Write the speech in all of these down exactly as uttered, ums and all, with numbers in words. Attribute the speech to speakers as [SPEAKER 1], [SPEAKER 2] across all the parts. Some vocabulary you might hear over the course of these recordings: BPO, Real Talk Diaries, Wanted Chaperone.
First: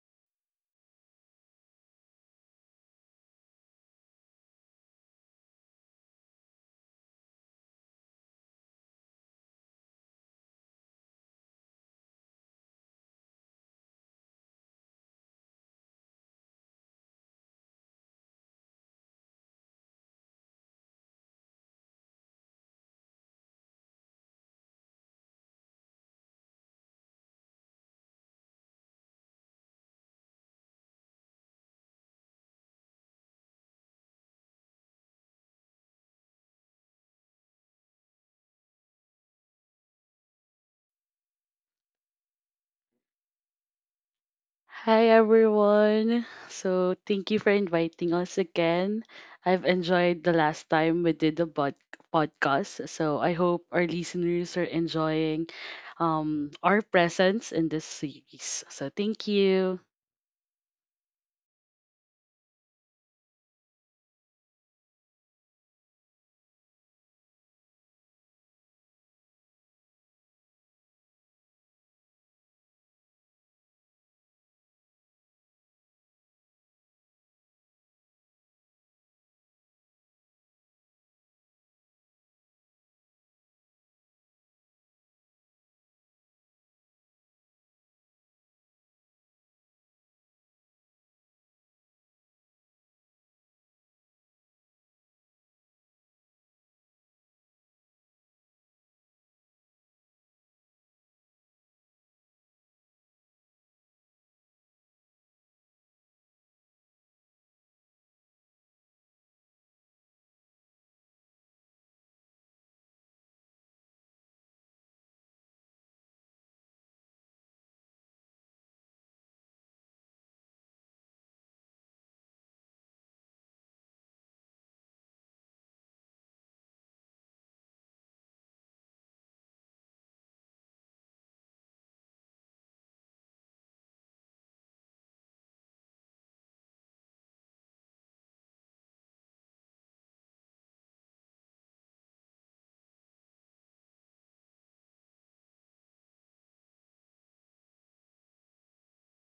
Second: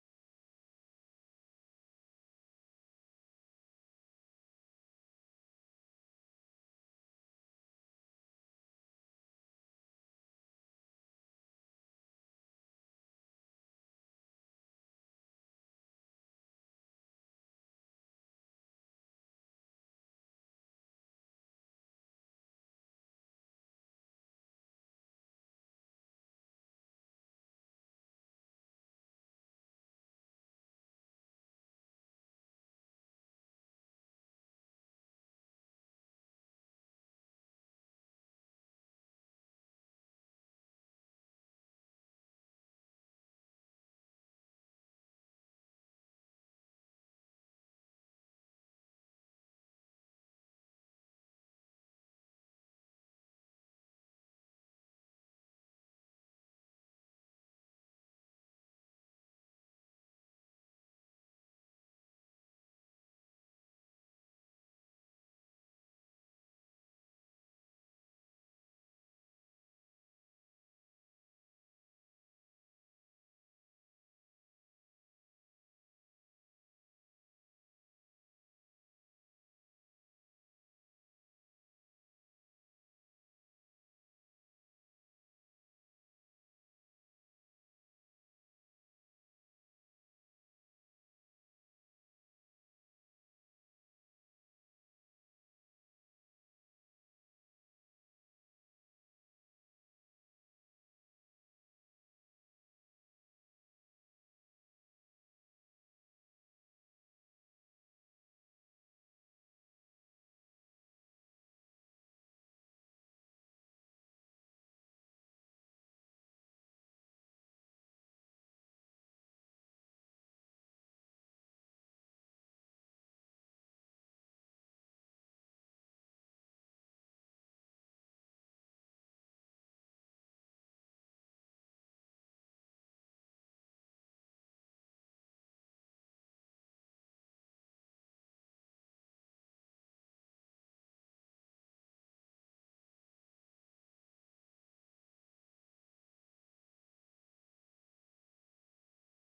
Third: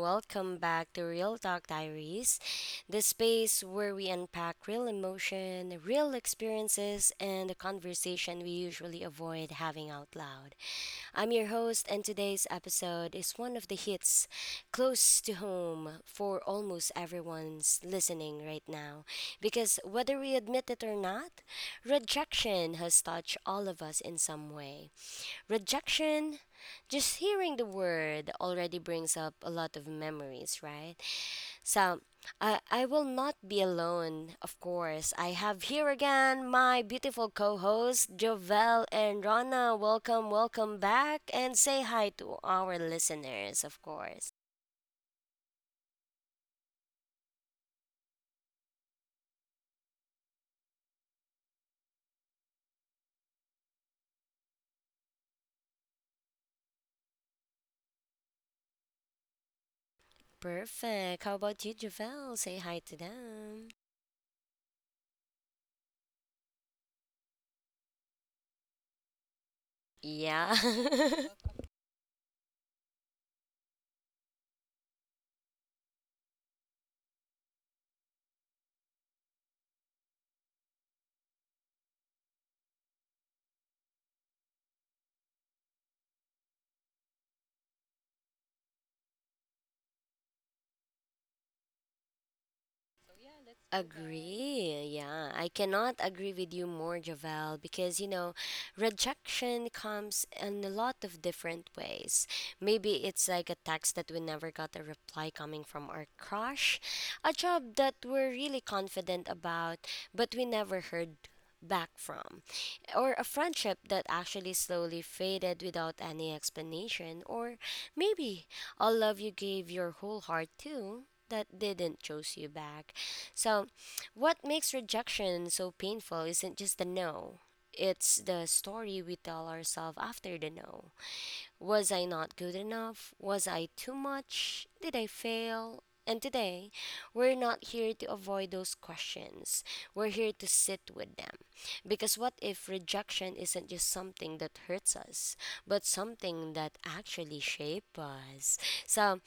[SPEAKER 1] welcome back to Real Talk Diaries, the space where we unpack real emotion, real experiences, and the conversation we usually avoid having out loud. I'm your host, and today's episode is one of the hits close to home for almost everyone's listening right now. Because whether we admit it or not, rejection has touched all of us in some way. Rejection, just hearing the word already brings up a lot of memories, right? So i i will not be alone. Of course, I have here again my beautiful co-hosts Jovel and Rana. Welcome, welcome back, and say hi to our listeners, of course.
[SPEAKER 2] Hi everyone. So thank you for inviting us again. I've enjoyed the last time we did the pod- podcast. So I hope our listeners are enjoying um, our presence in this series. So thank you.
[SPEAKER 1] Perfect. How about you, Jovel? Say hi to them. Yeah. Agree. Yeah, I cannot agree with you more, Javel, because you know, rejection comes in a lot of different ways. Maybe it's like a text that we never got a reply coming from our crush, a job that we're really confident about, but we never heard back from, or a friendship that actually slowly faded without any explanation, or maybe a love you gave your whole heart to that didn't choose you back. So, what makes rejection so painful isn't just the no, it's the story we tell ourselves after the no. Was I not good enough? Was I too much? Did I fail? And today, we're not here to avoid those questions. We're here to sit with them. Because what if rejection isn't just something that hurts us, but something that actually shapes us? So,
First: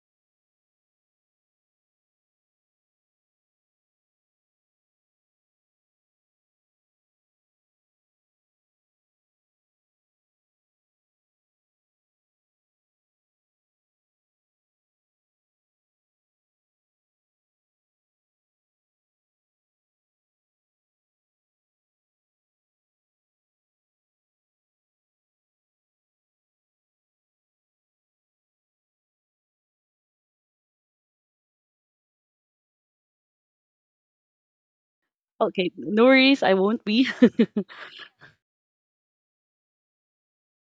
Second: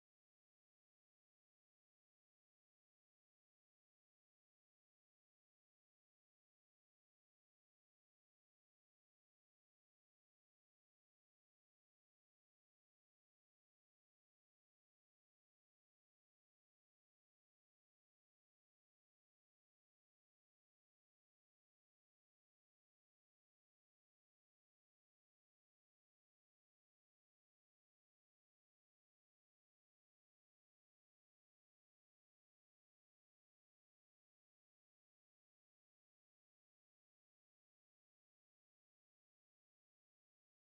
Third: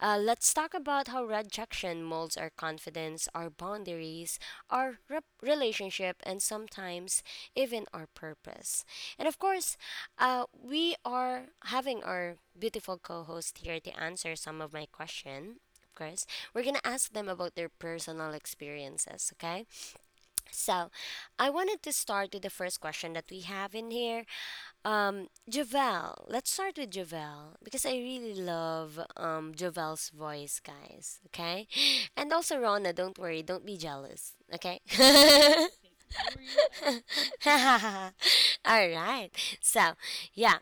[SPEAKER 1] uh, let's talk about how rejection molds our confidence, our boundaries, our rep- relationship, and sometimes even our purpose. And of course, uh, we are having our beautiful co host here to answer some of my question. Of course, we're gonna ask them about their personal experiences, okay? So, I wanted to start with the first question that we have in here. Um, Javel, let's start with Javel because I really love um Javel's voice, guys. Okay, and also Rona, don't worry, don't be jealous. Okay.
[SPEAKER 2] Okay, no worries. I won't be.
[SPEAKER 1] All right. So yeah,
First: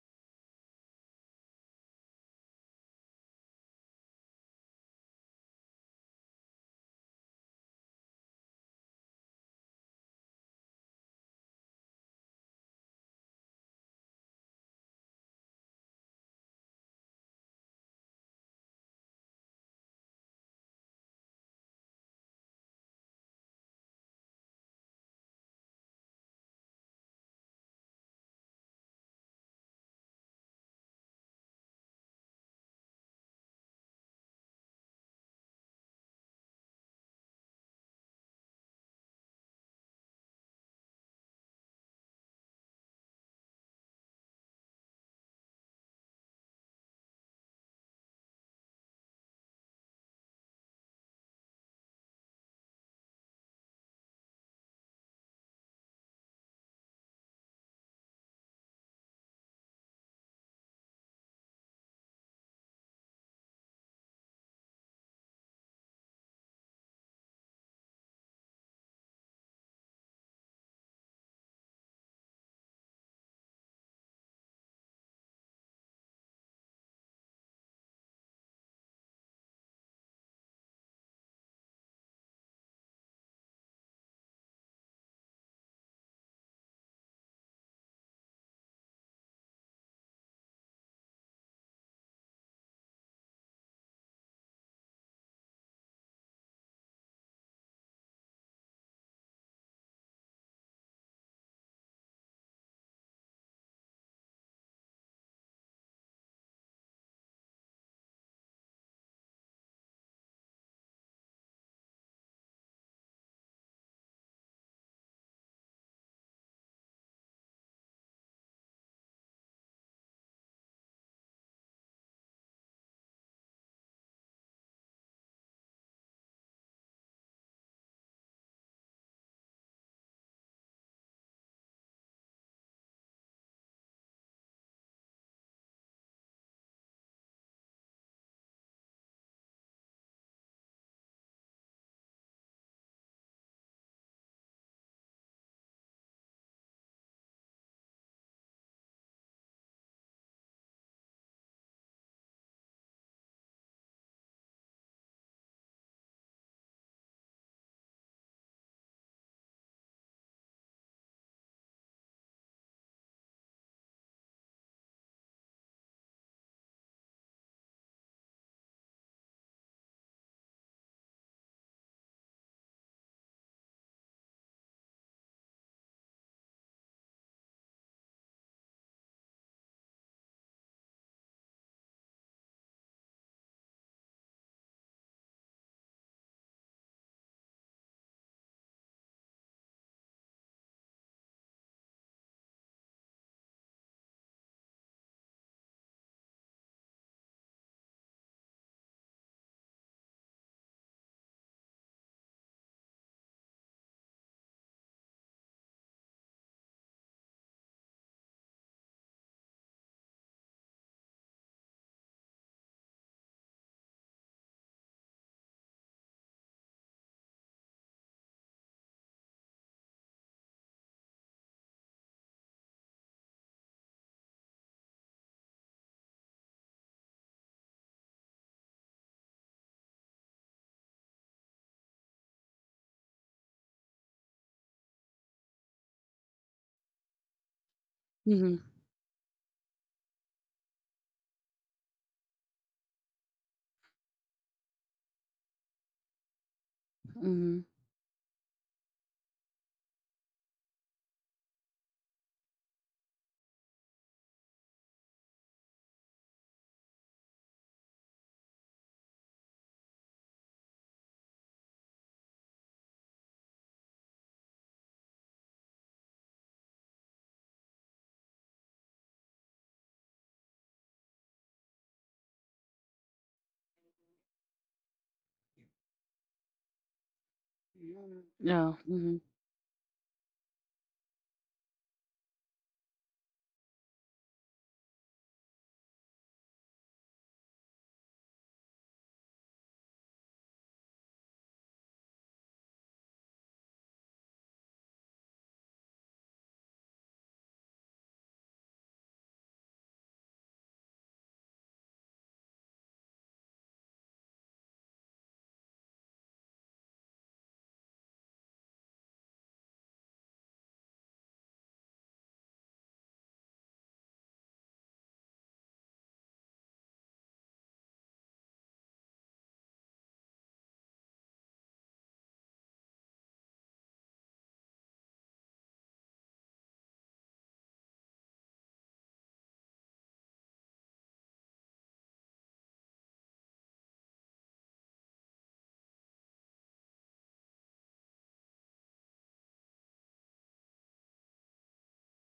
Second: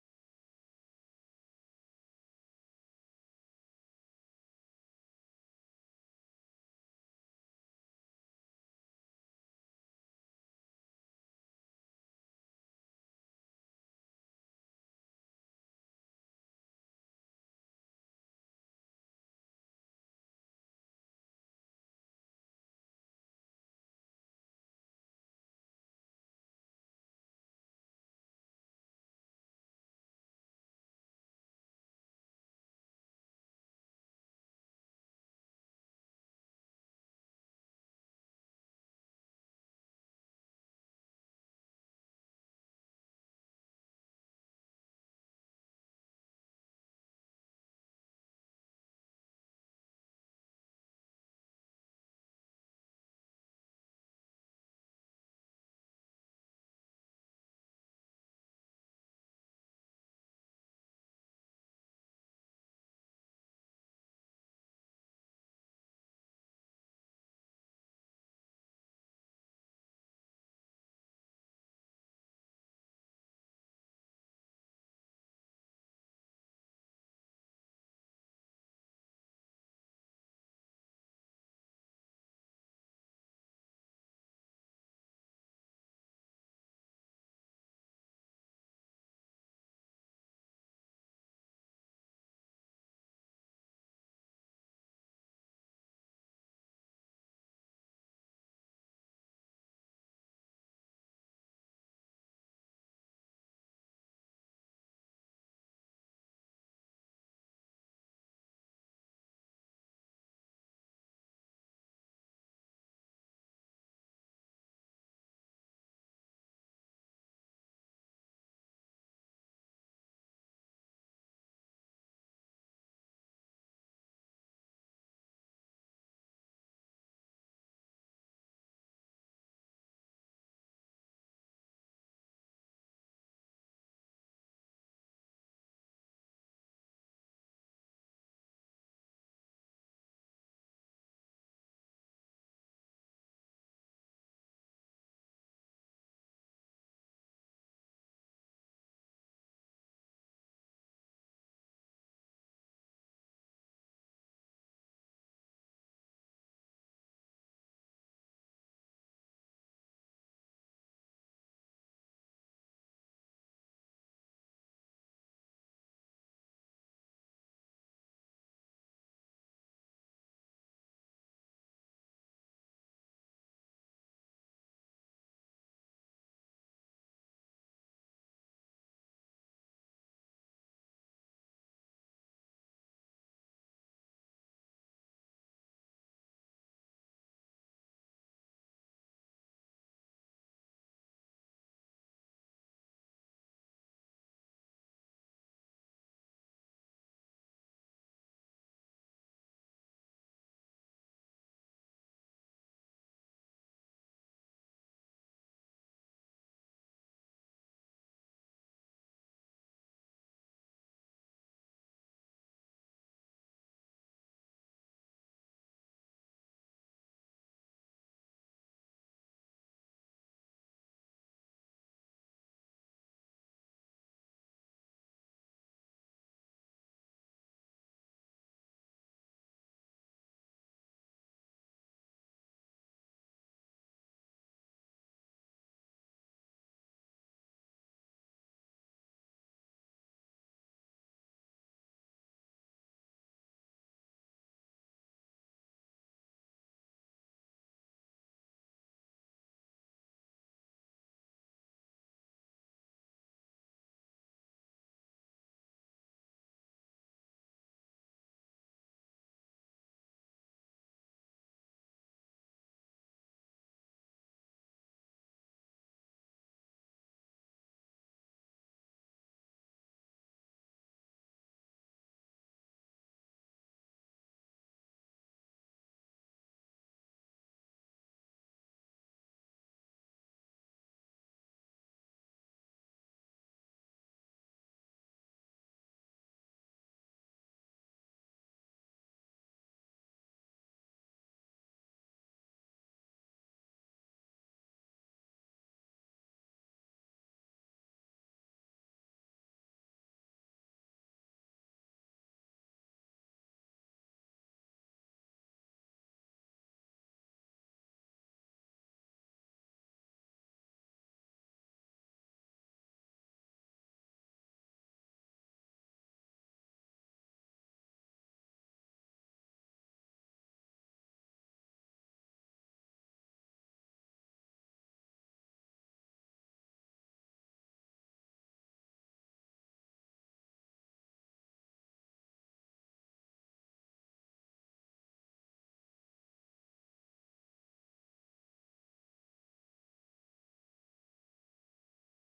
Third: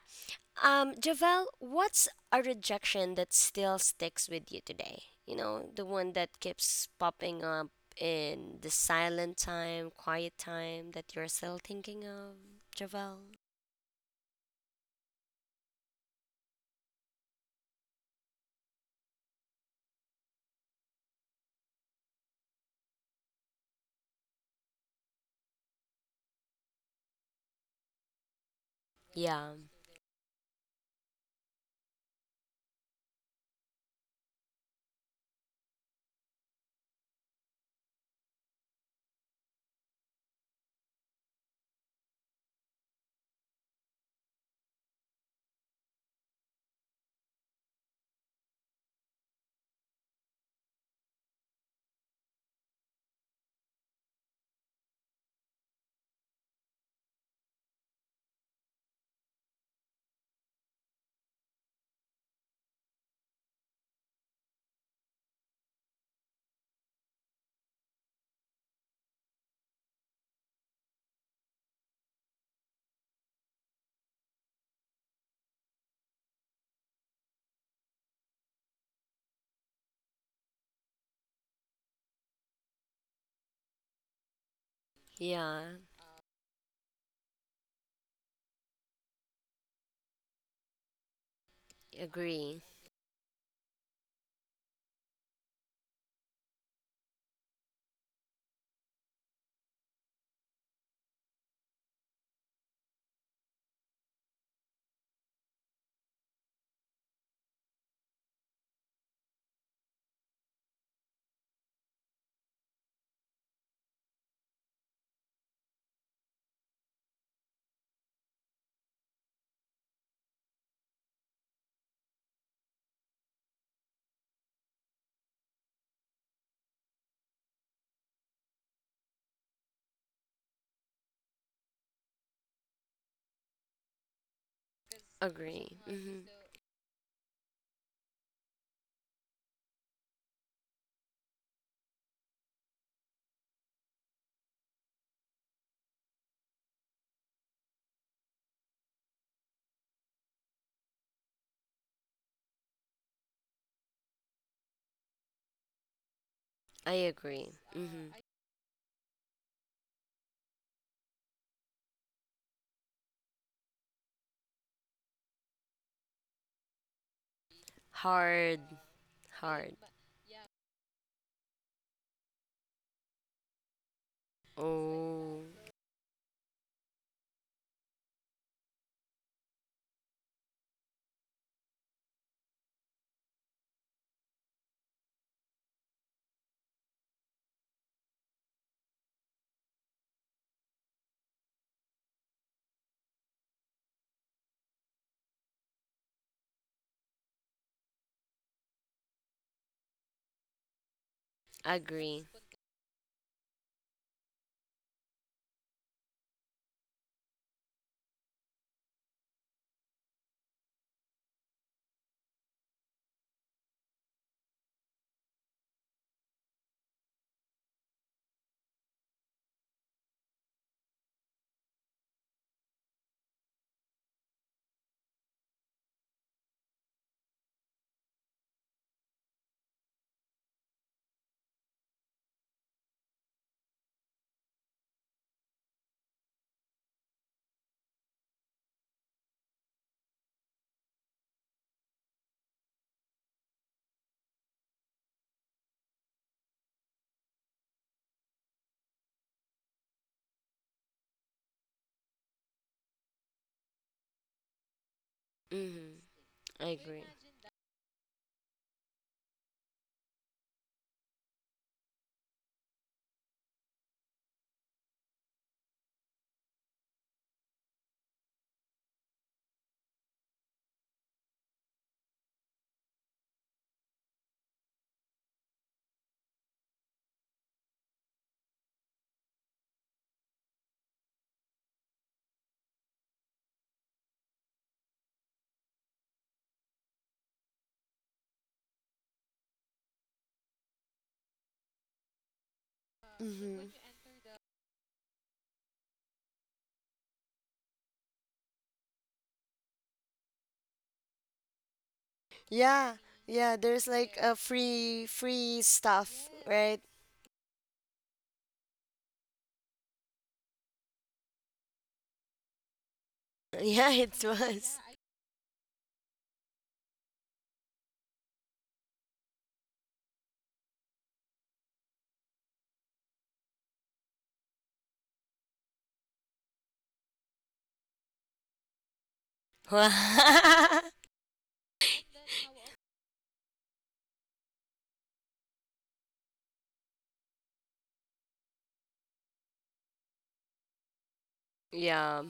[SPEAKER 1] um, Javel, what's a rejection that still sticks with you today? You know, the one that keeps popping up in the silent time, quiet time that you're still thinking of, Javel? Yeah, yeah, agree, agree. Mm-hmm. I agree. Mm-hmm. Hard, hard. Oh, agree.
[SPEAKER 2] mm-hmm, mm-hmm.
[SPEAKER 1] Mm-hmm. I agree.
[SPEAKER 2] Yeah. Mm-hmm.
[SPEAKER 1] Hmm. Yeah, yeah. There's like a free free stuff, right? Yeah, it was. Yeah.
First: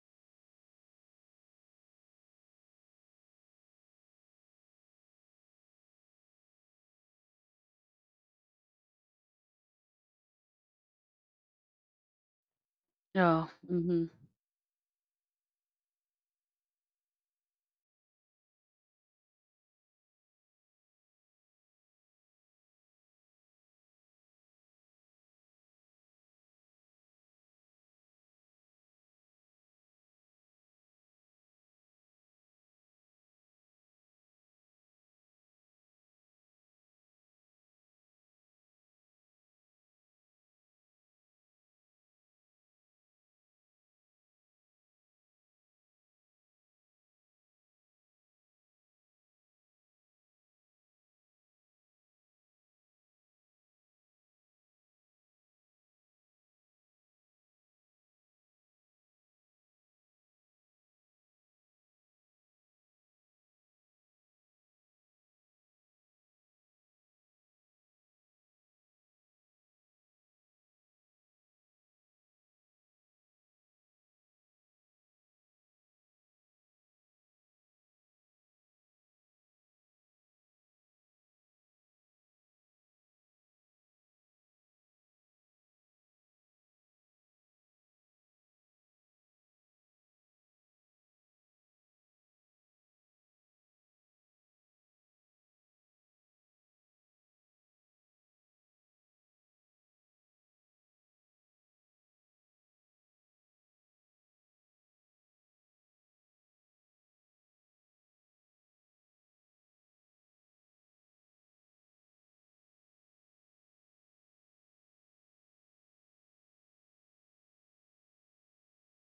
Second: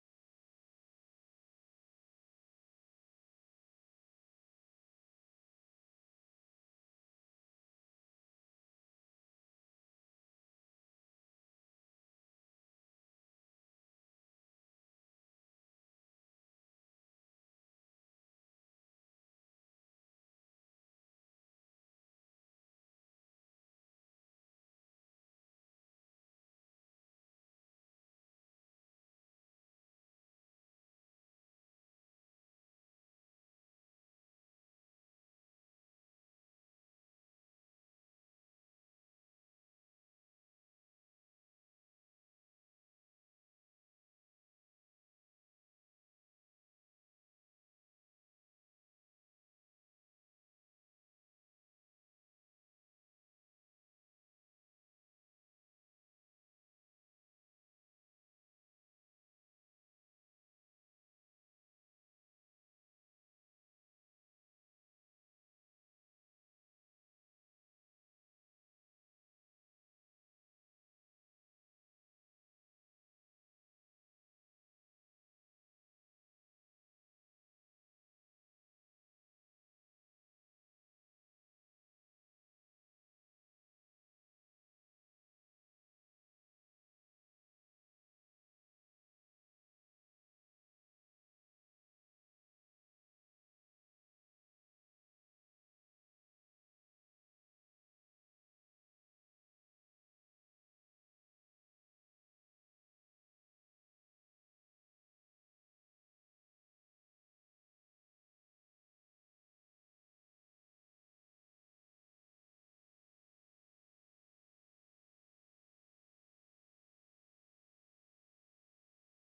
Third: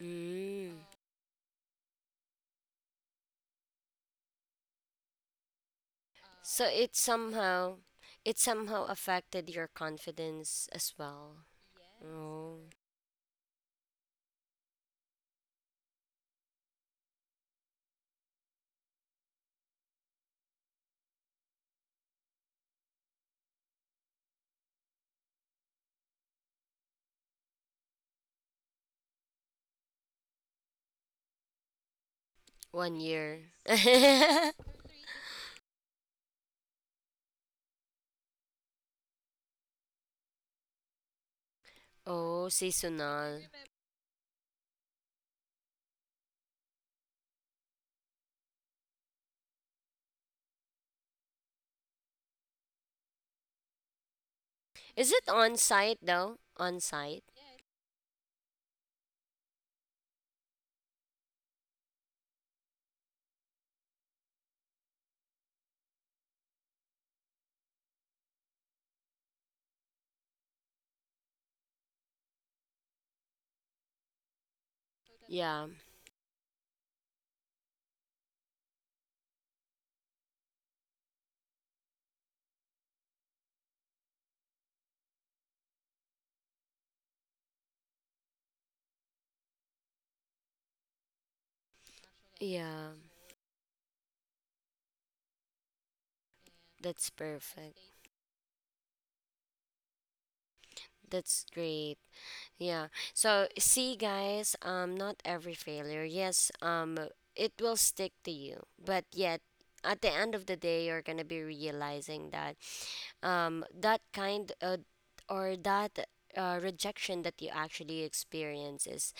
[SPEAKER 1] Mm. So it somehow it somehow affected your confidence as well. Oh,
[SPEAKER 2] Yeah. Mm-hmm.
[SPEAKER 1] one year. Oh, seasonal. Is it on site though? On site? Yeah. Yeah. That's perfect. That's great. Yeah. So see, guys, um not every failure. Yes, um it will stick to you. But yet at the end of the day you're going to be realizing that um that kind uh, or that uh, rejection that you actually experience is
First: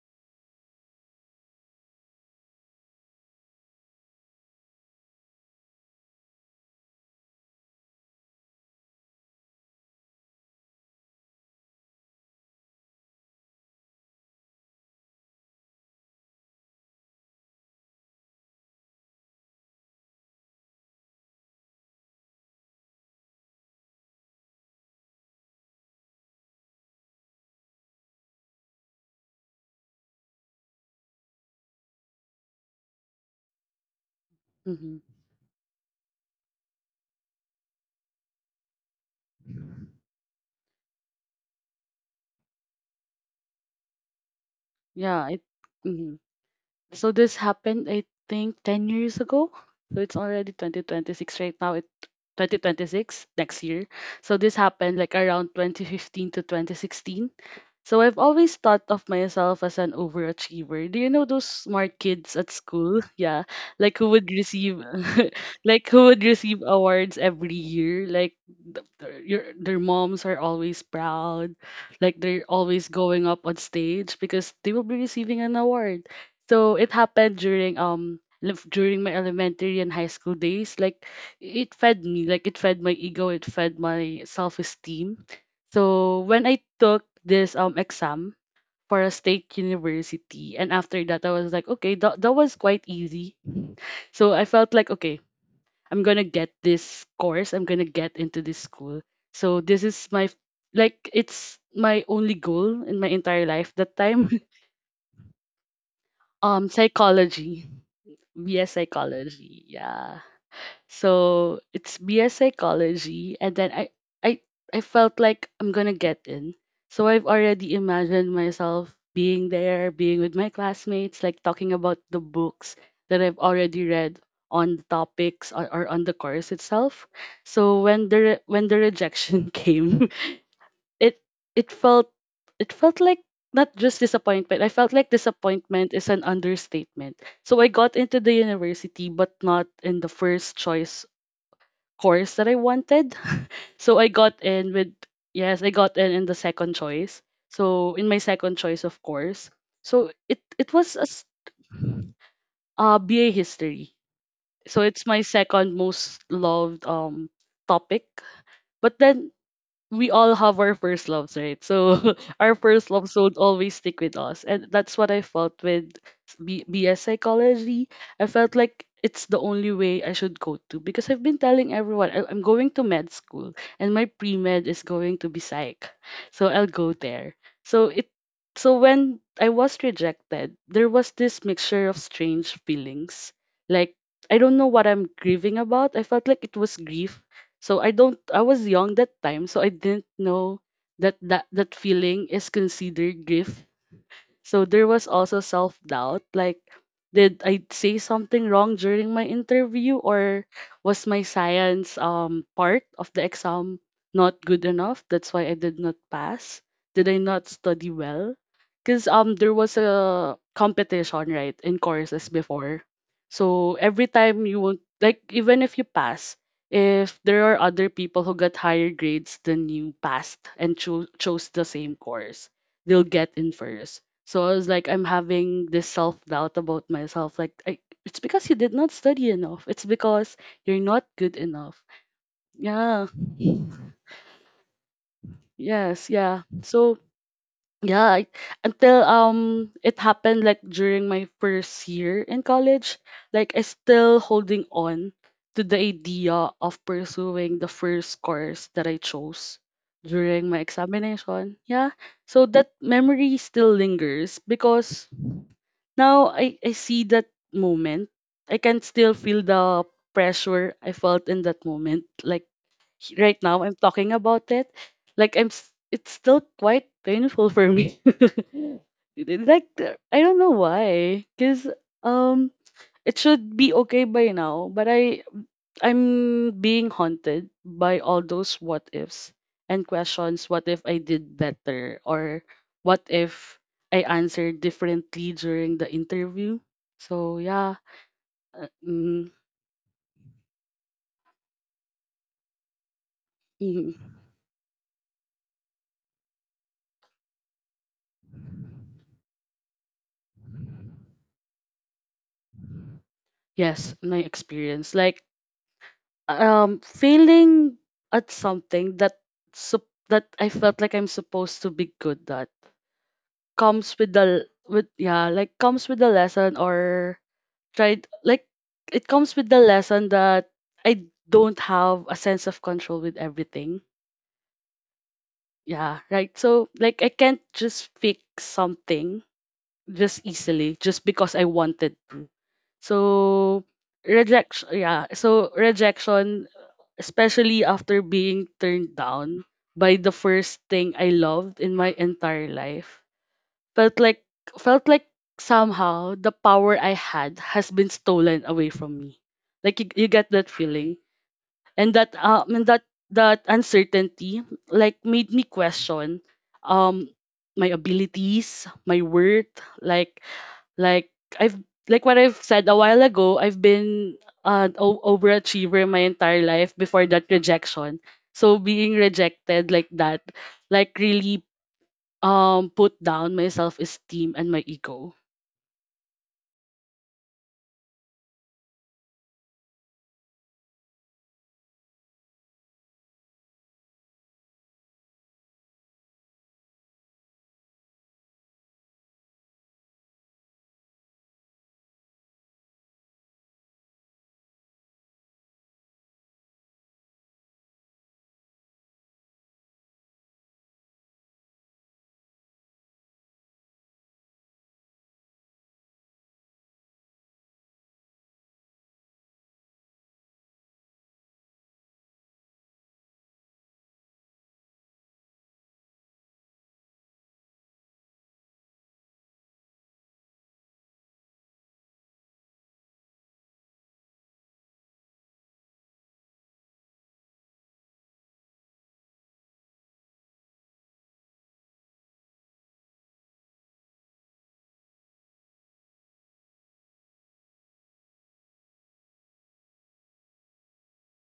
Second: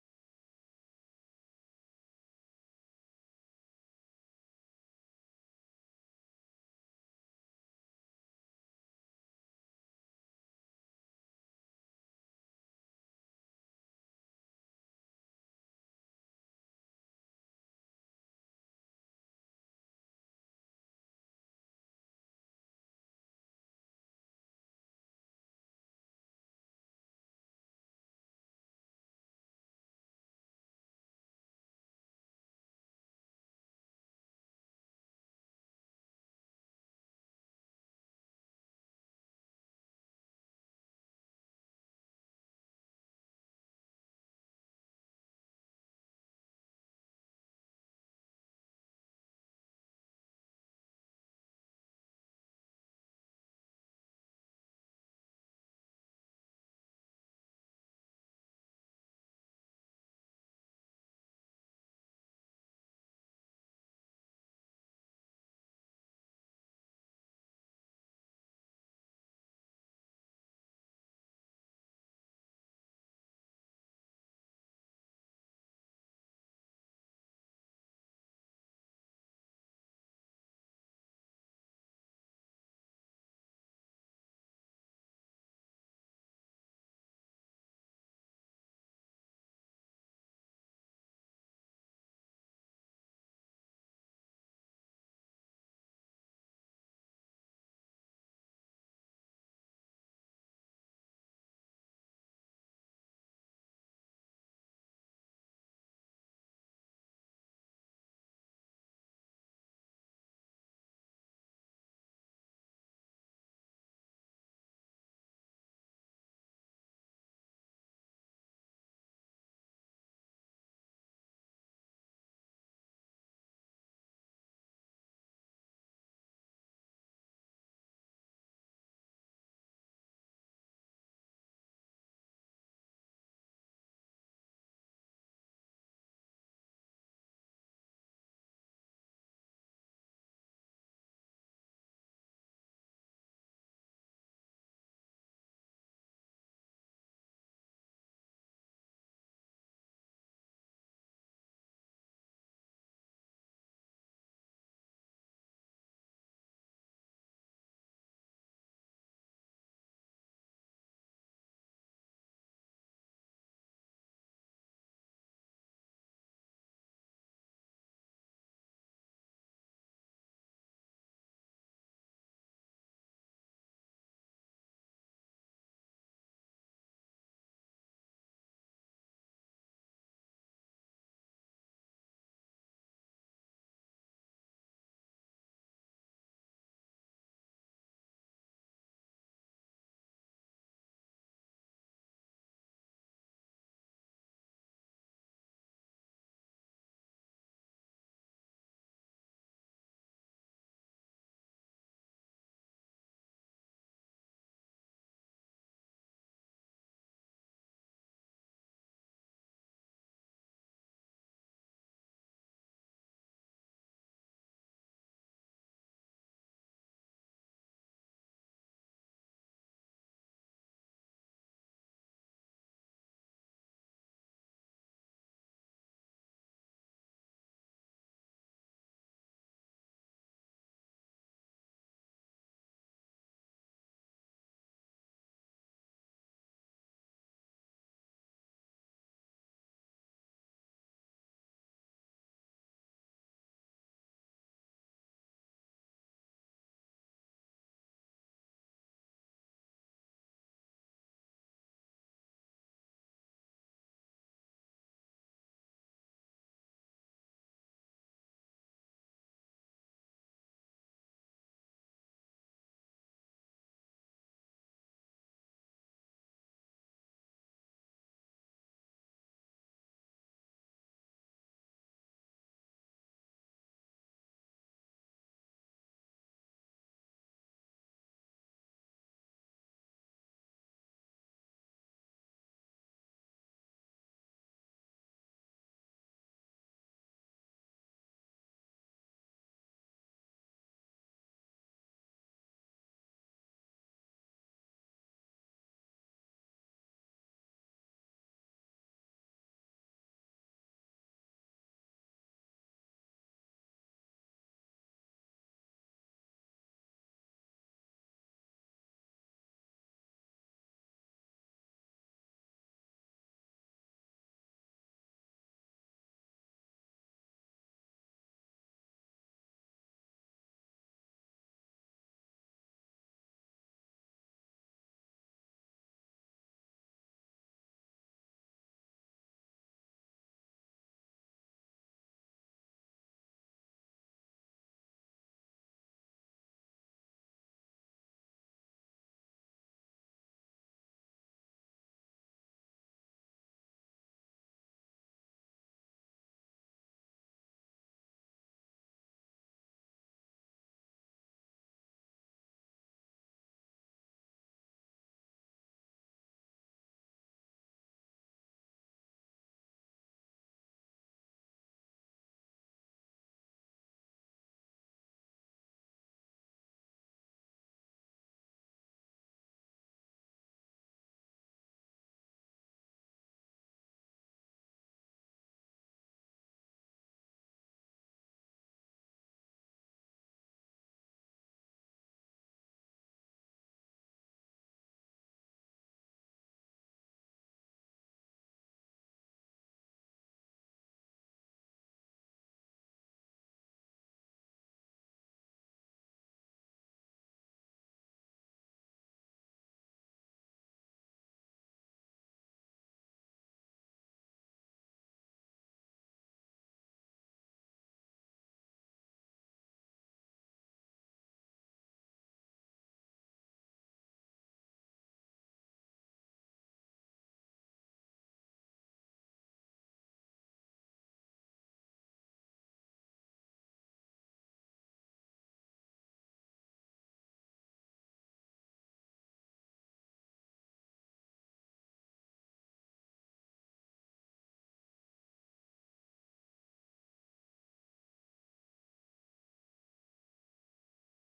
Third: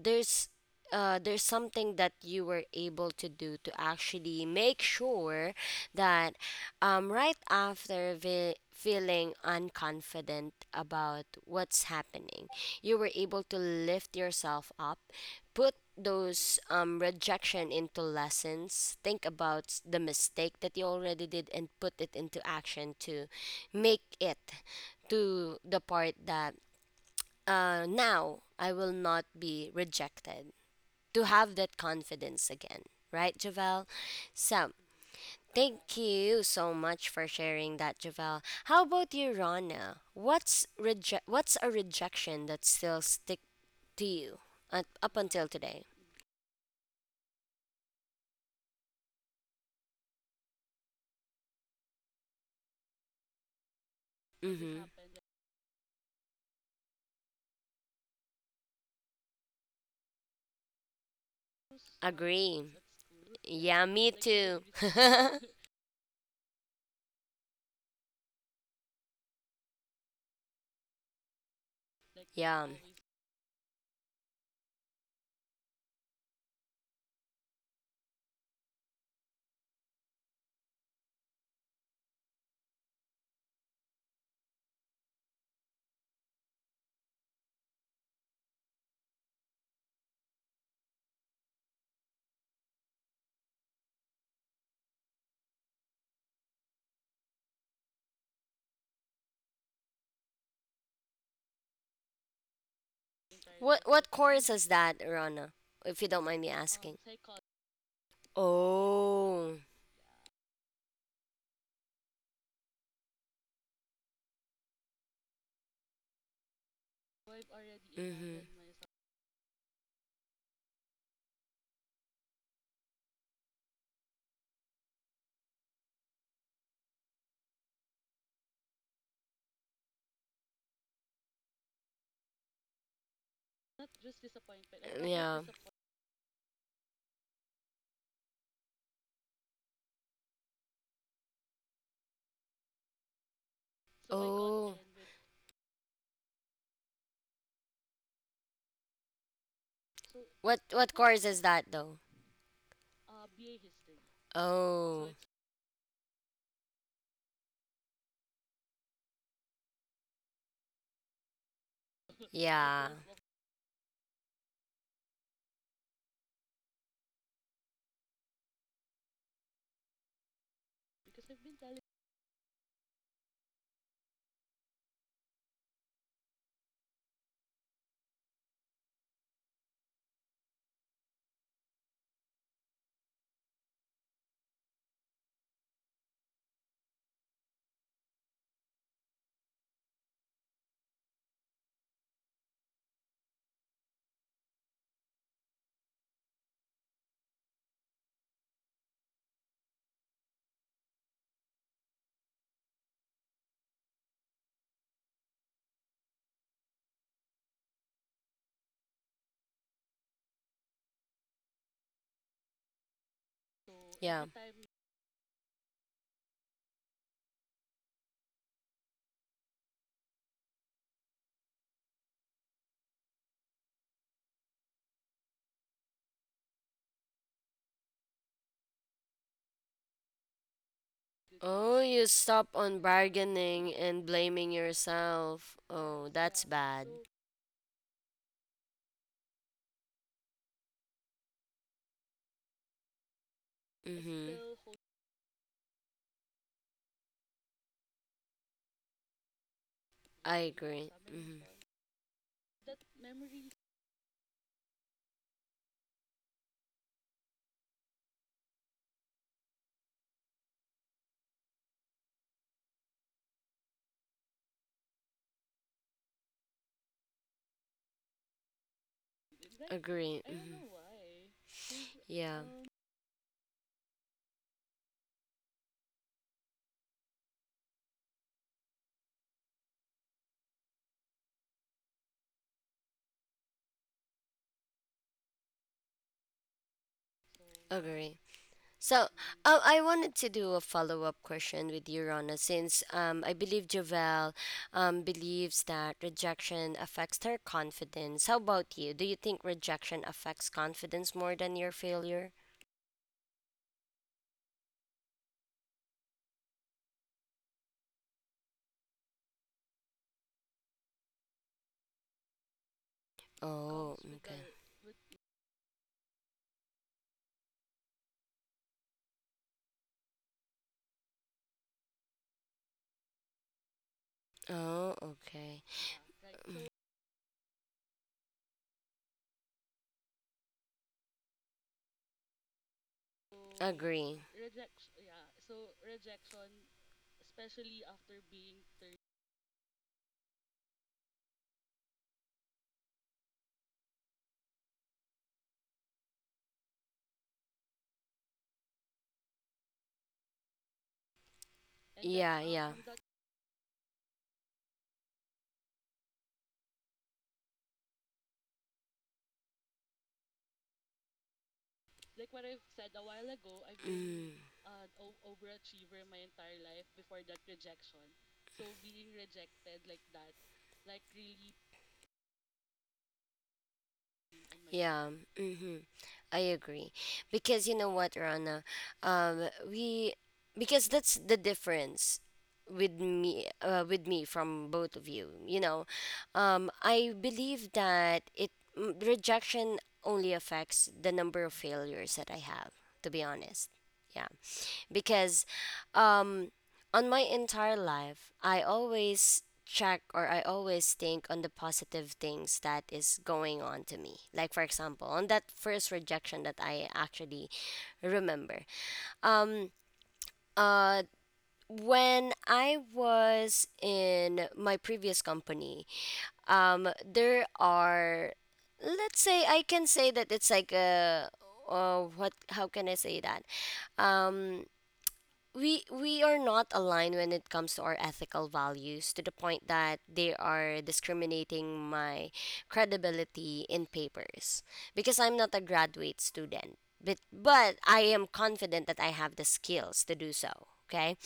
[SPEAKER 1] there's uh, there's something that you were able to do to actually make sure that um, right after ve- feeling unconfident about what's happening, you were able to lift yourself up, put those um, rejection into lessons, think about s- the mistake that you already did, and put it into action to make it to the part that uh, now I will not be rejected, to have that confidence again. Right, Javel? So,
[SPEAKER 2] Mm-hmm.
[SPEAKER 1] thank you so much for sharing that, Javel. How about you, Rana? What's reje- What's a rejection that still stick to you uh, up
[SPEAKER 2] Yeah. It.
[SPEAKER 1] until today?
[SPEAKER 2] Mm-hmm. So this happened, I think, ten years ago. So it's already twenty twenty-six right now. It twenty twenty-six next year. So this
[SPEAKER 1] Mm-hmm.
[SPEAKER 2] happened like around twenty fifteen to twenty sixteen. So I've always thought of myself as an overachiever. Do you know those smart kids at
[SPEAKER 1] Agree.
[SPEAKER 2] school? Yeah, like
[SPEAKER 1] Yeah,
[SPEAKER 2] who
[SPEAKER 1] me
[SPEAKER 2] would
[SPEAKER 1] too.
[SPEAKER 2] receive, like who would receive awards every year? Like th- their your, their moms are always proud, like they're
[SPEAKER 1] Yeah.
[SPEAKER 2] always going up on stage because they will be receiving an award, so it happened during um lef- during my elementary and high school days. Like it fed me, like it fed my ego, it fed my self-esteem. So when I took this um exam for a state university, and after that I was like, okay, that that was quite easy. So I felt like, okay, I'm gonna get this course. I'm gonna get into this school. So this is my f- like it's my only goal in my entire life
[SPEAKER 1] What
[SPEAKER 2] that
[SPEAKER 1] What
[SPEAKER 2] time.
[SPEAKER 1] course is that, Rana? If you don't mind me
[SPEAKER 2] Um
[SPEAKER 1] asking.
[SPEAKER 2] psychology, B S
[SPEAKER 1] Oh.
[SPEAKER 2] psychology. Yeah. So it's B S psychology, and then I I I felt like I'm going to get in. So I've already imagined
[SPEAKER 1] Mm-hmm.
[SPEAKER 2] myself being there, being with my classmates, like talking about the books that I've already read on the topics, or, or on the course itself. So when the re- when the rejection came, it it felt it felt like not just disappointment. I felt like
[SPEAKER 1] Yeah.
[SPEAKER 2] disappointment is an understatement. So I got into the university, but not in the first choice course that I wanted. So I got in
[SPEAKER 1] Oh.
[SPEAKER 2] with, yes, I got in in the second choice. So in my second choice, of course. So it it
[SPEAKER 1] What
[SPEAKER 2] was a
[SPEAKER 1] What
[SPEAKER 2] s-
[SPEAKER 1] course is that though?
[SPEAKER 2] uh, B A history. So it's my
[SPEAKER 1] Oh.
[SPEAKER 2] second most loved um topic. But then we all have our first loves, right? So our first
[SPEAKER 1] Yeah.
[SPEAKER 2] loves will always stick with us. And that's what I felt with B- BS psychology. I felt like it's the only way I should go to, because I've been telling everyone I- I'm going to med school and my pre med is going to be psych. So I'll go there. So it so when I was rejected, there was this mixture of strange feelings. Like I don't know what I'm grieving about. I felt like it was grief, so I don't I was young that time, so I didn't know that that, that feeling is considered grief. So there was also self doubt, like, did I say something wrong during my interview, or was my science um, part of the exam not good enough? That's why I did not pass. Did I not study well? Because um, there was a competition, right, in courses before. So every
[SPEAKER 1] Yeah.
[SPEAKER 2] time you won't, like, even if you pass, if there are other people who got higher grades than you passed and cho- chose the same course, they'll get in first. So I was like, I'm having this self doubt about myself. Like, I, it's because you did not study enough. It's because you're not good enough.
[SPEAKER 1] Oh, you stop on
[SPEAKER 2] Yeah.
[SPEAKER 1] bargaining and blaming yourself.
[SPEAKER 2] Yes.
[SPEAKER 1] Oh,
[SPEAKER 2] Yeah.
[SPEAKER 1] that's
[SPEAKER 2] So
[SPEAKER 1] bad.
[SPEAKER 2] yeah, I, until um it happened like during my first year in college, like I still
[SPEAKER 1] Mm-hmm.
[SPEAKER 2] holding on to the idea of pursuing the first course that I chose during
[SPEAKER 1] I
[SPEAKER 2] my
[SPEAKER 1] agree. Mm-hmm.
[SPEAKER 2] examination. Yeah. So that memory still lingers because now I, I see that moment. I can still feel the pressure I felt in that moment. Like h- right now I'm talking about it. Like I'm s- it's still quite painful for me. It- like the- I
[SPEAKER 1] Agree.
[SPEAKER 2] don't know
[SPEAKER 1] Mm-hmm.
[SPEAKER 2] why. Cause um
[SPEAKER 1] Yeah,
[SPEAKER 2] it should be okay by now, but I I'm being haunted by all those what ifs and questions. What if I did better? Or what if I answered differently during the interview? So yeah,
[SPEAKER 1] agree.
[SPEAKER 2] uh,
[SPEAKER 1] So,
[SPEAKER 2] mm,
[SPEAKER 1] um, I wanted to do a follow-up question with you, Rana, since um, I believe
[SPEAKER 2] mm,
[SPEAKER 1] Javel um, believes that rejection affects her confidence. How about you? Do you think rejection affects confidence more than your failure?
[SPEAKER 2] yes, my experience, like um failing at something that sup- that I felt like I'm supposed to be good at comes
[SPEAKER 1] Oh,
[SPEAKER 2] with the
[SPEAKER 1] okay.
[SPEAKER 2] with yeah, like comes with the lesson, or tried like it comes with the lesson that I don't have a sense of control with everything.
[SPEAKER 1] Oh, okay.
[SPEAKER 2] Yeah, right. So like I can't just fix something just easily just because I wanted to. So
[SPEAKER 1] Agree.
[SPEAKER 2] rejection yeah, so rejection, especially after being turned down by the first thing I loved in my entire life, felt like felt like somehow the power I had has been stolen away from me. Like you, you get that feeling, and that
[SPEAKER 1] Yeah,
[SPEAKER 2] um and
[SPEAKER 1] yeah.
[SPEAKER 2] that that uncertainty like made me question um my abilities, my worth, like like I've like what I've said a while ago. I've been
[SPEAKER 1] Mm, oh
[SPEAKER 2] an o- overachiever my entire life before that rejection. So being rejected like that, like really um put down my self-esteem
[SPEAKER 1] my
[SPEAKER 2] and
[SPEAKER 1] God.
[SPEAKER 2] my
[SPEAKER 1] Yeah,
[SPEAKER 2] ego.
[SPEAKER 1] mm-hmm. I agree. Because you know what, Rana, um, we because that's the difference with me uh, with me from both of you. You know, um, I believe that it mm, rejection only affects the number of failures that I have. To be honest, yeah, because um on my entire life I always check or I always think on the positive things that is going on to me. Like, for example, on that first rejection that I actually remember. Um uh when I was in my previous company, um there are, let's say I can say that it's like a uh, what, how can I say that? Um we we are not aligned when it comes to our ethical values, to the point that they are discriminating my credibility in papers because I'm not a graduate student, but but I am confident that I have the skills to do so. Okay.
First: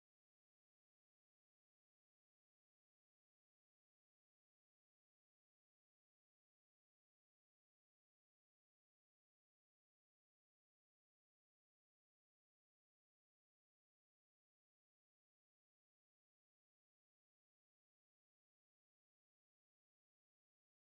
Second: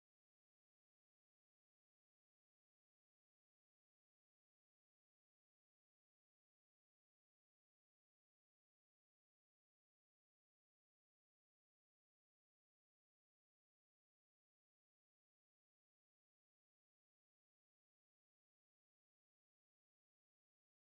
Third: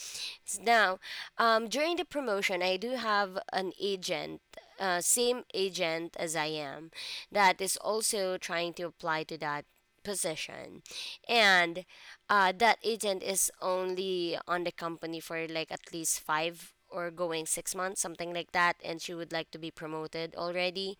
[SPEAKER 1] S- Now, um, during the promotion, I do have an agent, uh, same agent as I am, that is also trying to apply to that position. And uh, that agent is only on the company for like at least five or going six months, something like that. And she would like to be promoted already.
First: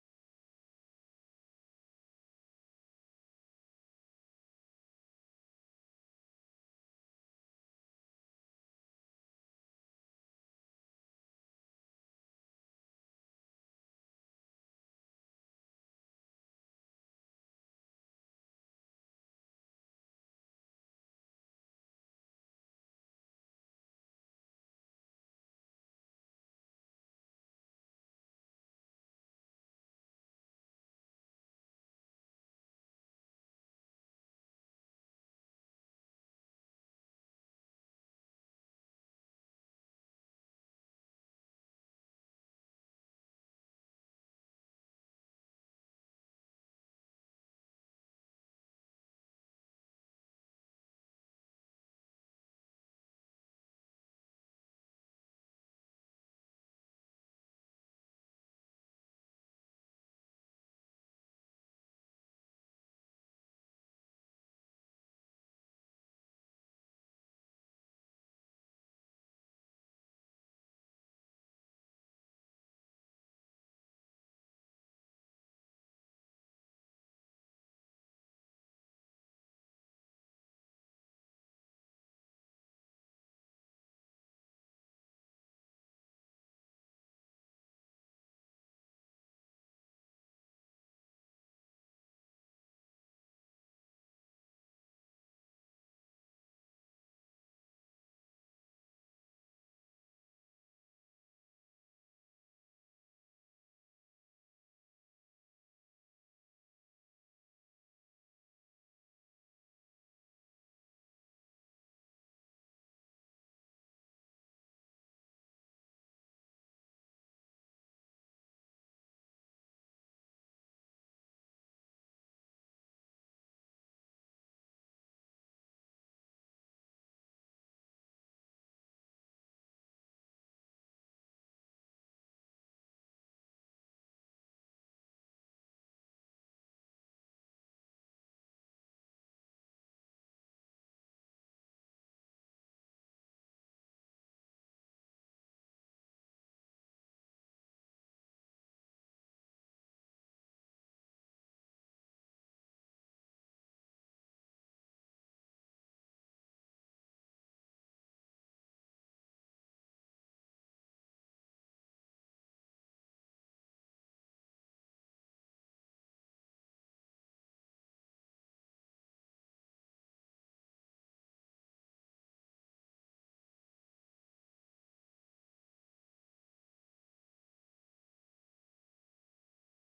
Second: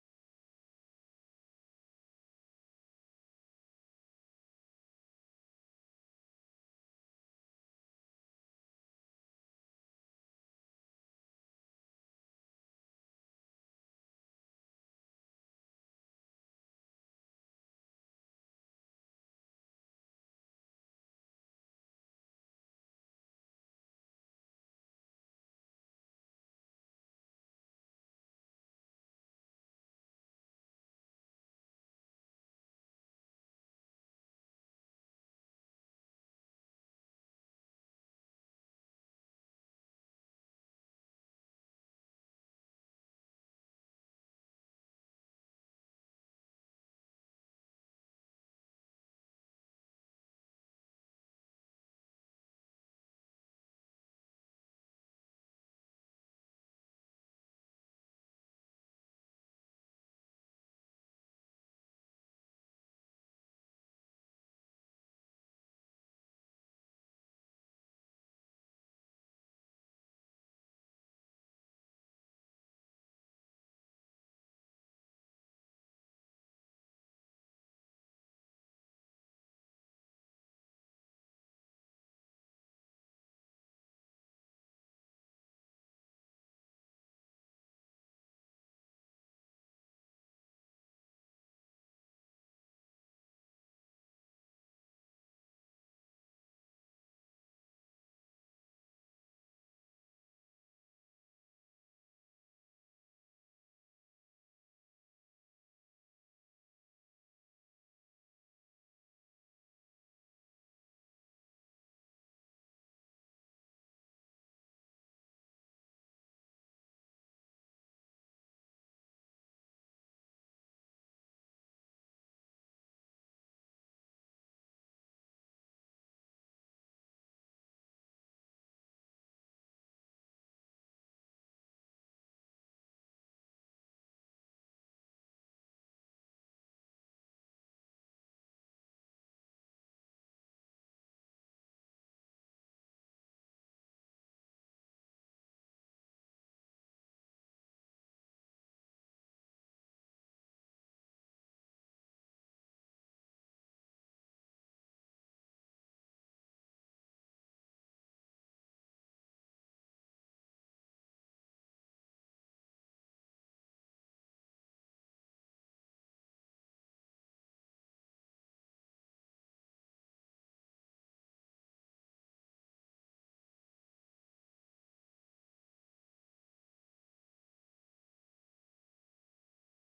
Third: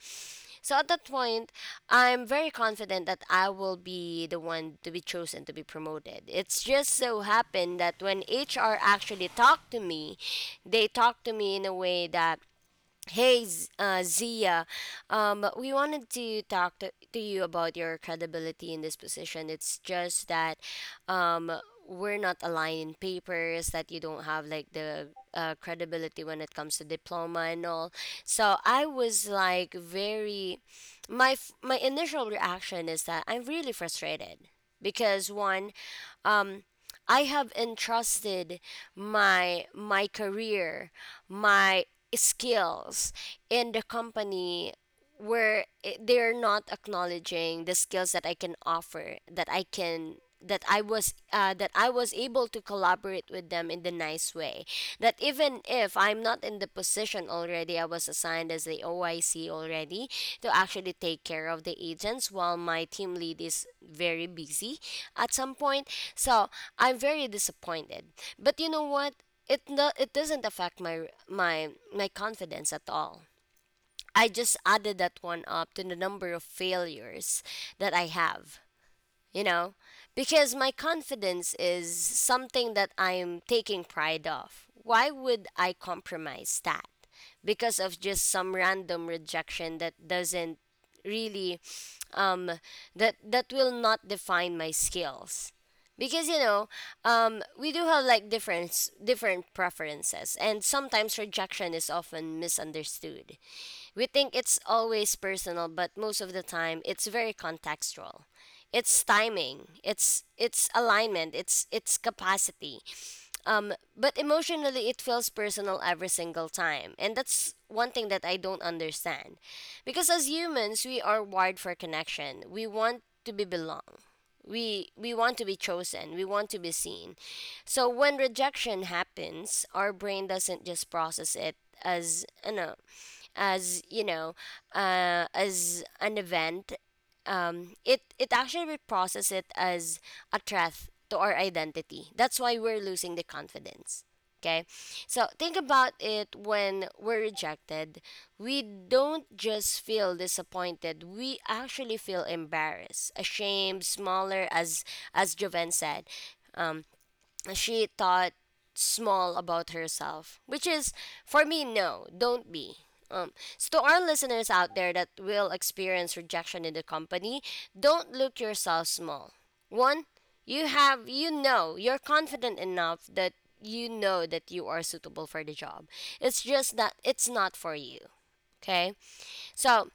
[SPEAKER 1] So at that point, I'm very confident that I will be the one to be chosen to be promoted. It's just so happened that when H R actually talked to me, they talked to me in a way that, hey, Z- uh, Zia, um, we wanted to talk to, to you about your credibility in this position. It's just that um, we're not aligned in papers, that you don't have like the uh, credibility when it comes to diploma and all. So I was like very, my f- my initial reaction is that I'm really frustrated because, one, um, I have entrusted my my career, my skills in the company where it, they're not acknowledging the skills that I can offer, that I can that I was uh, that I was able to collaborate with them in the nice way, that even if I'm not in the position already, I was assigned as the O I C already to actually take care of the agents while my team lead is very busy at some point. So I'm very disappointed, but you know what, it no, it doesn't affect my my my confidence at all. I just added that one up to the number of failures that I have, you know? Because my confidence is something that I'm taking pride of. Why would I compromise that? Because of just some random rejection that doesn't really um that that will not define my skills, because you know, um, we do have like different different preferences, and sometimes rejection is often misunderstood. We think it's always personal, but most of the time it's very contextual. It's timing, it's it's alignment, it's it's capacity. Um, but emotionally, it feels personal every single time. And that's one thing that I don't understand. Because as humans, we are wired for connection. We want to be belong. We, we want to be chosen. We want to be seen. So when rejection happens, our brain doesn't just process it as, you know, as you know uh, as an event. um, it it actually reprocesses it as a threat to our identity. That's why we're losing the confidence. Okay, so think about it when we're rejected. We don't just feel disappointed. We actually feel embarrassed, ashamed, smaller, as as Joven said. Um, she thought small about herself, which is, for me, no, don't be. Um, so to our listeners out there that will experience rejection in the company, don't look yourself small. One, you have, you know, you're confident enough that you know that you are suitable for the job. It's just that it's not for you. Okay, so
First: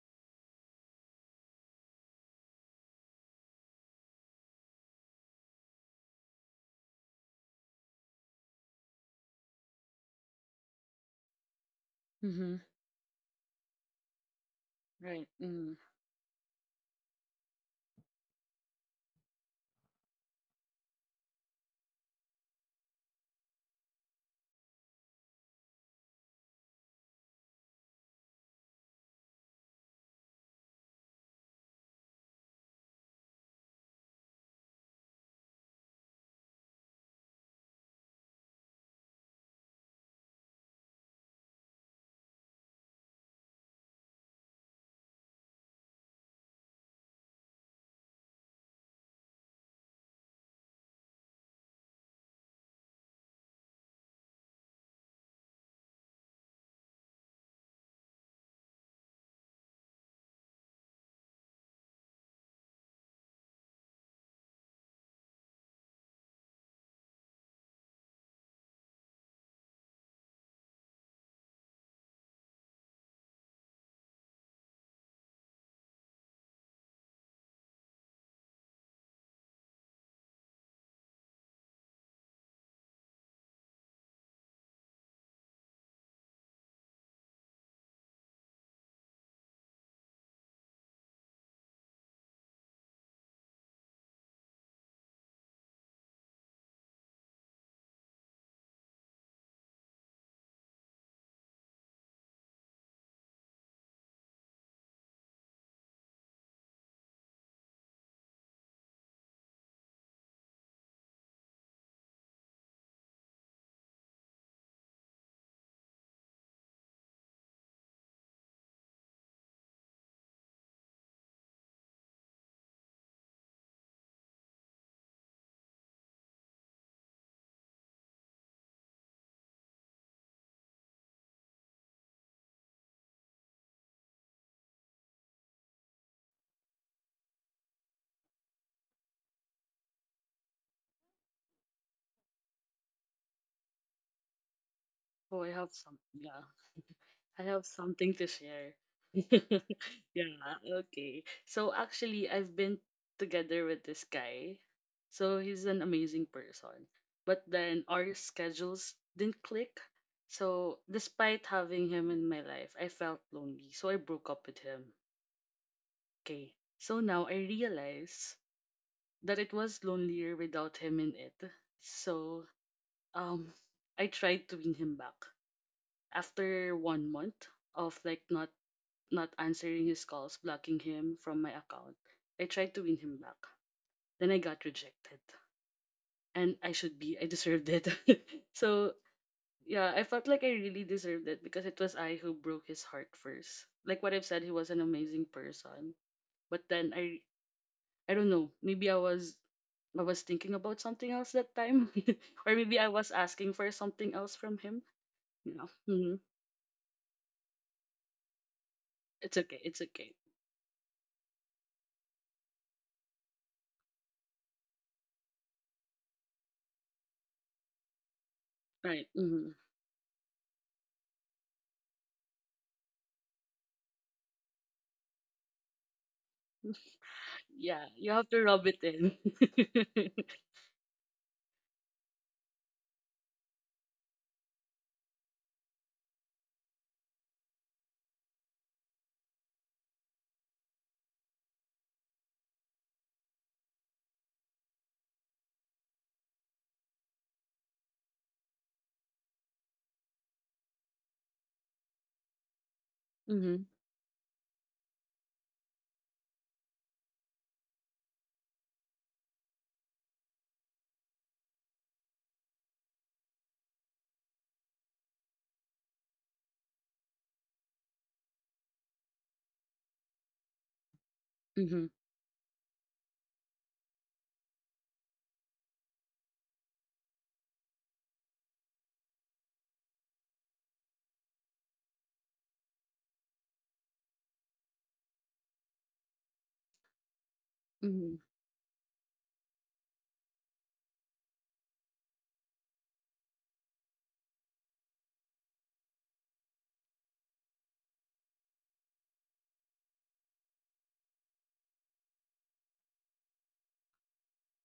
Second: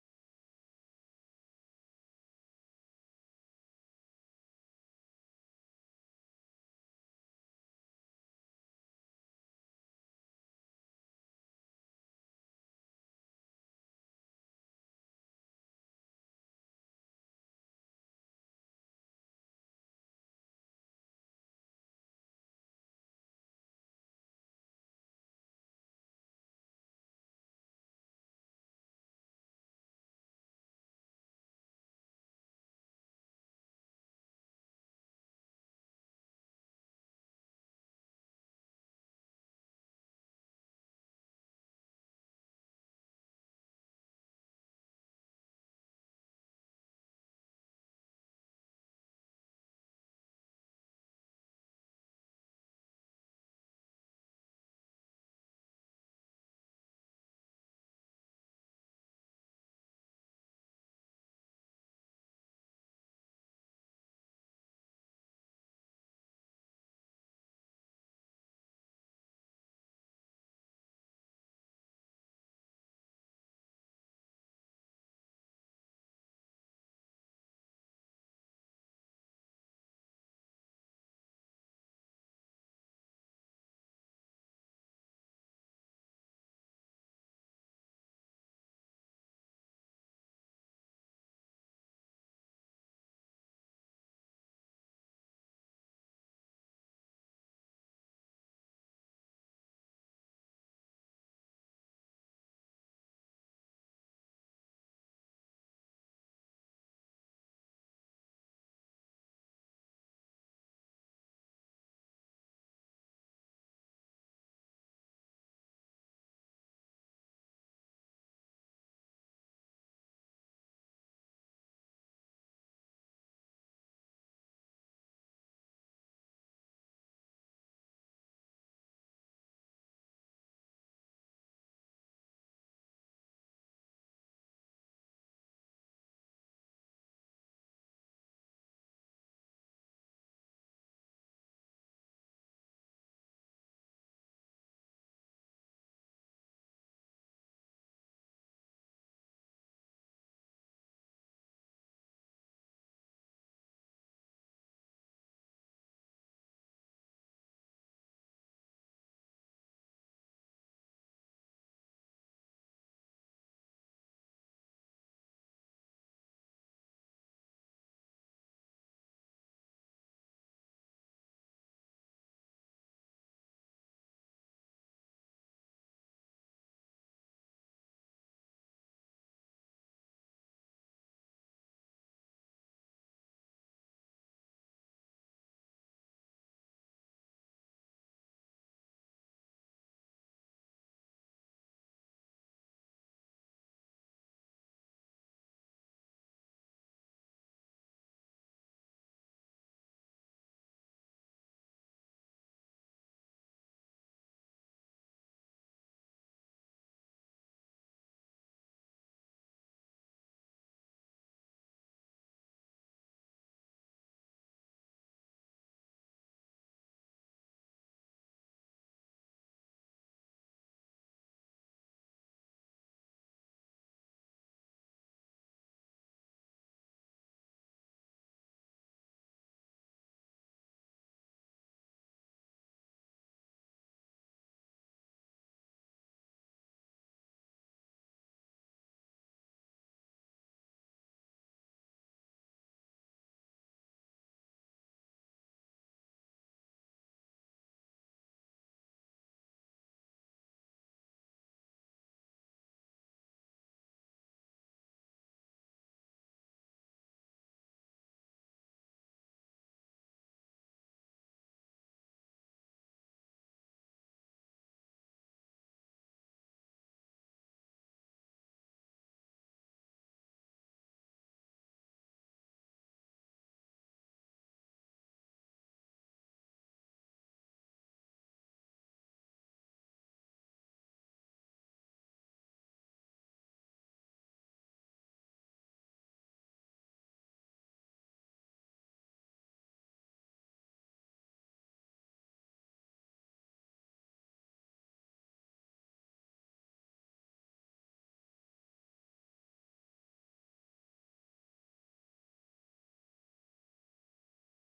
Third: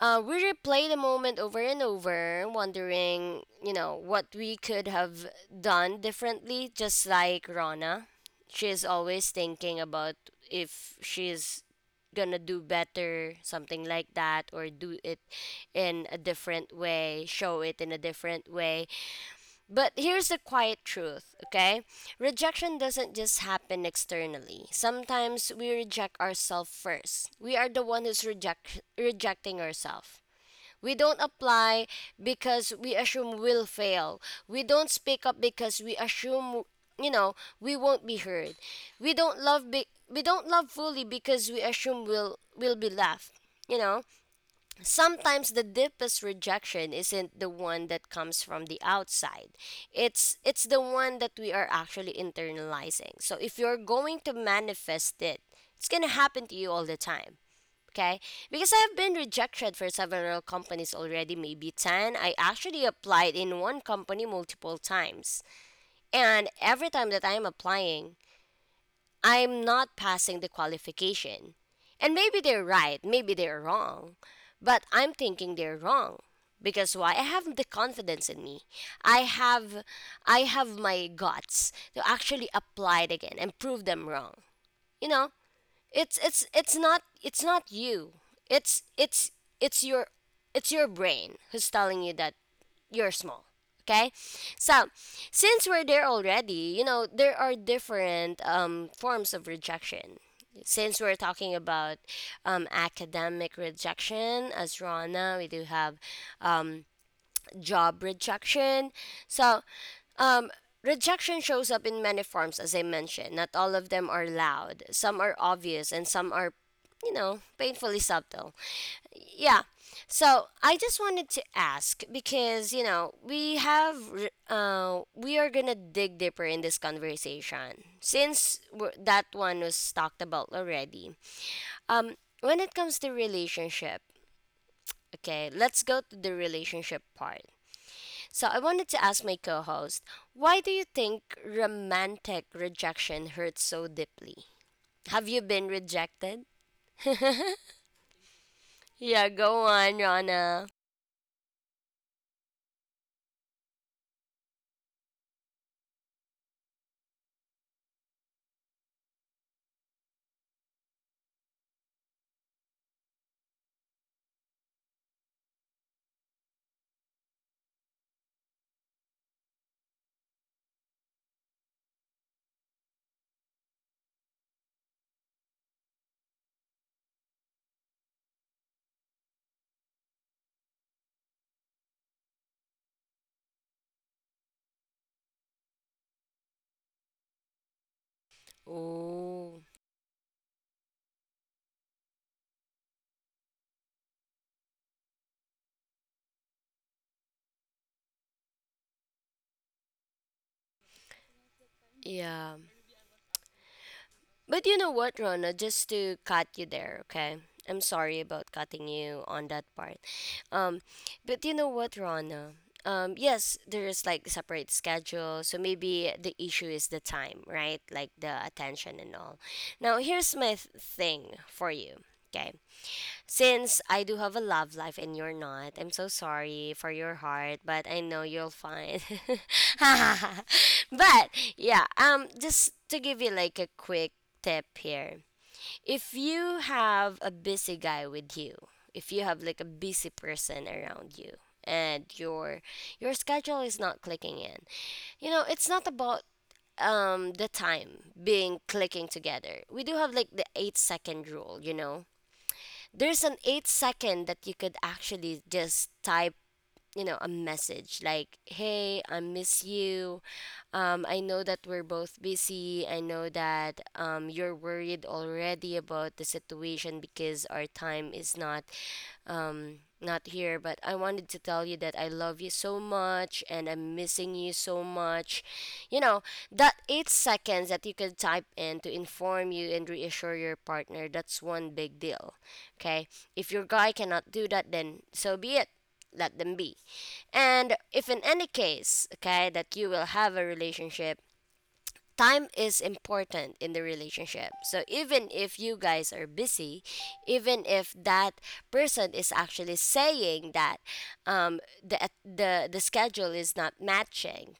[SPEAKER 1] uh, we replay the moment over and over, wondering, you know, what we could have done differently, just like Rana. She's always thinking about if she's gonna
[SPEAKER 2] Mm-hmm.
[SPEAKER 1] do better, something like that, or do it
[SPEAKER 2] Right. Mm.
[SPEAKER 1] in a different way, show it in a different way. But here's the quiet truth, okay? Rejection doesn't just happen externally. Sometimes we reject ourselves first. We are the one who's reject rejecting ourselves. We don't apply because we assume we'll fail. We don't speak up because we assume you know we won't be heard. We don't love be- we don't love fully because we assume we'll we'll be left. You know sometimes the deepest rejection isn't the one that comes from the outside, it's it's the one that we are actually internalizing. So if you're going to manifest it, it's going to happen to you all the time. Okay? Because I have been rejected for several companies already, maybe ten. I actually applied in one company multiple times, and every time that I'm applying, I'm not passing the qualification. And maybe they're right, maybe they're wrong, but I'm thinking they're wrong because why? I have the confidence in me. I have I have my guts to actually apply it again and prove them wrong. You know, it's it's it's not it's not you. It's it's it's your it's your brain who's telling you that you're small. Okay? So, since we're there already, you know, there are different um, forms of rejection. Since we're talking about um, academic rejection, as Rana, we do have um, job rejection. So, um, rejection shows up in many forms, as I mentioned. Not all of them are loud. Some are obvious, and some are, you know, painfully subtle. Yeah. So I just wanted to ask because you know we have re- uh, we are gonna dig deeper in this conversation, since we that one was talked about already. Um, when it comes to relationship, okay, let's go to the relationship part. So I wanted to ask my co host, why do you think romantic rejection hurts so deeply? Have
[SPEAKER 2] Oh,
[SPEAKER 1] you
[SPEAKER 2] I
[SPEAKER 1] been
[SPEAKER 2] have some. Yeah,
[SPEAKER 1] rejected?
[SPEAKER 2] I have something to share.
[SPEAKER 1] Yeah, go on,
[SPEAKER 2] Yeah.
[SPEAKER 1] Rana.
[SPEAKER 2] Okay. So actually, I've been together with this guy. So he's an amazing person. But then our schedules didn't click. So despite having him in my life, I felt lonely. So I broke up with him. Okay. So now I realize that it was lonelier without him in it. So um I tried to win him back. After one month of like not not answering his calls, blocking him from my account, I tried to win him back. Then I got rejected. And I should be, I deserved it. So
[SPEAKER 1] Oh,
[SPEAKER 2] yeah, I felt like I really deserved it because it was I who broke his heart first. Like what I've said, he was an amazing person. But then I I don't know, maybe I was I was thinking about something else that time. Or
[SPEAKER 1] yeah.
[SPEAKER 2] maybe I was asking for something else from
[SPEAKER 1] But you
[SPEAKER 2] him.
[SPEAKER 1] know what, Rona, just
[SPEAKER 2] Yeah.
[SPEAKER 1] to cut you there, okay? I'm sorry about cutting you
[SPEAKER 2] It's
[SPEAKER 1] on
[SPEAKER 2] okay.
[SPEAKER 1] that
[SPEAKER 2] It's
[SPEAKER 1] part.
[SPEAKER 2] okay.
[SPEAKER 1] Um, but you know what, Rona? Um, yes, there is like separate schedule, so maybe the issue is the time, right? Like the attention
[SPEAKER 2] Right.
[SPEAKER 1] and all.
[SPEAKER 2] Hmm.
[SPEAKER 1] Now, here's my th- thing for you, okay? Since I do have a love life and you're not, I'm so sorry for your heart,
[SPEAKER 2] Yeah,
[SPEAKER 1] but I
[SPEAKER 2] you
[SPEAKER 1] know
[SPEAKER 2] have to
[SPEAKER 1] you'll
[SPEAKER 2] rub it
[SPEAKER 1] find.
[SPEAKER 2] in.
[SPEAKER 1] But yeah, um, just to give you like a quick tip here, if you have a busy guy with you, if you have like a busy person around you, and your your schedule is not clicking in, you know, it's not about um the time being clicking together. We do have like the eight second rule, you know, there's an
[SPEAKER 2] Mm-hmm.
[SPEAKER 1] eight second that you could actually just type, you know, a message like, hey, I miss you. um, I know that we're both busy. I know that, um, you're worried already about the situation because our time is not um, not here, but I wanted to tell you
[SPEAKER 2] Mm-hmm.
[SPEAKER 1] that I love you so much and I'm missing you so much. You know, that eight seconds that you could type in to inform you and reassure your partner, that's one big deal. Okay? If your guy cannot do that, then so be it. Let them be. And if
[SPEAKER 2] Mm-hmm.
[SPEAKER 1] in any case, okay, that you will have a relationship, time is important in the relationship. So even if you guys are busy, even if that person is actually saying that, um, the the the schedule is not matching,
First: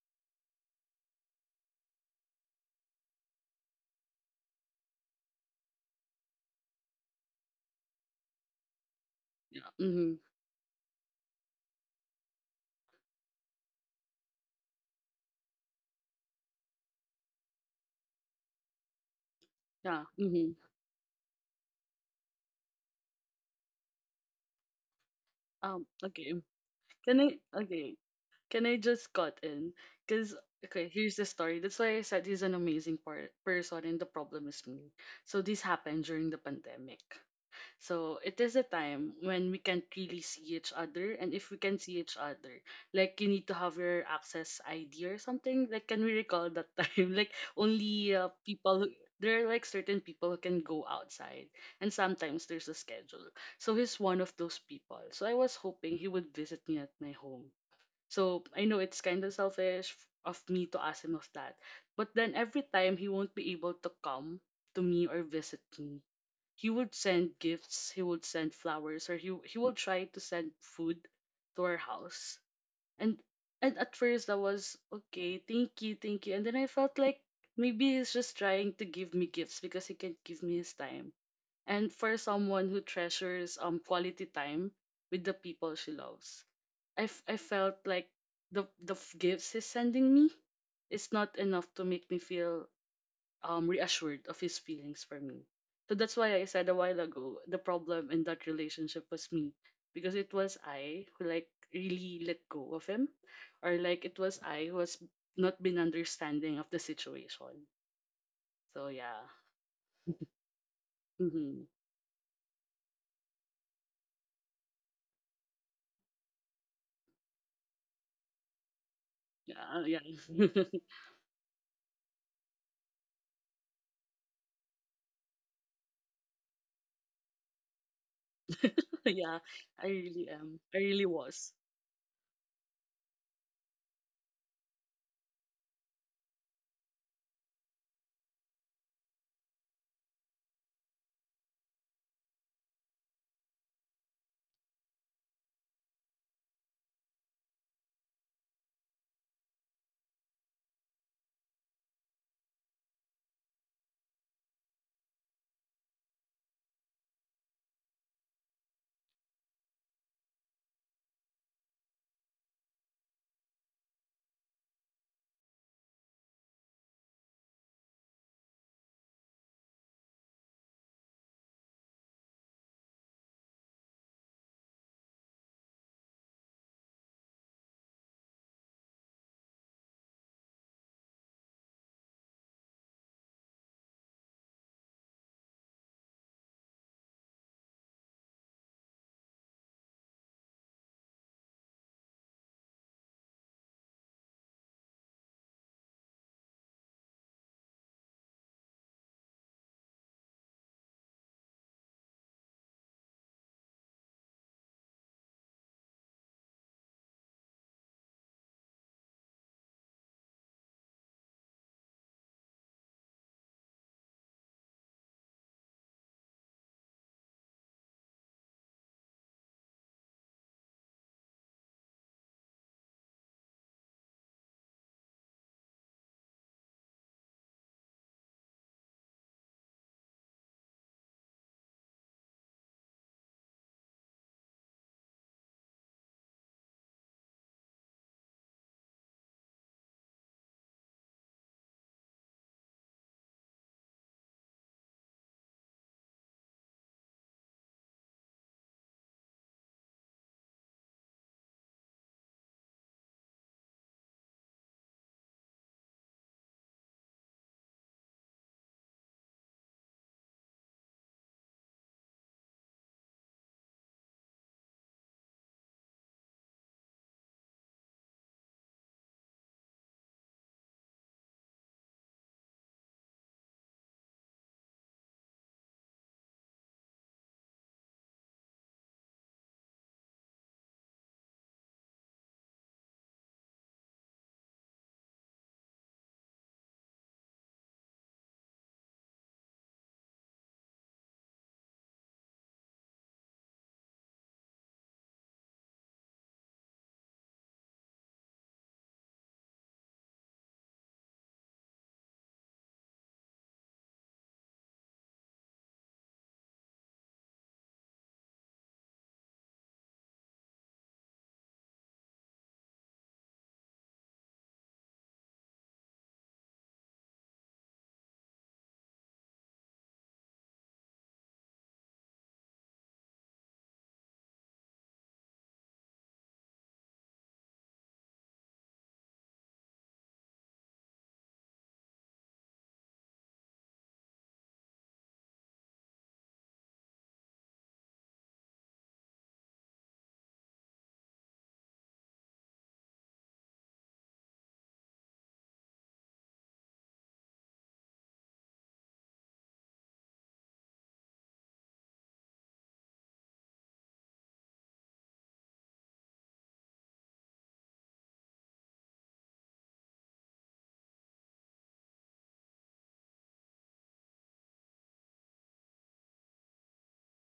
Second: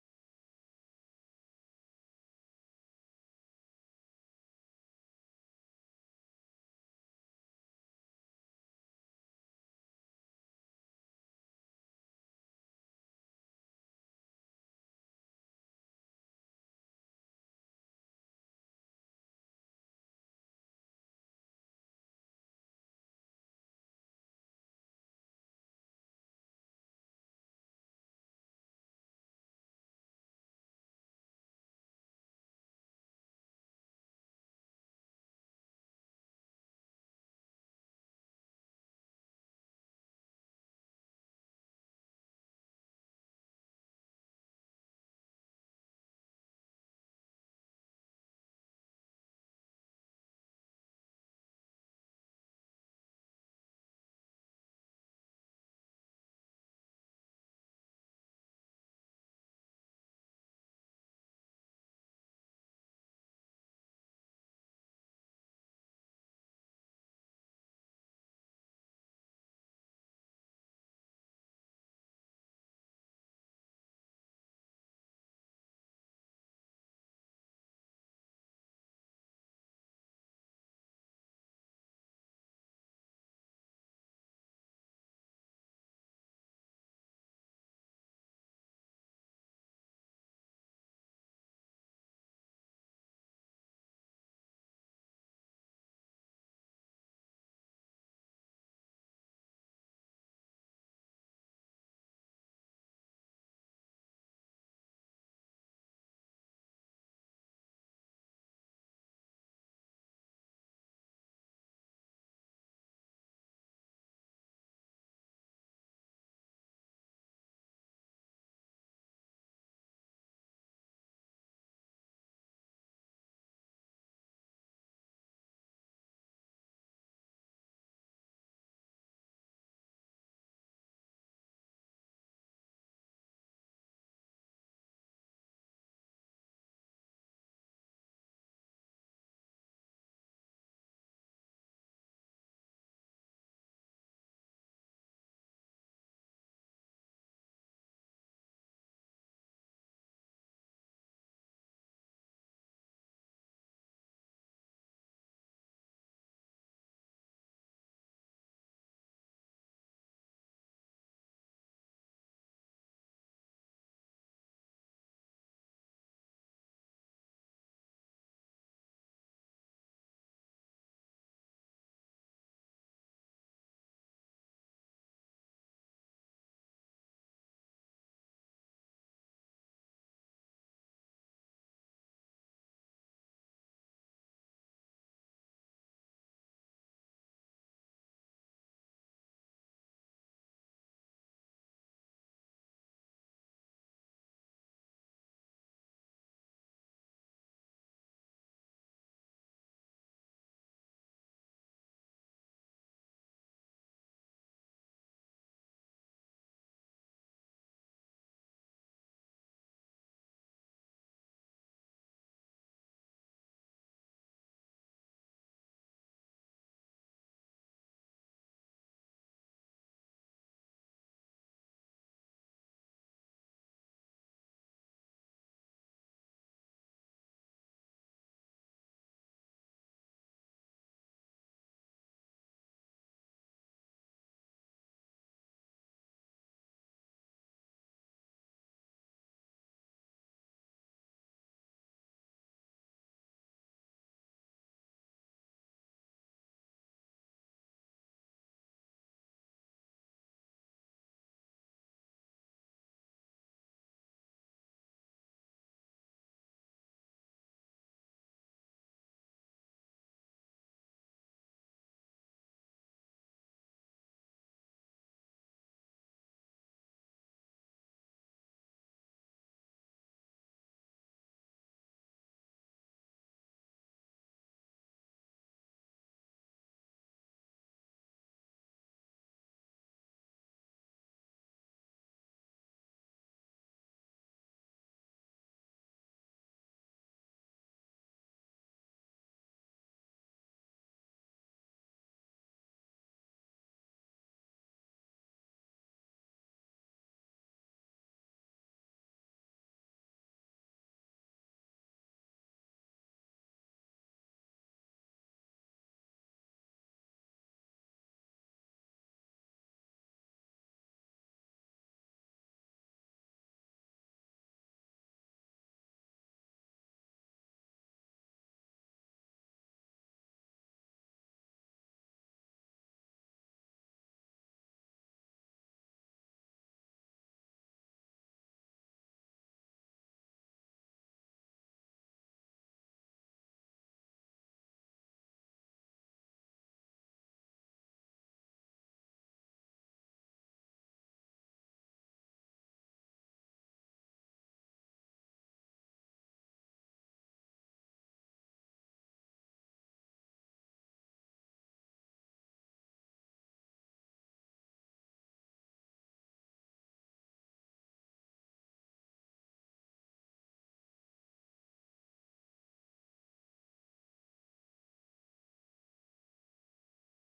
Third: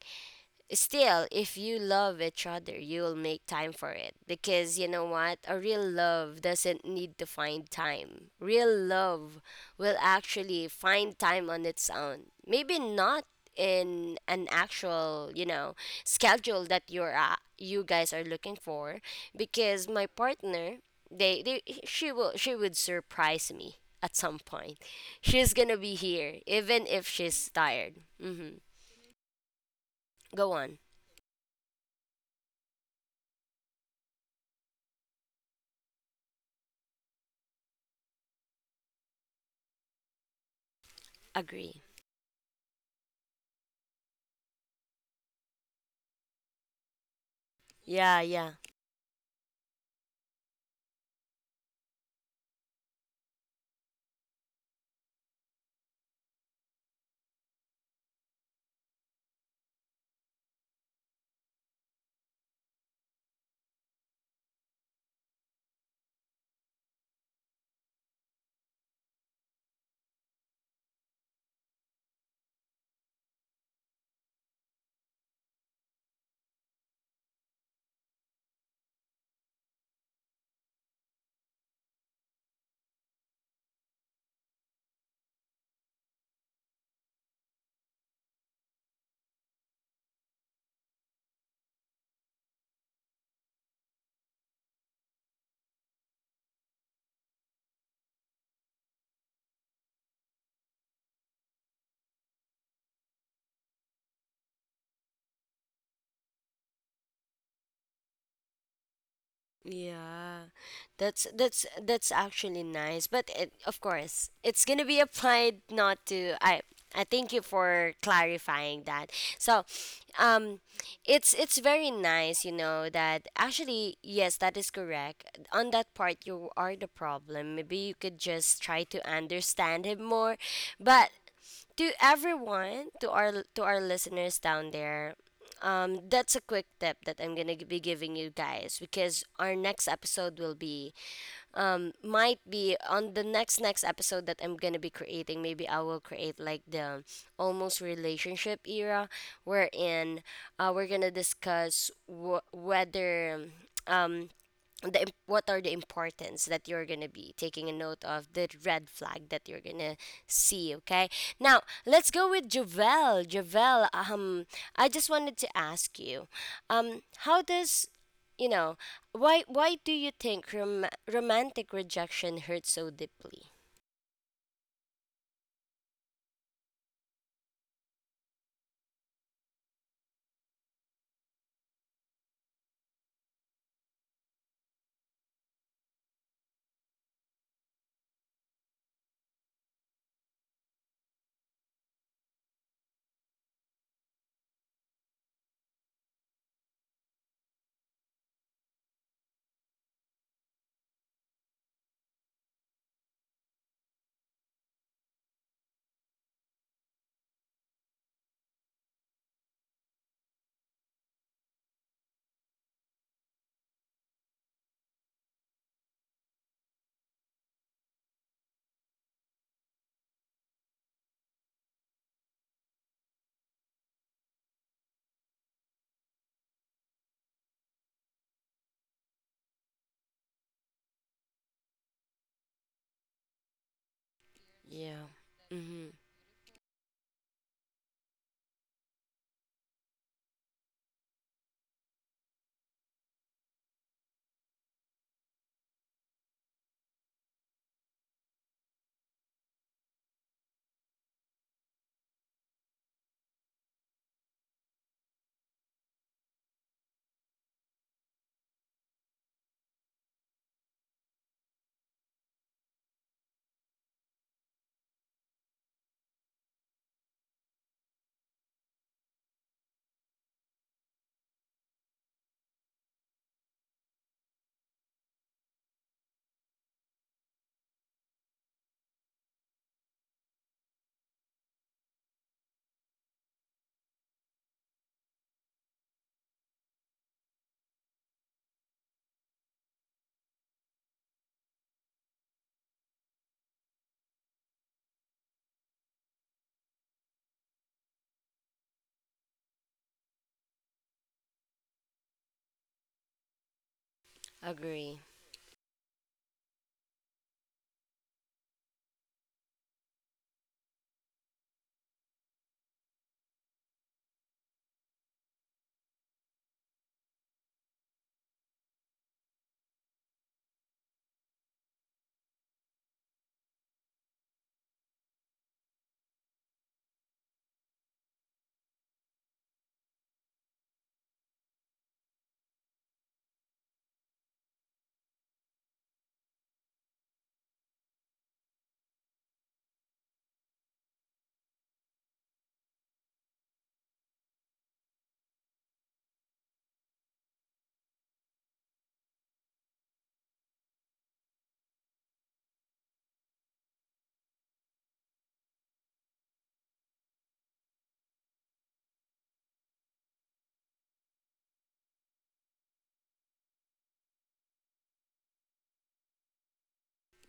[SPEAKER 1] still, if you love each other, you'll make time for it. Because you know what? A real love doesn't need to find time. Real love
[SPEAKER 2] Yeah.
[SPEAKER 1] will
[SPEAKER 2] Mm-hmm.
[SPEAKER 1] actually find time on its own. Maybe not in an actual, you know, schedule that you're uh, you guys are looking for, because
[SPEAKER 2] Yeah.
[SPEAKER 1] my
[SPEAKER 2] Mm-hmm.
[SPEAKER 1] partner, they, they she will she would surprise me at some point. She's going to
[SPEAKER 2] Um.
[SPEAKER 1] be
[SPEAKER 2] Okay.
[SPEAKER 1] here even if
[SPEAKER 2] Can I?
[SPEAKER 1] she's
[SPEAKER 2] Okay.
[SPEAKER 1] tired. Mhm.
[SPEAKER 2] Can I just cut in? Cause
[SPEAKER 1] Go on.
[SPEAKER 2] Okay, here's the story. That's why I said he's an amazing par. Person, and the problem is me. So this happened during the pandemic. So it is a time when we can't really see each other, and if we can
[SPEAKER 1] Agree.
[SPEAKER 2] see each other, like you need to have your access I D or something. Like, can we recall that time? Like, only
[SPEAKER 1] Yeah,
[SPEAKER 2] uh,
[SPEAKER 1] yeah.
[SPEAKER 2] people who- there are like certain people who can go outside, and sometimes there's a schedule. So he's one of those people. So I was hoping he would visit me at my home. So I know it's kind of selfish f- of me to ask him of that, but then every time he won't be able to come to me or visit me, he would send gifts, he would send flowers, or he he would try to send food to our house. And and at first I was okay, thank you, thank you. And then I felt like maybe he's just trying to give me gifts because he can't give me his time. And for someone who treasures um quality time with the people she loves, I, f- I felt like the the f- gifts he's sending me is not enough to make me feel um reassured of his feelings for me. So that's why I said a while ago the problem in that relationship was me, because it was I who like really let go of him, or like it was I who has not been understanding of the situation. So yeah.
[SPEAKER 1] Yeah. That's
[SPEAKER 2] Mm-hmm.
[SPEAKER 1] that's that's actually nice. But it, of course, it's going to be applied not to I. I thank you for clarifying that. So,
[SPEAKER 2] Yeah, yeah.
[SPEAKER 1] um it's it's very nice, you know, that actually yes, that is correct. On that part you are the problem. Maybe you could just try to
[SPEAKER 2] Yeah, I
[SPEAKER 1] understand him
[SPEAKER 2] really
[SPEAKER 1] more.
[SPEAKER 2] am. I really
[SPEAKER 1] But
[SPEAKER 2] was.
[SPEAKER 1] to everyone, to our to our listeners down there, um that's a quick tip that I'm gonna be giving you guys, because our next episode will be um might be on the next next episode that I'm gonna be creating. Maybe I will create like the almost relationship era, wherein uh, we're gonna discuss wh- whether um the im- what are the importance that you're gonna be taking a note of, the red flag that you're gonna see. Okay, now let's go with Javel. Javel, um I just wanted to ask you, um how does, you know, why why do you think rom- romantic rejection hurts so deeply? Yeah. Mm-hmm. Agree.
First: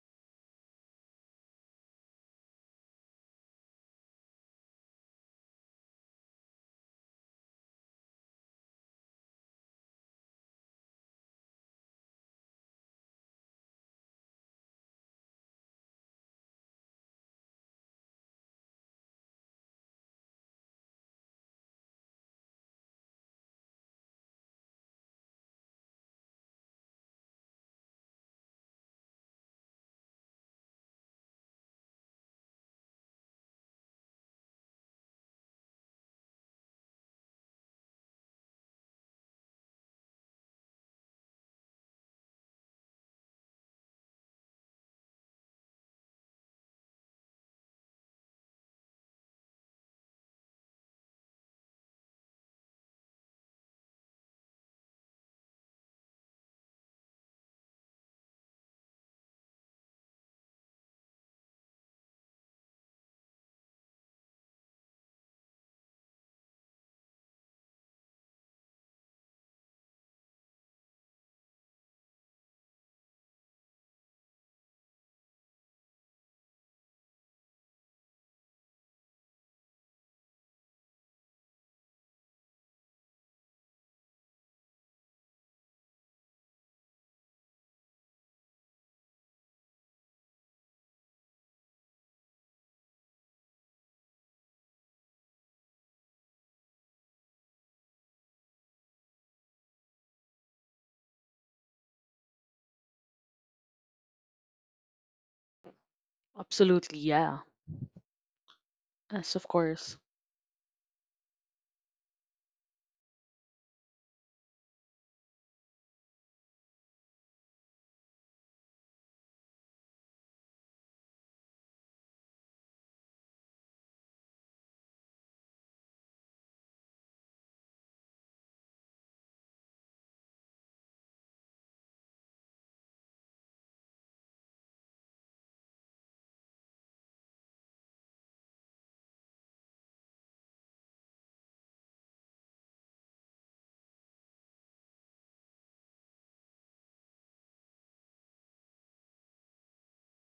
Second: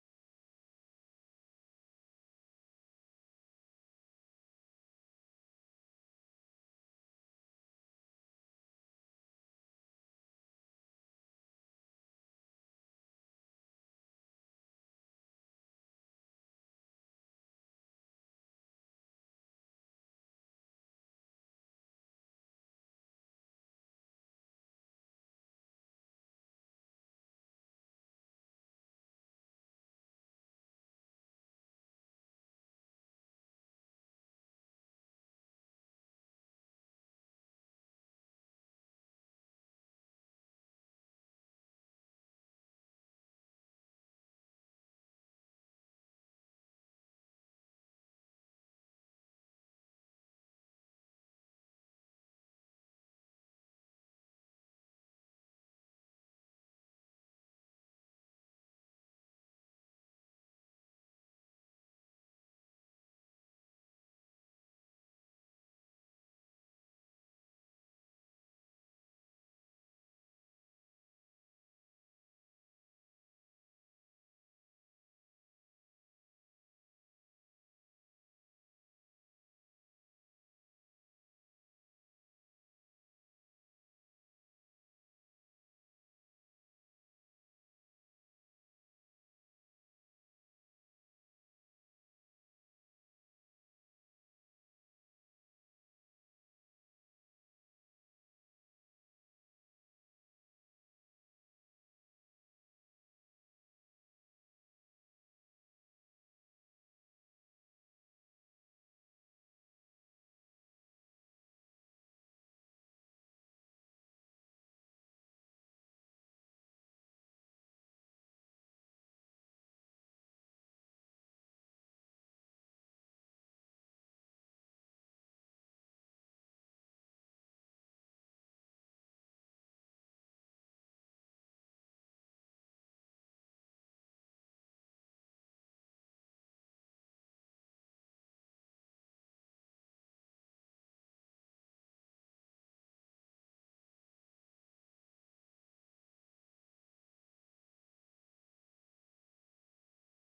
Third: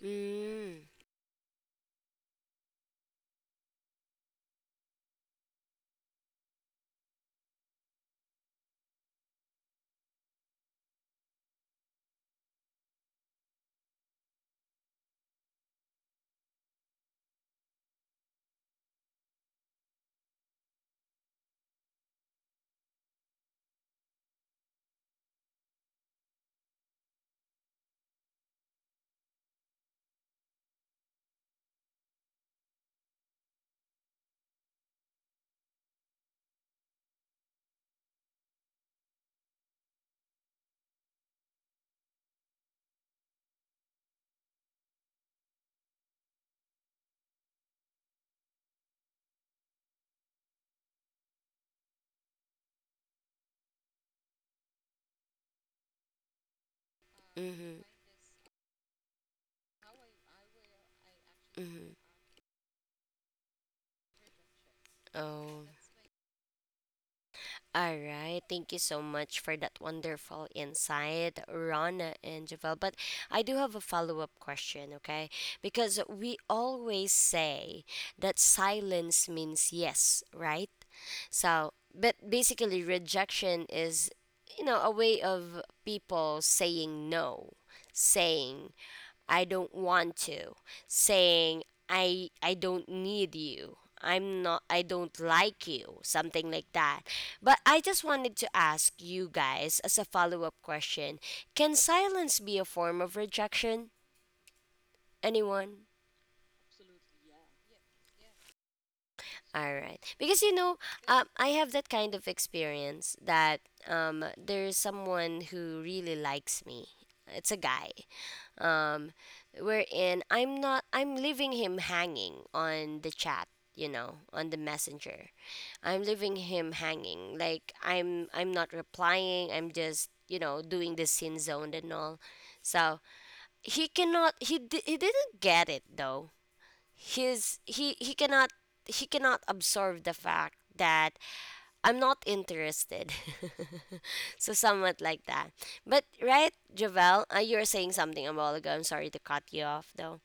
[SPEAKER 1] Mm. Mm-hmm. Mm-hmm. Oh. All right. Thank you so much for that wonderful insight, Rana and Javel. But I do have a follow up question, okay? Because we always say that silence means yes, right? So, but basically, rejection is, you know, a way of people saying no, saying I don't want to, saying I I don't need you. I'm not I don't like you, something like that. But I just wanted to ask you guys as a follow-up question, can silence be a form of rejection? Anyone?
[SPEAKER 2] Absolutely, yeah. Yes, of
[SPEAKER 1] All
[SPEAKER 2] course.
[SPEAKER 1] right. Because you know, um, I have that kind of experience that, um, there's someone who really likes me. It's a guy. um, wherein I'm not I'm leaving him hanging on the chat, you know, on the messenger. I'm leaving him hanging. Like I'm I'm not replying. I'm just, you know, doing the sin zone and all. So he cannot he di- he didn't get it though. His he he cannot, he cannot absorb the fact that I'm not interested. So somewhat like that. But right, Javel, uh, you were saying something a while ago. I'm sorry to cut you off though.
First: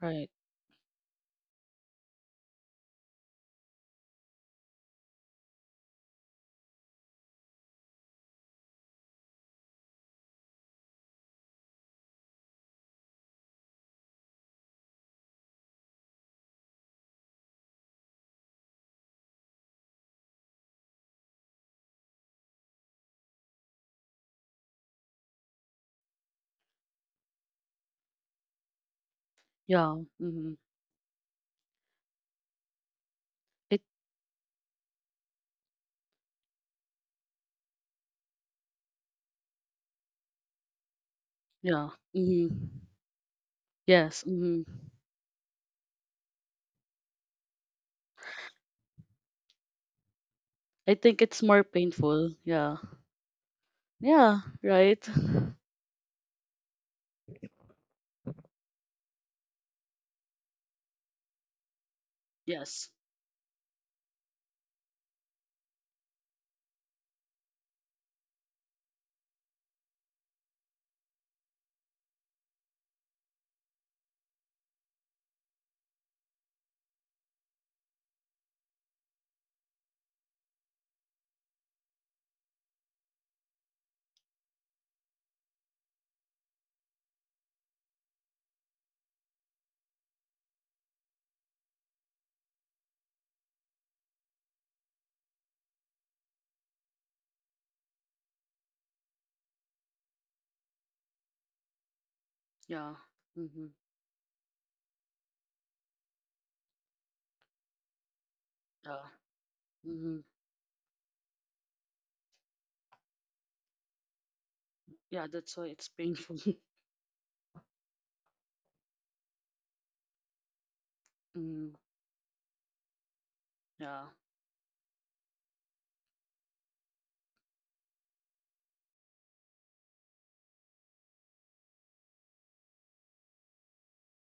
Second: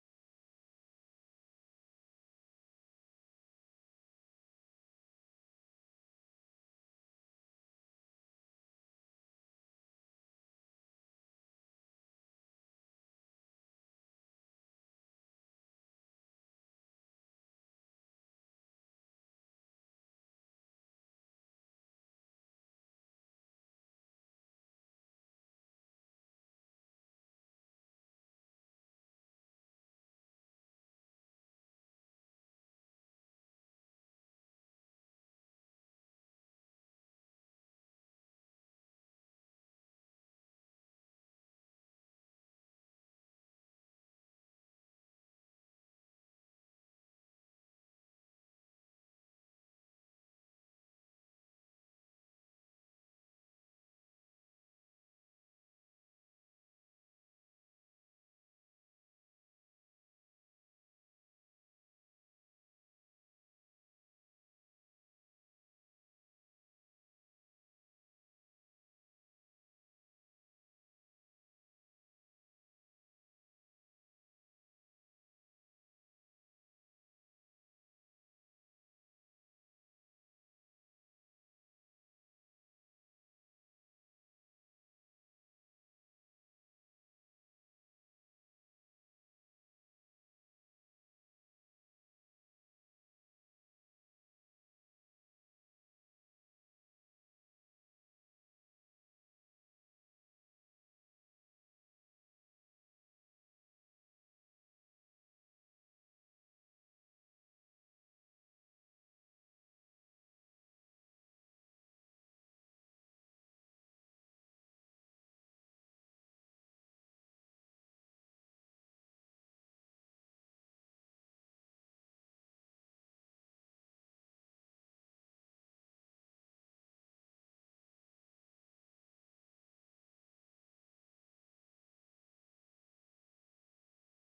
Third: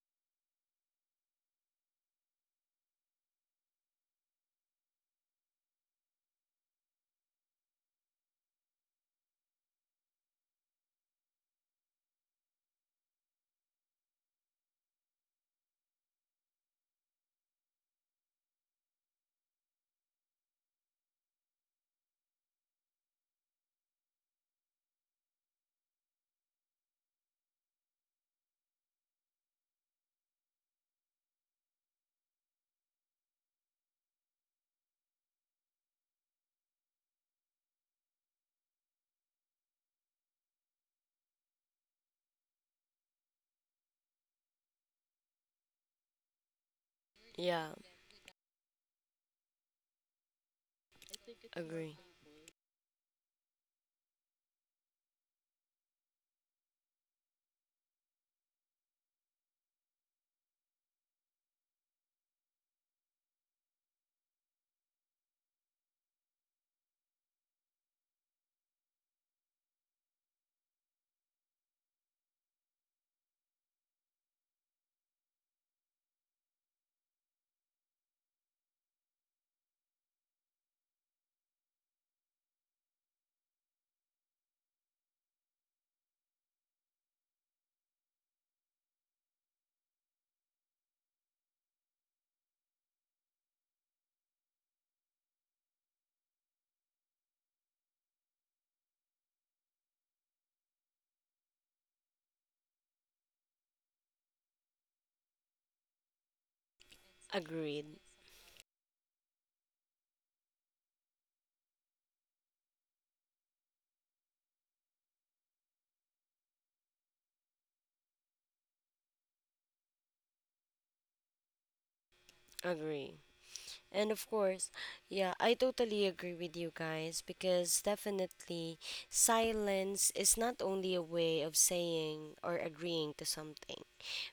[SPEAKER 2] Right. Yeah. Mm-hmm. It yeah. Mm-hmm. Yes. Mm-hmm.
[SPEAKER 1] Yeah,
[SPEAKER 2] I think it's more
[SPEAKER 1] agree.
[SPEAKER 2] painful. Yeah. Yeah, right. Yes. Yeah. Mm-hmm.
[SPEAKER 1] Agreed.
[SPEAKER 2] Yeah. Mm-hmm. Yeah. That's why it's painful. Mm.
[SPEAKER 1] Agree.
[SPEAKER 2] Yeah.
[SPEAKER 1] And of course, yeah, I totally agree with you guys, because definitely silence is not only a way of saying or agreeing to something.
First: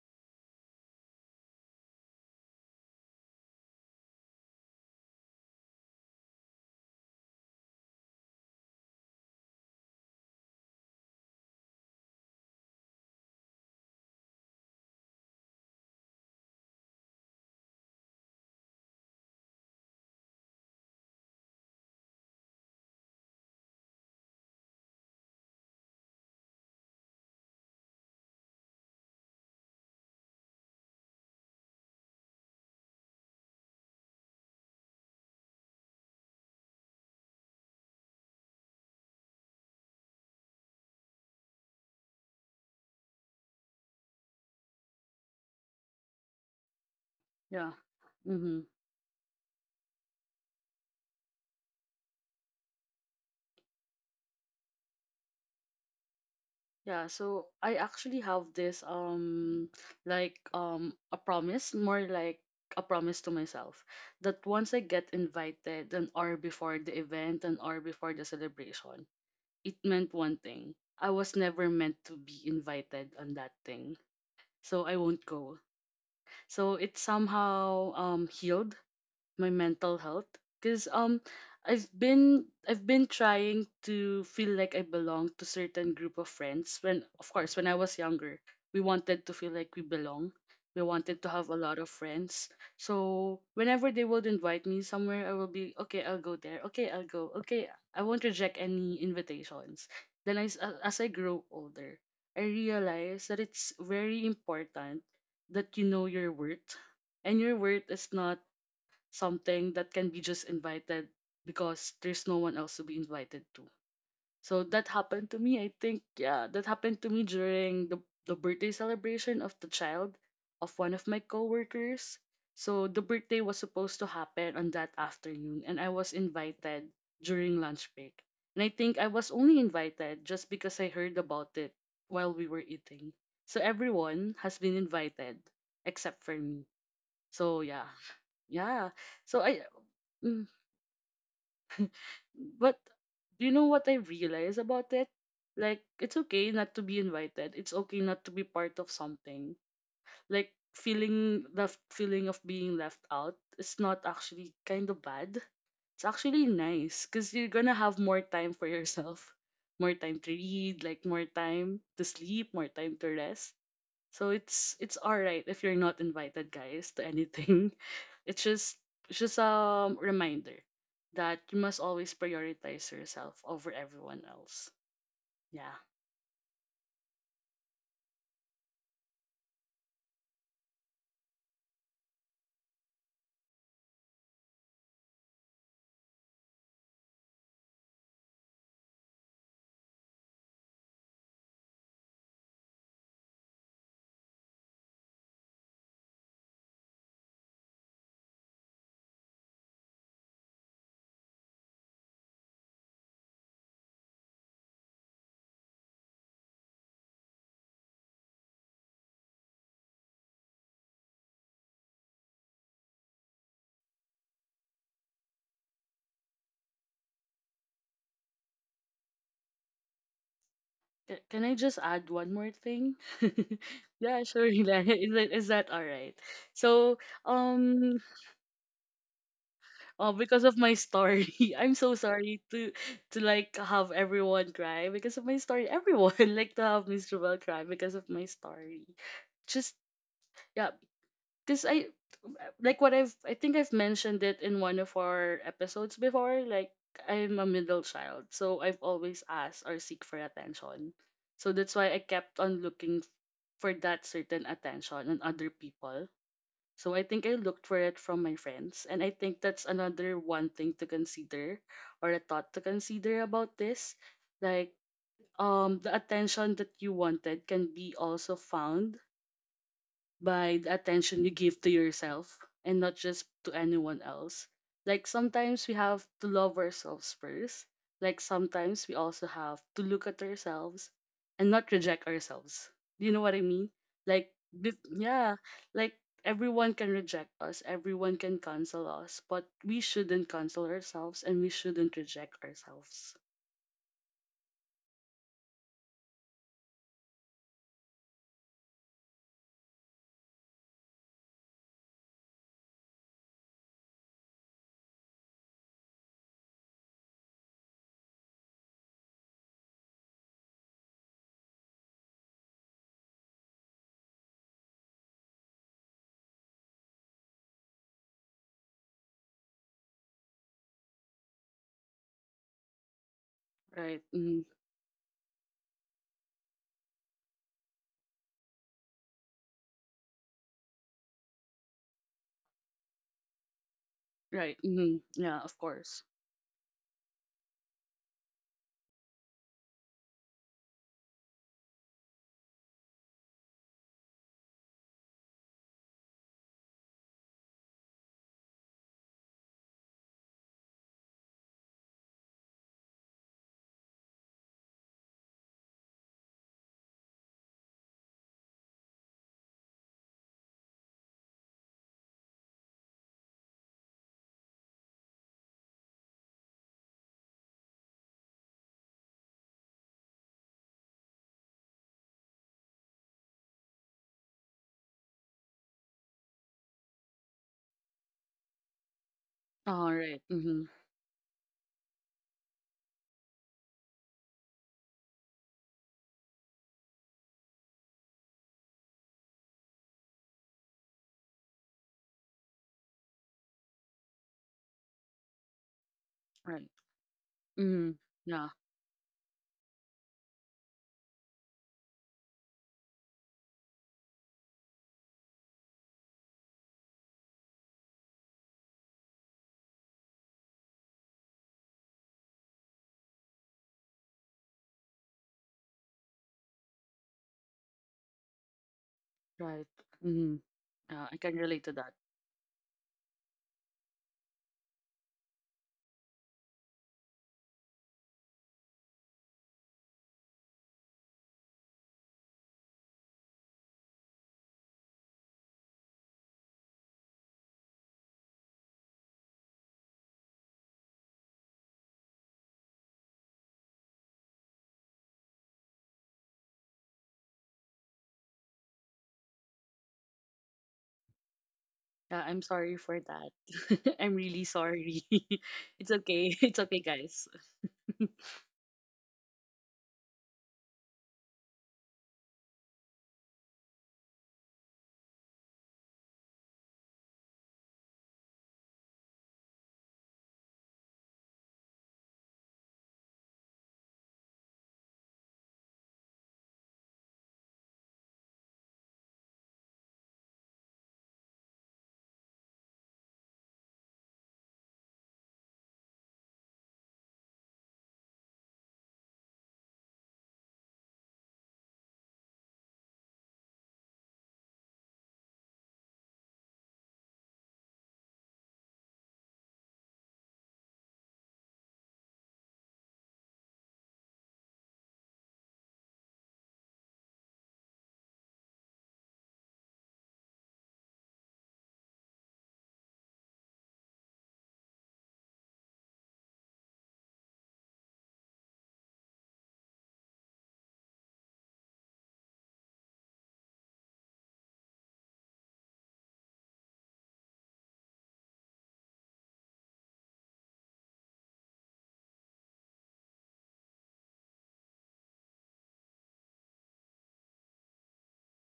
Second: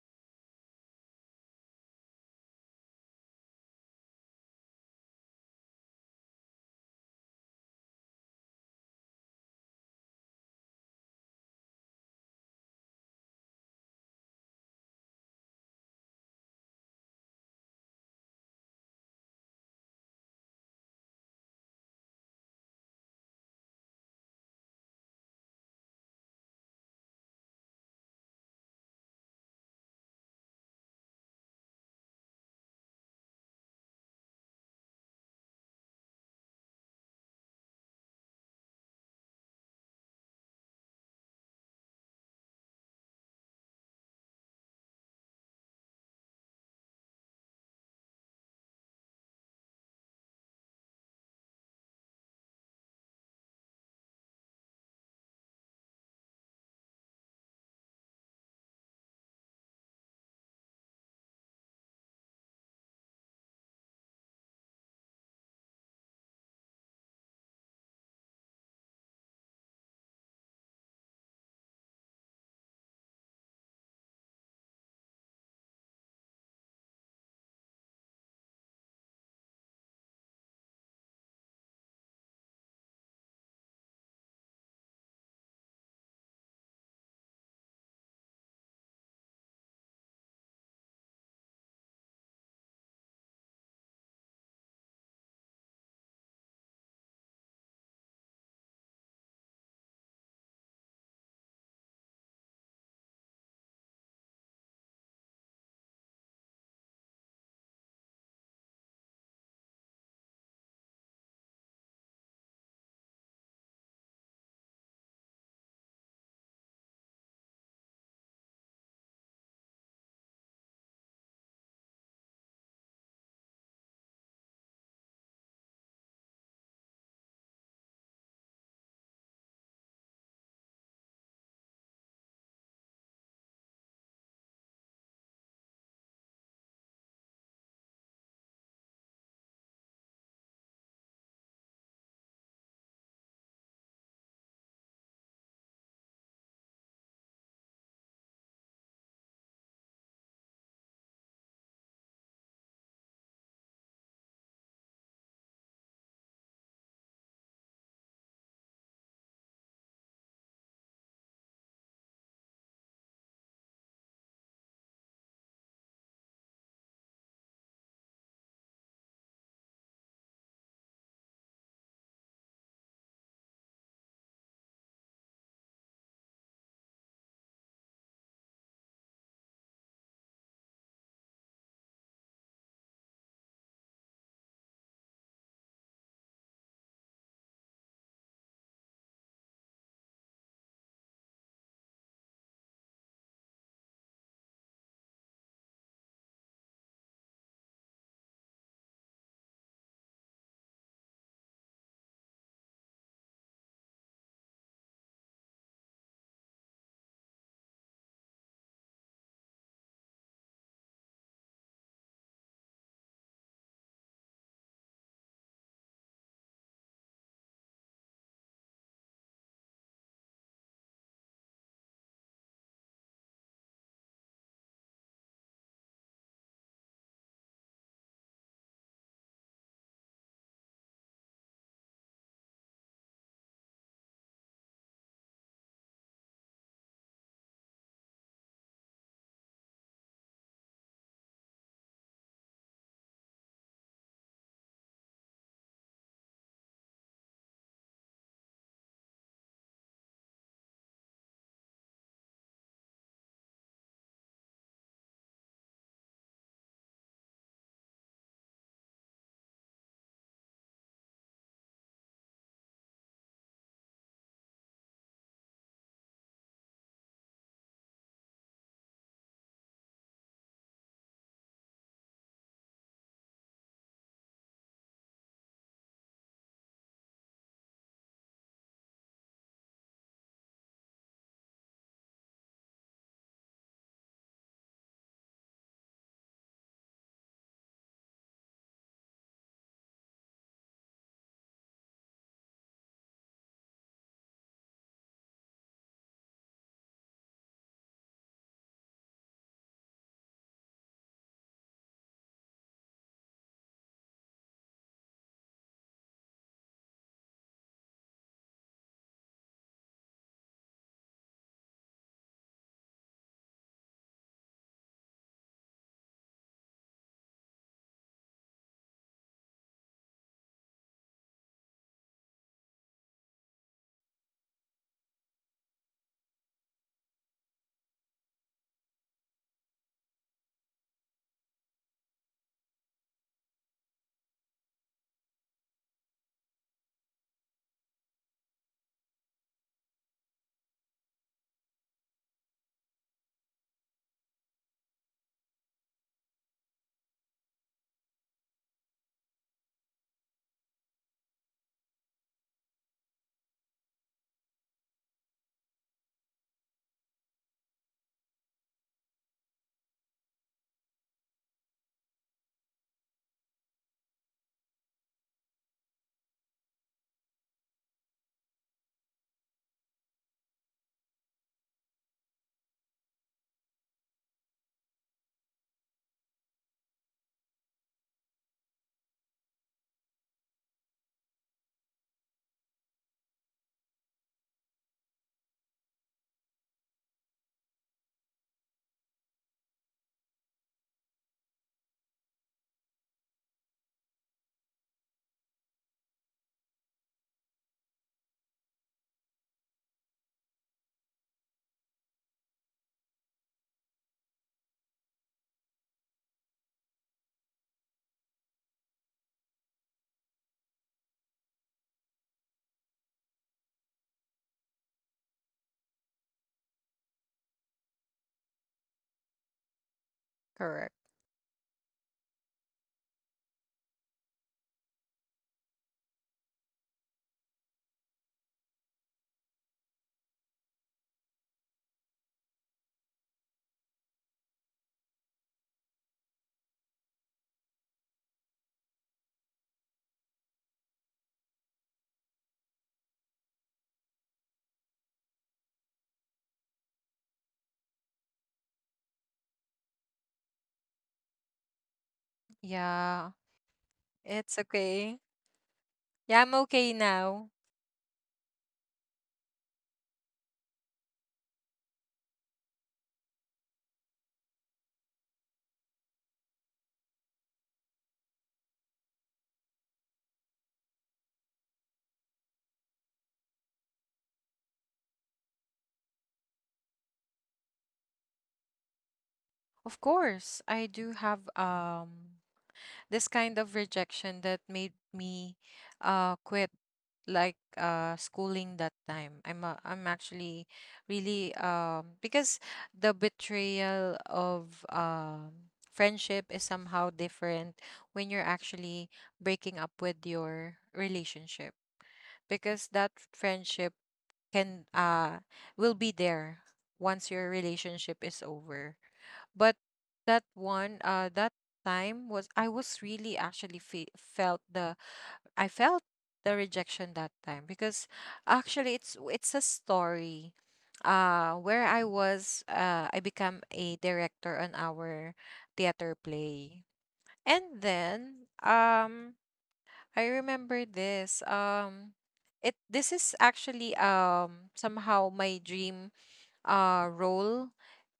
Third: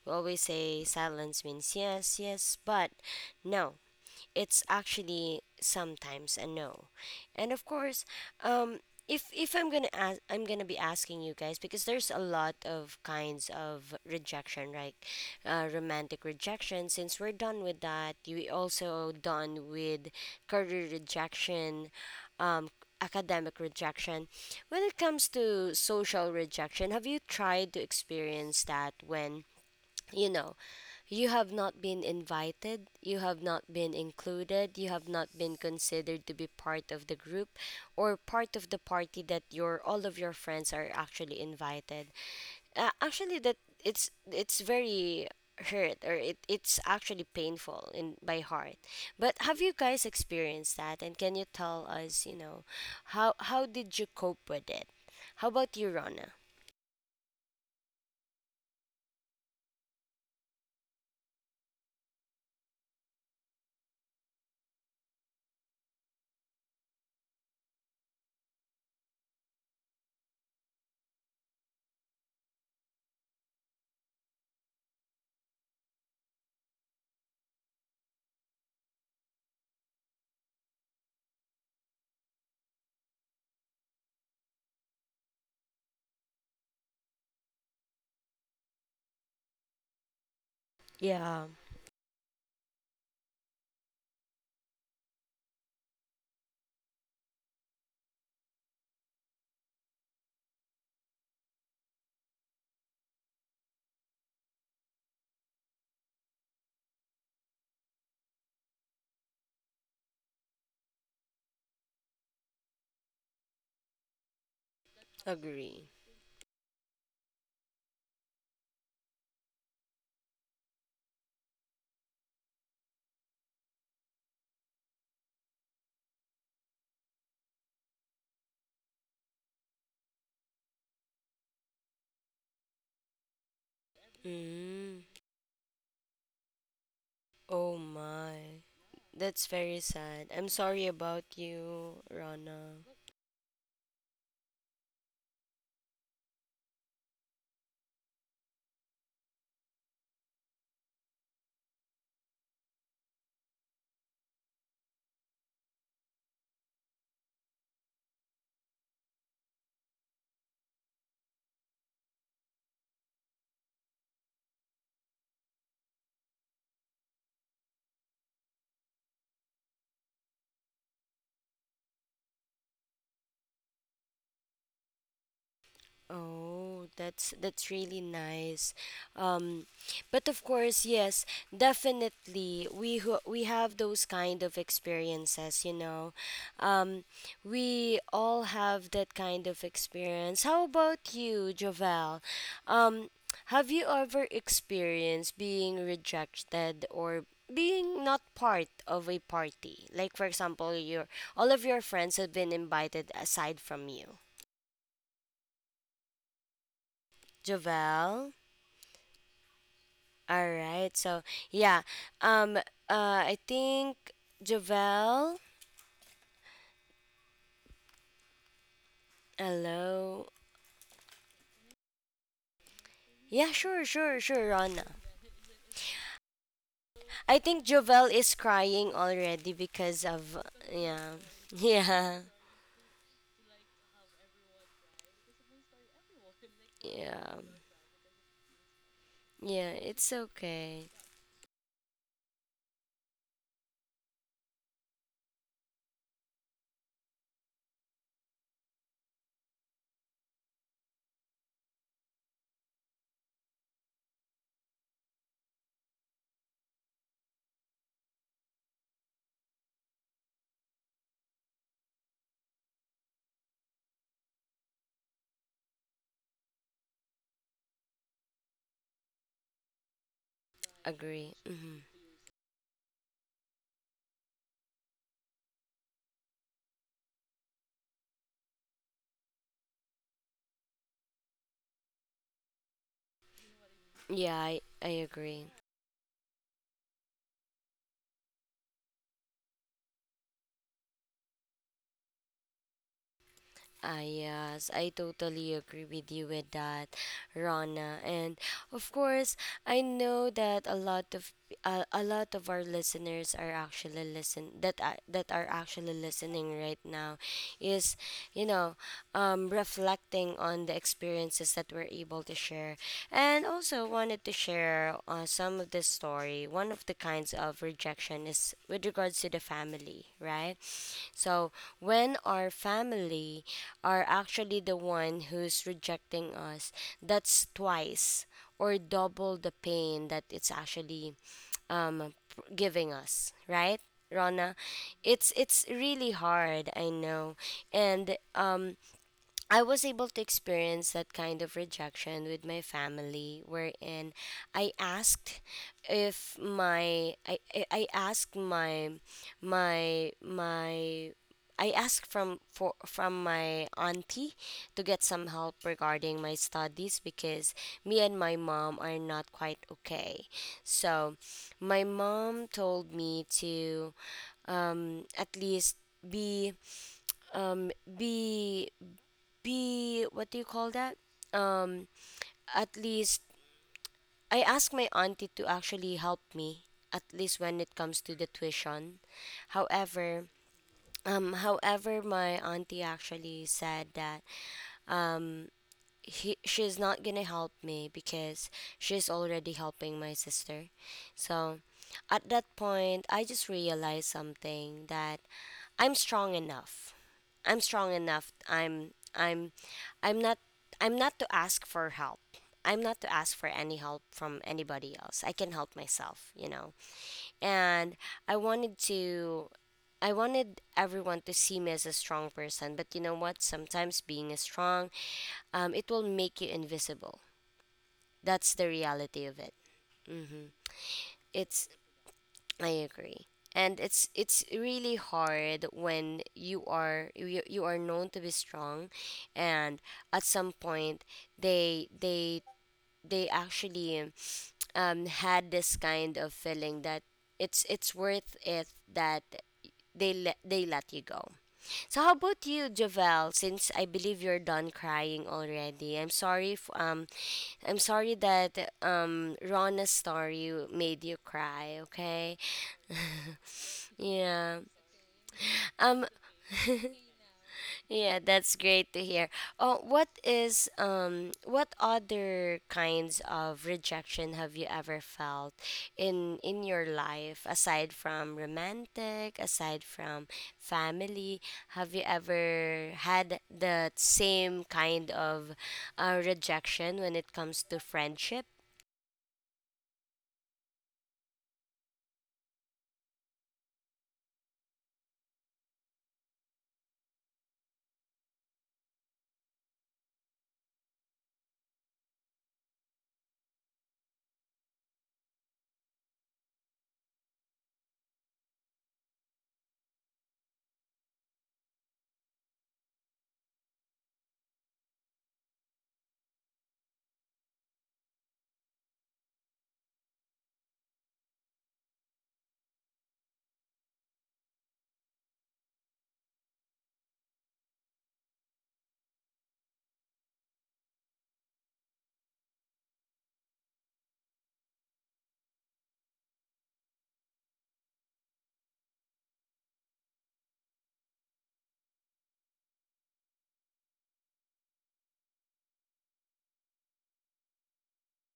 [SPEAKER 1] We always say silence means yes, yes, but no. It's actually sometimes a no. And of course, um, if if I'm gonna ask, I'm gonna be asking you guys, because there's a lot of kinds of rejection, right? Uh, romantic rejection. Since we're done with that, you also done with career rejection, um, academic rejection. When it comes to social rejection, have you tried to experience that when, you know, you have not been invited, you have not been included, you have not been considered to be part of the group or part of the party that your all of your friends are actually invited. Uh, actually that, it's it's very hurt, or it, it's actually
[SPEAKER 2] Yeah.
[SPEAKER 1] painful in by
[SPEAKER 2] Mm-hmm.
[SPEAKER 1] heart. But have you guys experienced that, and can you tell us, you know, how how did you cope with it? How about you, Rana?
[SPEAKER 2] Yeah. So I actually have this um like um a promise, more like a promise to myself that once I get invited an hour before the event, an hour before the celebration, it meant one thing. I was never meant to be invited on that thing. So I won't go. So it somehow um, healed my mental health because um I've been I've been trying to feel like I belong to certain group of friends when of course when I was younger we wanted to feel like we belong, we wanted to have
[SPEAKER 1] Yeah,
[SPEAKER 2] a lot of friends, so whenever they would invite me somewhere I will be okay, I'll go there, okay, I'll go, okay, I won't reject any invitations. Then I, s- a- as I grow older I realize that it's very important that you know your worth, and your worth is not something that can be just invited because there's no one else to be invited to. So that happened to me. I
[SPEAKER 1] agree.
[SPEAKER 2] think yeah, that happened to me during the the birthday celebration of the child of one of my coworkers. So the birthday was supposed to happen on that afternoon, and I was invited during lunch break. And I think I was only invited just because I heard about it while we were eating. So everyone has been
[SPEAKER 1] Mm.
[SPEAKER 2] invited except for me. So
[SPEAKER 1] Oh
[SPEAKER 2] yeah.
[SPEAKER 1] my.
[SPEAKER 2] Yeah. So
[SPEAKER 1] That's
[SPEAKER 2] I
[SPEAKER 1] very sad.
[SPEAKER 2] Mm,
[SPEAKER 1] I'm sorry about you,
[SPEAKER 2] but
[SPEAKER 1] Rana.
[SPEAKER 2] do you know what I realize about it? Like, it's okay not to be invited. It's okay not to be part of something. Like, feeling the feeling of being left out is not actually kind of bad. It's actually nice because you're gonna have more time for yourself, more time to read, like more time to sleep, more time to rest. So it's it's all right if you're not invited, guys, to anything. It's just it's just a reminder that you must always prioritize yourself over everyone else. Yeah.
[SPEAKER 1] Oh, that's that's really nice. Um, but of course, yes, definitely we who we have those kind of experiences, you know. Um, we all have that kind of experience. How about you, Jovel? Um, have you ever experienced being rejected or being not part of a party? Like for example, your all of your friends have been invited aside from you. Jovel? All right. So yeah, um, uh, I think Javel. Hello.
[SPEAKER 2] C- Can I just add one more thing?
[SPEAKER 1] Yeah, sure, sure,
[SPEAKER 2] Yeah, sure.
[SPEAKER 1] sure,
[SPEAKER 2] Hila.
[SPEAKER 1] Rana.
[SPEAKER 2] Is that, is that all right? So,
[SPEAKER 1] I think
[SPEAKER 2] um,
[SPEAKER 1] Javel is crying already because
[SPEAKER 2] uh,
[SPEAKER 1] of
[SPEAKER 2] because of my
[SPEAKER 1] yeah,
[SPEAKER 2] story, I'm so
[SPEAKER 1] yeah,
[SPEAKER 2] sorry to to like have everyone cry because of my story. Everyone like to have Miss
[SPEAKER 1] yeah,
[SPEAKER 2] Jewel cry because of my story.
[SPEAKER 1] yeah.
[SPEAKER 2] Just
[SPEAKER 1] It's
[SPEAKER 2] yeah,
[SPEAKER 1] okay.
[SPEAKER 2] because I like what I've I think I've mentioned it in one of our episodes before. Like I'm a middle child, so I've always asked or seek for attention. So that's why I kept on looking for that certain attention on other people. So I think I looked for it from my friends, and I think that's another one thing to consider or a thought to consider about this. Like, um the attention that you wanted can be also found by the attention you
[SPEAKER 1] Agree.
[SPEAKER 2] give to
[SPEAKER 1] Hmm.
[SPEAKER 2] yourself and not just to anyone else. Like sometimes we have to love ourselves first. Like sometimes we also have to look at ourselves and not reject ourselves. Do you know what I mean? Like,
[SPEAKER 1] Yeah, I
[SPEAKER 2] bef-
[SPEAKER 1] I
[SPEAKER 2] yeah,
[SPEAKER 1] agree.
[SPEAKER 2] like everyone can reject us, everyone can cancel us, but we shouldn't cancel ourselves and we shouldn't reject ourselves.
[SPEAKER 1] Ah, yes, I totally agree with you with that, Rana. And of course, I know that a lot of, uh, a a lot of our listeners are actually listen that uh, that are actually listening right now, is, you know, um, reflecting on the experiences that we're able to share, and also wanted to share, uh, some of the story. One of the kinds of rejection is with regards to the family, right? So when our family
[SPEAKER 2] Right.
[SPEAKER 1] are
[SPEAKER 2] Mm,
[SPEAKER 1] actually the one who's rejecting us, that's twice or double the pain that it's actually um p- giving us, right,
[SPEAKER 2] right.
[SPEAKER 1] Rona?
[SPEAKER 2] Mm,
[SPEAKER 1] it's
[SPEAKER 2] yeah, of
[SPEAKER 1] it's
[SPEAKER 2] course.
[SPEAKER 1] really hard, I know. And um I was able to experience that kind of rejection with my family, wherein I asked if my I I I asked my my my I asked from for from my auntie to get some help regarding my studies, because me and my mom are not quite okay. So, my mom told me to um at least be um be be what do you call that? Um, at least I asked my auntie to actually help me at least when it comes to the tuition.
[SPEAKER 2] All right.
[SPEAKER 1] However,
[SPEAKER 2] Mm,
[SPEAKER 1] um, however, my auntie actually said that, um, he, she's not gonna help me because she's already helping my sister. So at that point, I just realized something that I'm strong
[SPEAKER 2] right.
[SPEAKER 1] enough. I'm
[SPEAKER 2] Mm,
[SPEAKER 1] strong enough. I'm I'm I'm not I'm not to ask for help. I'm not to ask for any help from anybody else. I can help myself, you know. And I wanted to I wanted everyone to see me as a strong person, but you know what? Sometimes being a strong, um, it will make you invisible. That's the reality of it.
[SPEAKER 2] right. Hmm.
[SPEAKER 3] Correct.
[SPEAKER 2] Uh, I can relate to
[SPEAKER 1] It's,
[SPEAKER 2] that.
[SPEAKER 1] I agree. And it's it's really hard when you are you, you are known to be strong and at some point they they they actually um had this kind of feeling that it's it's worth it that they let they let you go. So how about you, Javel? Since I believe you're done crying already, I'm sorry. If, um, I'm sorry that um Rona's story made you cry.
[SPEAKER 2] Yeah,
[SPEAKER 1] Okay.
[SPEAKER 2] I'm sorry for
[SPEAKER 3] Yeah,
[SPEAKER 2] that. I'm really
[SPEAKER 3] it's
[SPEAKER 1] Yeah.
[SPEAKER 2] sorry.
[SPEAKER 3] okay.
[SPEAKER 2] It's
[SPEAKER 1] Um
[SPEAKER 2] okay.
[SPEAKER 3] Yeah, I'm
[SPEAKER 2] It's okay,
[SPEAKER 3] okay
[SPEAKER 2] guys.
[SPEAKER 3] now.
[SPEAKER 1] yeah, that's great to hear. Oh, what is um what other kinds of rejection have you ever felt in in your life aside from romantic, aside from family? Have you ever had the same kind of uh, rejection when it comes to friendship?
[SPEAKER 3] Of course, I do have um this kind of rejection that made me uh quit like uh schooling that time. I'm uh, I'm actually really um because the betrayal of um friendship is somehow different when you're actually breaking up with your relationship because that friendship can uh will be there once your relationship is over. But that one uh that time was I was really actually fe- felt the I felt the rejection that time because actually it's it's a story uh where I was uh I become a director on our theater play. And then um I remember this. Um, it this is actually um somehow my dream uh role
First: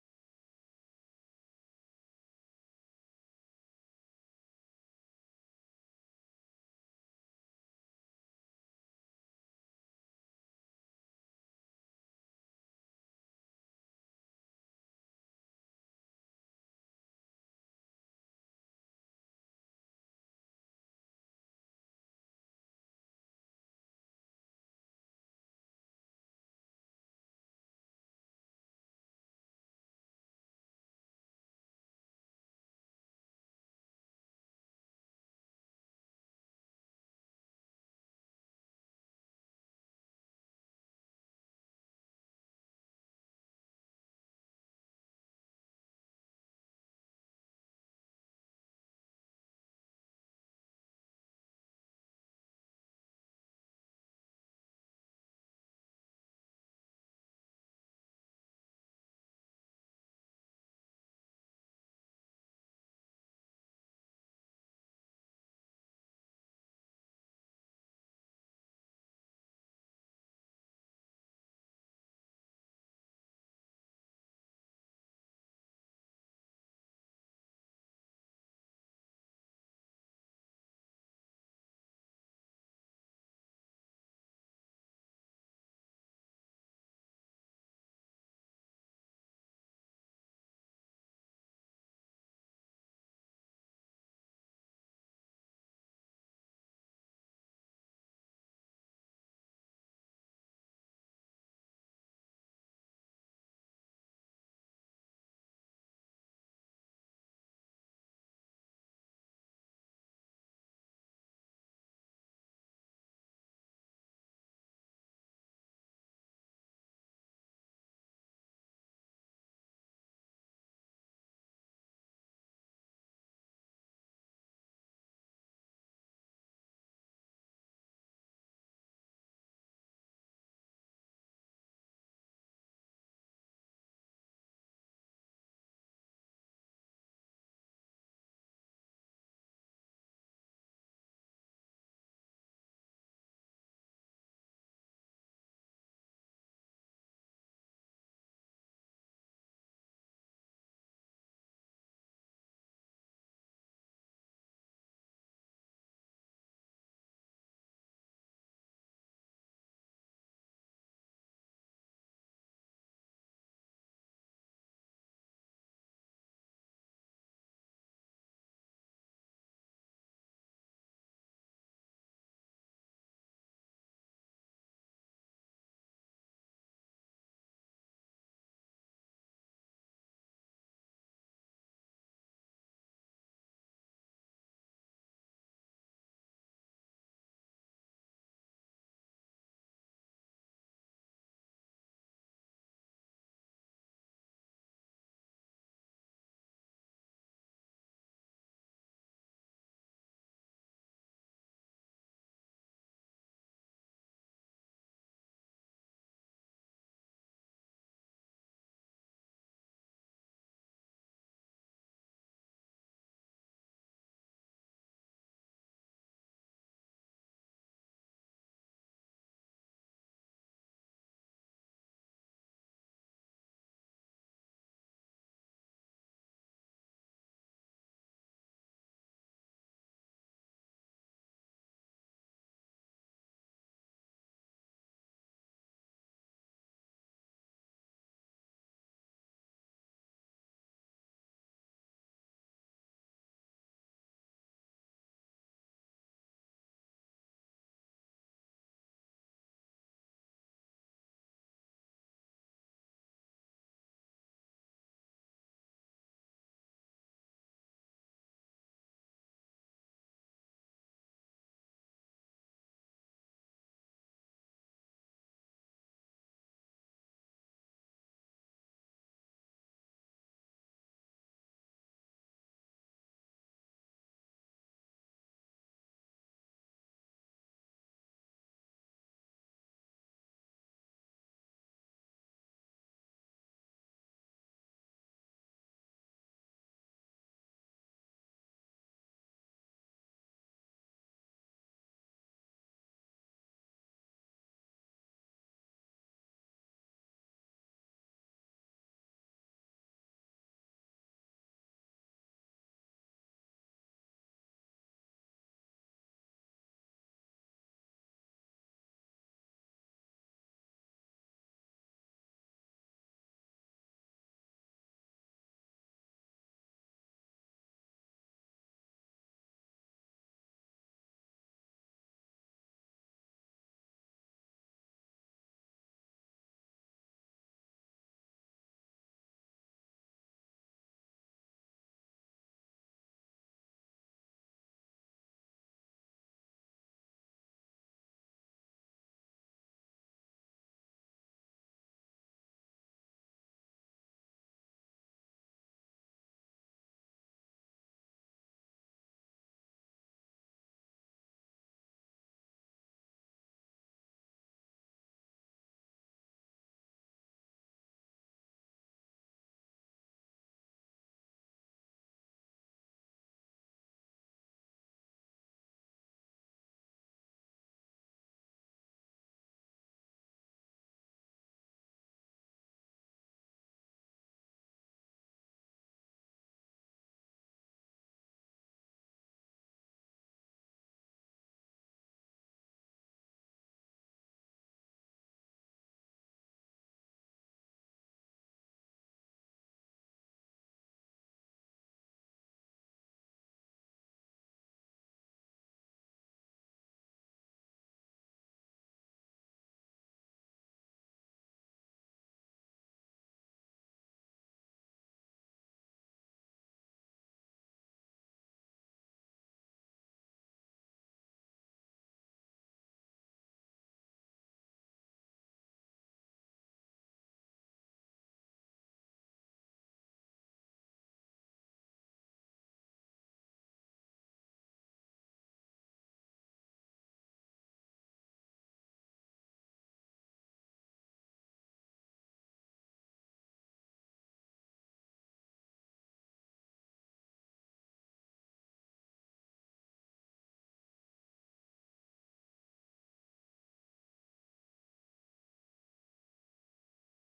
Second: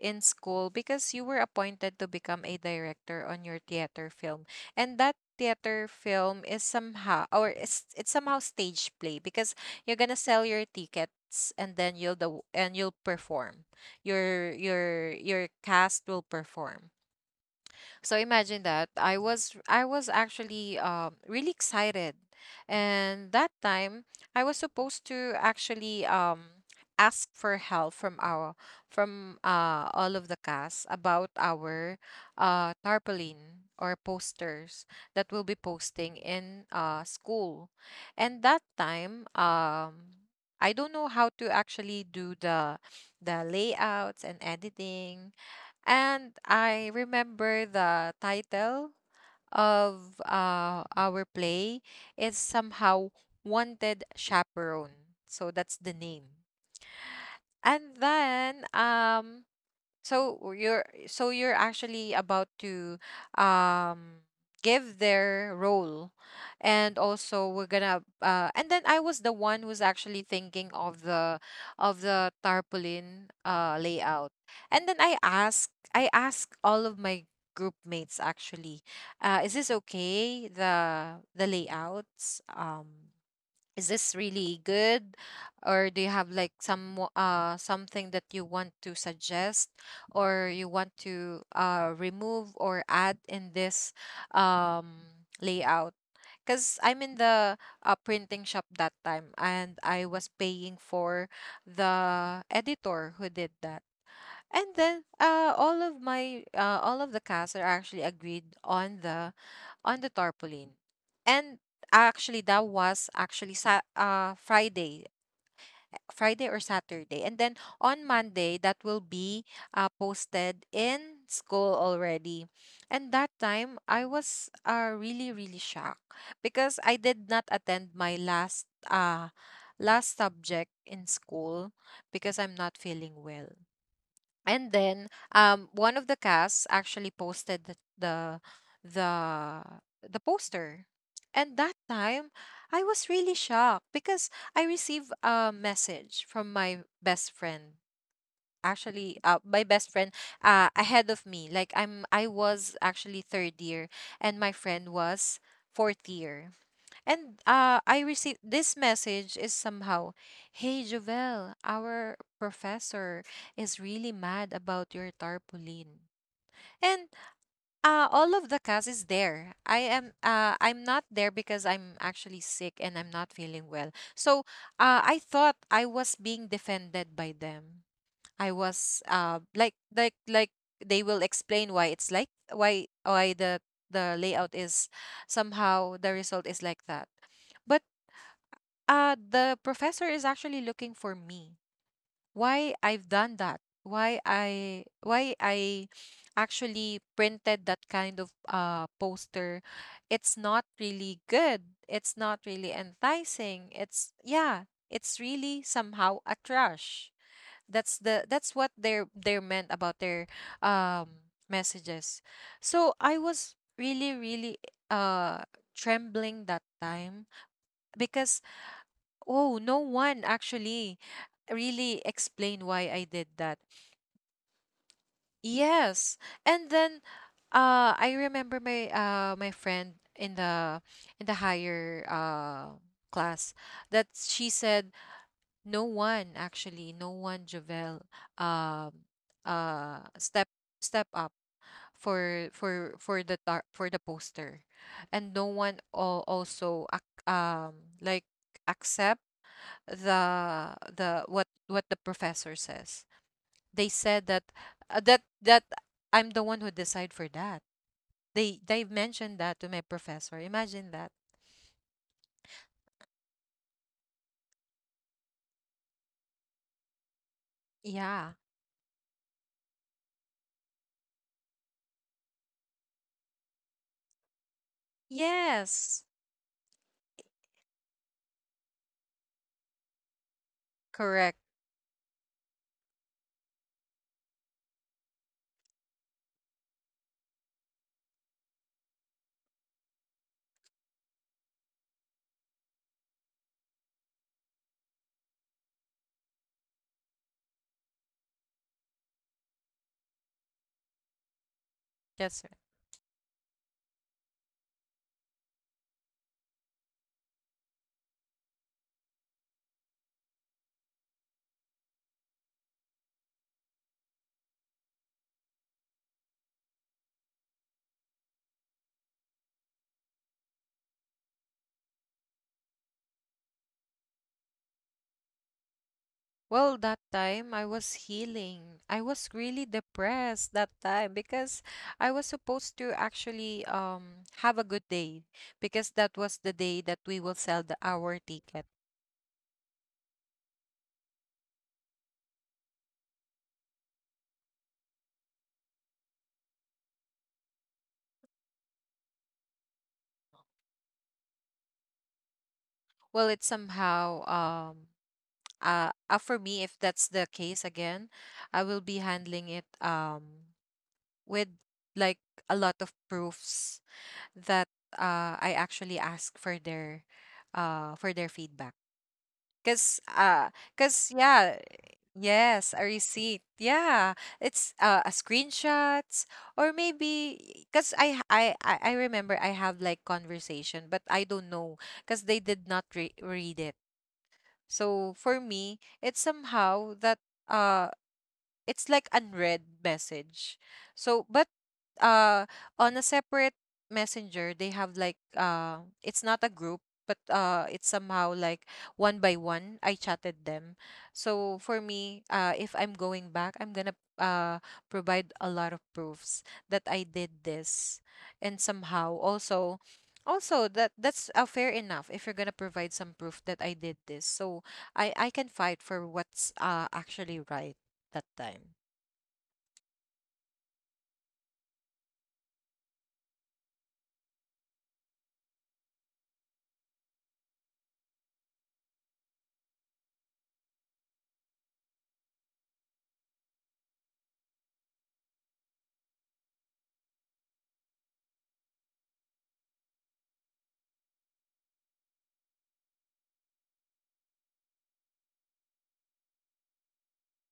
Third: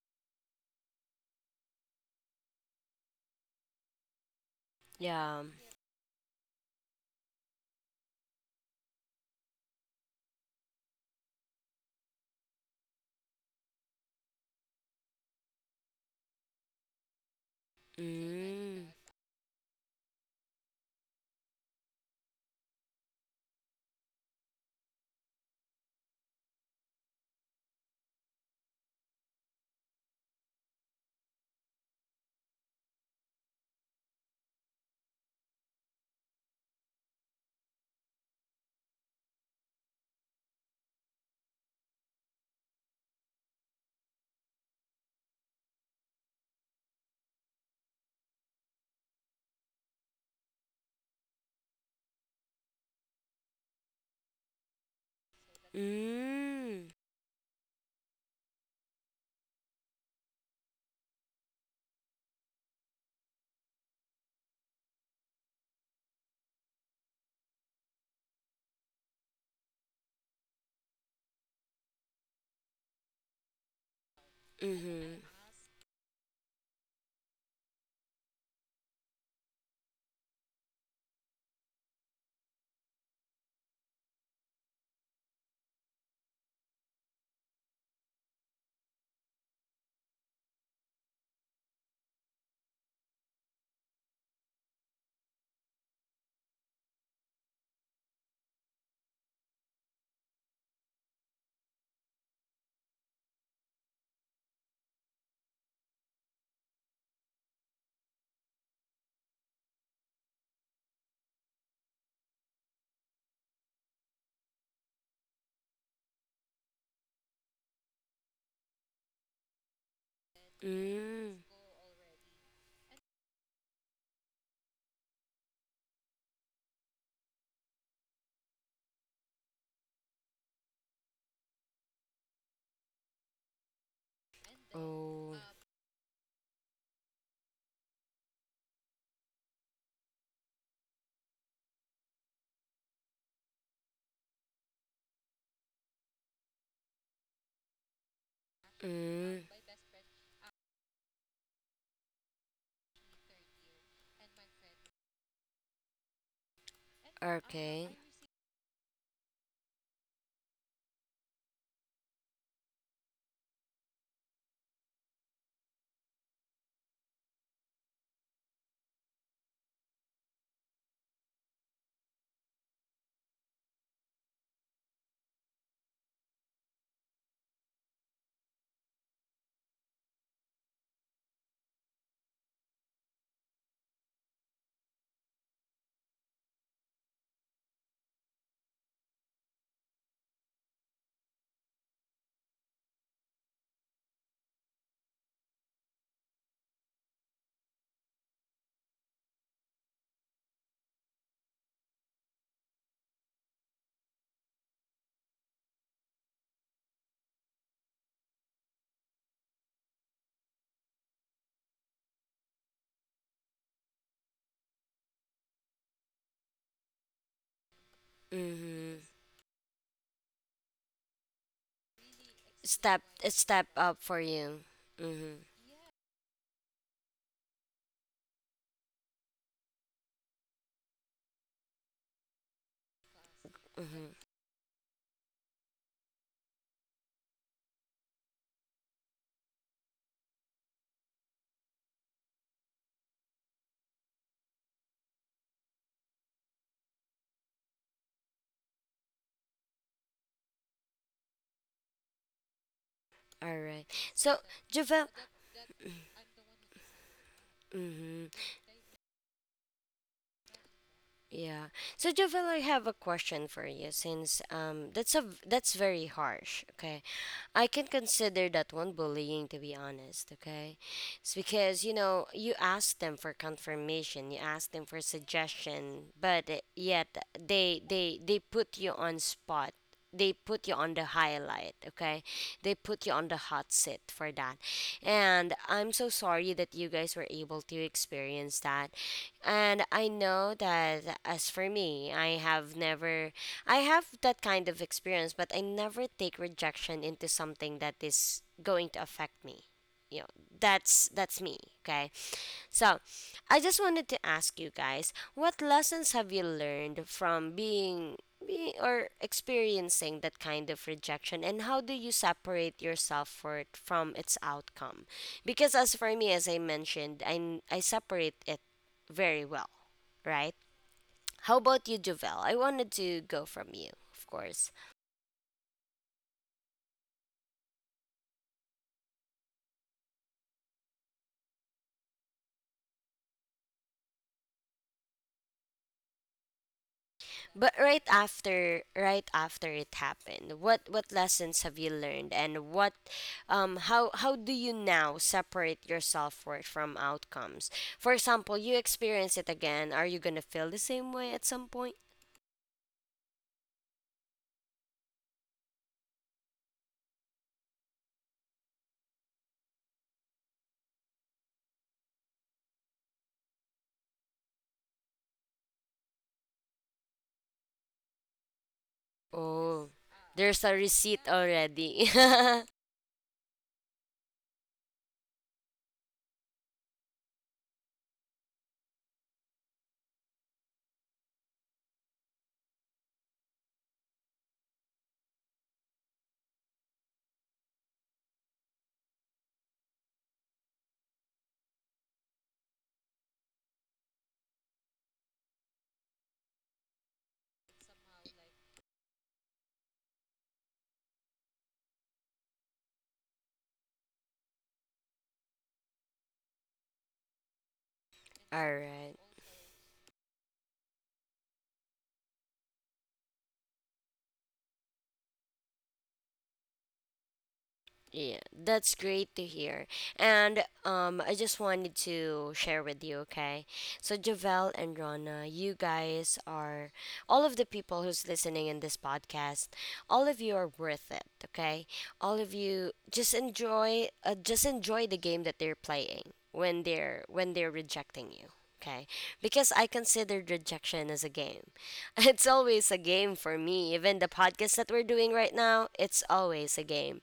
[SPEAKER 3] in school because you were appointed to become a director on your theater film, and that
[SPEAKER 1] Yeah.
[SPEAKER 3] theater film is somehow, or it's it's somehow stage play because you're gonna sell your tickets, and then you'll the and you'll perform your your your cast will perform. So imagine that
[SPEAKER 1] Mm.
[SPEAKER 3] I was I was actually um, really excited, and that time I was supposed to actually um, ask for help from our from uh, all of the cast about our uh, tarpaulin or posters that we'll be posting in uh, school, and that time um, I don't know how to actually do the the layouts and editing, and I remember the title of uh, our play is somehow Wanted Chaperone. So that's the name.
[SPEAKER 1] Mm.
[SPEAKER 3] And then um so you're so you're actually about to um give their role, and also we're gonna uh and then I was the one who's actually thinking of the of the tarpaulin uh layout. And then I
[SPEAKER 1] Mhm.
[SPEAKER 3] asked I asked all of my group mates actually, uh, is this okay, the the layouts? Um is this really good, or do you have like some wo- uh something that you want to suggest, or you want to uh remove or add in this um layout, because I'm in the uh, printing shop that time and I was paying for the editor who did that. And then uh all of my uh all of the cast are actually agreed on the on the tarpaulin. And actually that was actually sa- uh Friday, Friday or Saturday. And then on Monday that will be uh, posted in
[SPEAKER 1] Mm.
[SPEAKER 3] school already. And that time I was uh, really really shocked because I did not attend my last uh last subject in school because I'm not feeling well. And then
[SPEAKER 1] Oh.
[SPEAKER 3] um one of the casts actually posted the the the, the poster. And that time I was really shocked because I received a message from my best friend. Actually, uh, my
[SPEAKER 1] Mm.
[SPEAKER 3] best friend uh, ahead of me. Like I'm I was actually third year and my friend was fourth year. And uh, I
[SPEAKER 1] Okay.
[SPEAKER 3] received this message is somehow, hey Jovel, our professor is really mad about your tarpaulin. And uh, all of the cast is there. I am uh, I'm not there because I'm actually sick and I'm not feeling well. So uh, I thought I was being defended by them. I was uh, like like like they will explain why it's like why why the the layout is somehow, the result is like that, but. Uh, the professor is actually looking for me. Why I've done that? Why I why I actually printed that kind of uh poster? It's not really good. It's not really enticing. It's, yeah, it's really somehow a trash. That's the that's what they're they're meant about their um messages. So I was really really uh trembling that time, because
[SPEAKER 1] Mhm.
[SPEAKER 3] oh, no one actually really explained why I did
[SPEAKER 1] Step
[SPEAKER 3] that.
[SPEAKER 1] step up for you. Mhm.
[SPEAKER 3] Yes. And then uh I remember my uh my friend in the in the higher uh class that
[SPEAKER 1] Mhm.
[SPEAKER 3] she said, no one actually, no one, Javel, um uh step step up for for for the tar- for the poster, and no one al- also ac- um like accept the the what what the professor says.
[SPEAKER 1] All
[SPEAKER 3] They
[SPEAKER 1] right.
[SPEAKER 3] said that
[SPEAKER 1] So,
[SPEAKER 3] uh, that
[SPEAKER 1] Javel.
[SPEAKER 3] that I'm the one who decide for that.
[SPEAKER 1] Mhm.
[SPEAKER 3] They they mentioned that to my professor. Imagine that.
[SPEAKER 1] Yeah. So Jovel, I have a question for you since um that's a v- that's very harsh, okay? I can
[SPEAKER 3] Yeah.
[SPEAKER 1] consider that one bullying to be honest, okay? It's because, you know, you ask them for confirmation, you ask them for
[SPEAKER 3] Yes.
[SPEAKER 1] suggestion, but uh, yet they they they put you on spot. They put you on the
[SPEAKER 3] Correct.
[SPEAKER 1] highlight, okay? They put you on the hot seat for that. And I'm so sorry that you guys were able to experience that. And I know that as for me, I have never I have that kind of experience, but I never take rejection into something that is going to affect me. You know, that's that's me,
[SPEAKER 3] Yes,
[SPEAKER 1] okay?
[SPEAKER 3] sir.
[SPEAKER 1] So, I just wanted to ask you guys, what lessons have you learned from being, being or experiencing that kind of rejection, and how do you separate yourself for it from its outcome? Because as for me, as I mentioned, I I separate it very well, right? How about you, Javel? I wanted to go from you, of course.
[SPEAKER 3] Well, that time I was healing. I was really depressed that time because I was supposed to actually um have a good day because that was the day that we will sell the
[SPEAKER 1] But
[SPEAKER 3] our
[SPEAKER 1] right
[SPEAKER 3] ticket.
[SPEAKER 1] after right after it happened, what what lessons have you learned, and what um how how do you now separate your self-worth from outcomes? For example, you experience it again, are you going to feel the same way at some point?
[SPEAKER 3] Well, it somehow um uh, uh for me, if that's the case again, I will be handling it um with like a lot of proofs that uh I actually ask for their uh for their feedback because
[SPEAKER 1] Oh,
[SPEAKER 3] uh
[SPEAKER 1] there's a
[SPEAKER 3] because,
[SPEAKER 1] receipt
[SPEAKER 3] yeah,
[SPEAKER 1] already.
[SPEAKER 3] yes, a receipt, yeah, it's uh a screenshots, or maybe because I, h- I i I remember I have like conversation but I don't know because they did not re- read it. So for me, it's somehow that uh it's like unread message. So, but uh, on a separate messenger, they have like uh, it's not a group, but uh, it's somehow like one by one. I chatted them. So for me, uh, if I'm going back, I'm gonna uh provide a lot of proofs that I did this, and
[SPEAKER 1] All
[SPEAKER 3] somehow
[SPEAKER 1] right.
[SPEAKER 3] also. Also, that that's uh, fair enough. If you're gonna provide some proof that I did this, so I I can fight for what's uh actually right that
[SPEAKER 1] Yeah,
[SPEAKER 3] time.
[SPEAKER 1] that's great to hear. And um, I just wanted to share with you, okay? So, Javel and Rana, you guys are all of the people who's listening in this podcast. All of you are worth it, okay? All of you just enjoy, uh, just enjoy the game that they're playing when they're when they're rejecting you, okay? Because I consider rejection as a game. It's always a game for me. Even the podcast that we're doing right now, it's always a game.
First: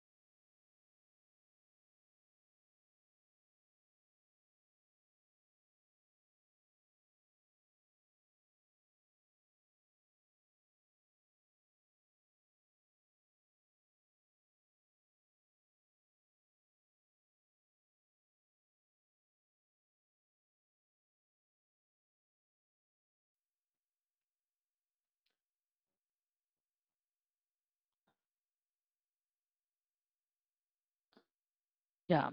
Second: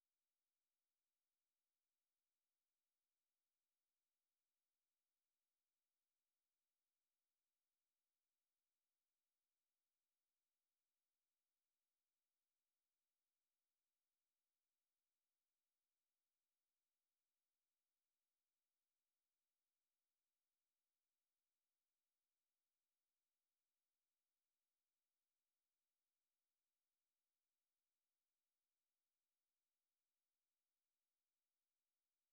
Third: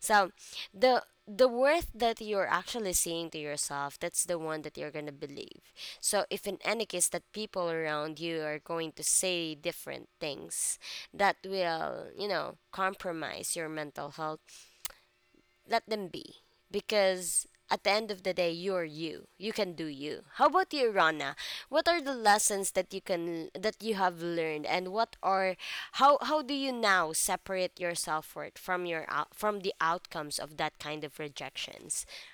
[SPEAKER 1] So the the worth that you're actually saying to yourself, that's the one that you're gonna believe. So if in any case that people around you are going to say different things that will, you know, compromise your mental health, let them be, because at the end of the day you're you you can do you how about you rana what are the lessons that you can that you have learned, and what are how how do you now separate your self-worth from your out from the outcomes of that kind of rejections?
[SPEAKER 2] Yeah.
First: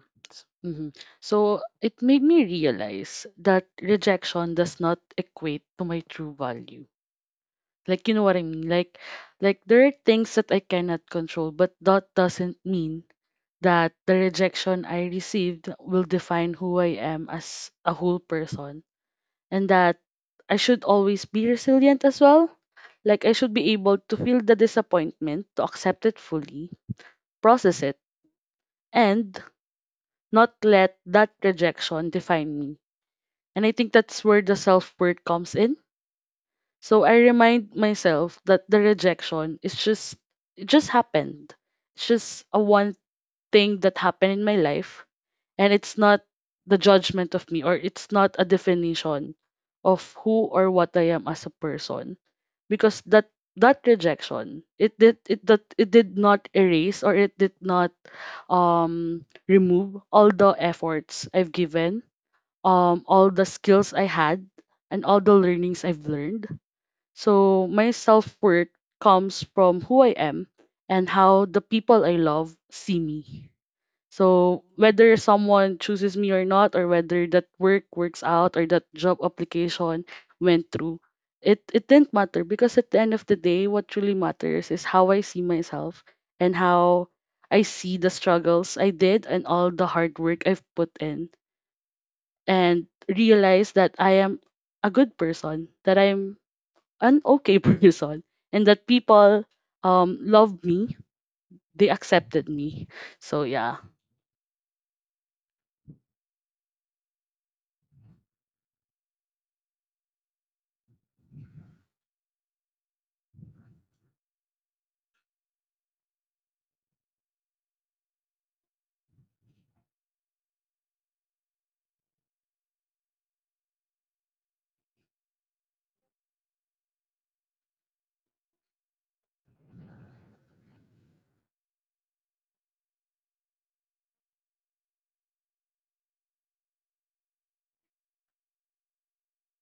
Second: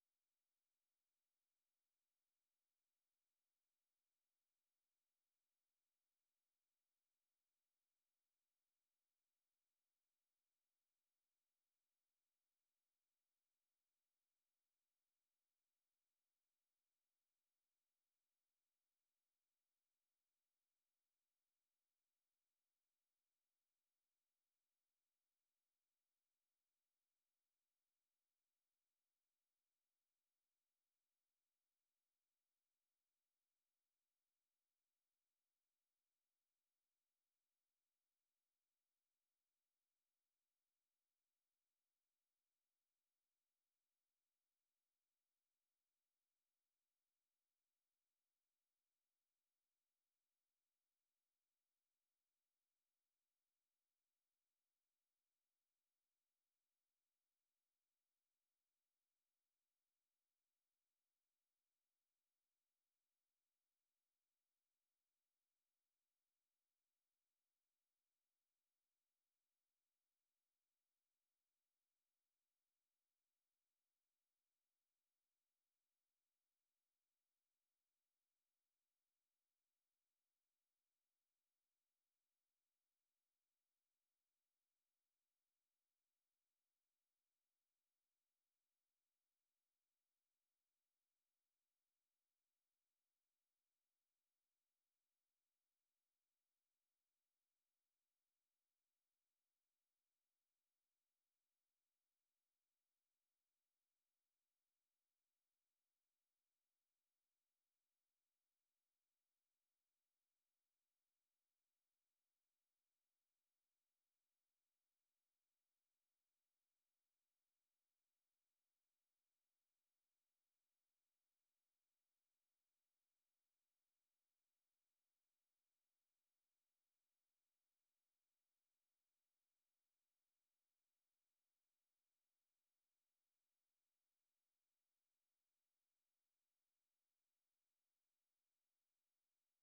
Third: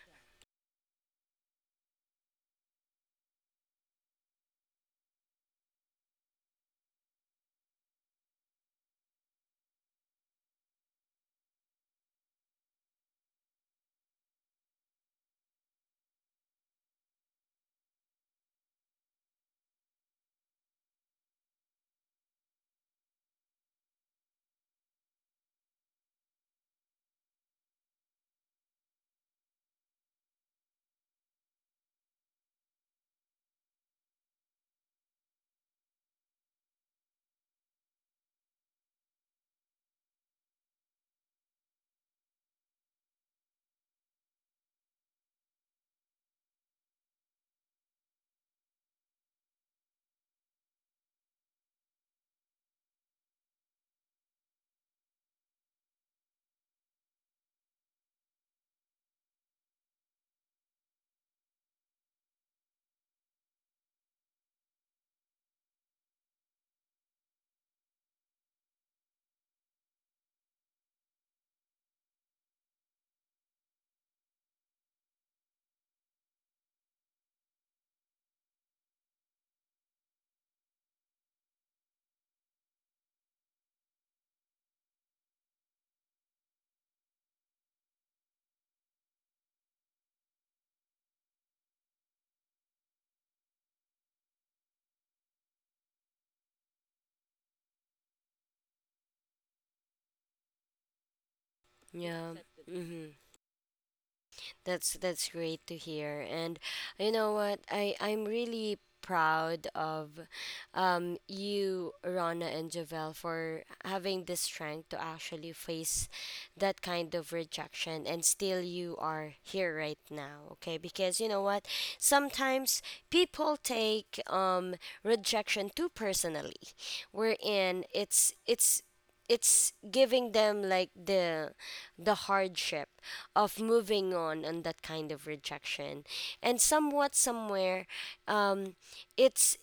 [SPEAKER 2] Mm-hmm. So it made me realize that rejection does not equate to my true value. Like, you know what I mean? Like, like there are things that I cannot control, but that doesn't mean that the rejection I received will define who I am as a whole person, and that I should always be resilient as well. Like I should be able to feel the disappointment, to accept it fully, process it, and not let that rejection define me. And I think that's where the self worth comes in. So I remind myself that the rejection is just it just happened. It's just a one thing that happened in my life, and it's not the judgment of me, or it's not a definition of who or what I am as a person, because that that rejection it did it that it did not erase, or it did not um remove all the efforts I've given, um all the skills I had, and all the learnings I've learned. So my self-worth comes from who I am and how the people I love see me. So whether someone chooses me or not, or whether that work works out, or that job application went through, it it didn't matter, because at the end of the day, what truly matters is how I see myself and how I see the struggles I did and all the hard work I've put in, and realize that I am a good person, that I'm an okay person, and that people um love me, they
[SPEAKER 1] Yeah.
[SPEAKER 2] accepted me.
[SPEAKER 1] Mm-hmm.
[SPEAKER 2] So yeah.
[SPEAKER 1] That's that's great to hear. And you know what? I I'm really proud of um you, Rana and Javel, for having the strength to actually face that kind of rejection, and still you are here right now, okay? Because you know what, sometimes people take um rejection too personally, wherein it's it's it's giving them like the the hardship of moving on and that kind of rejection. And somewhat somewhere, um it's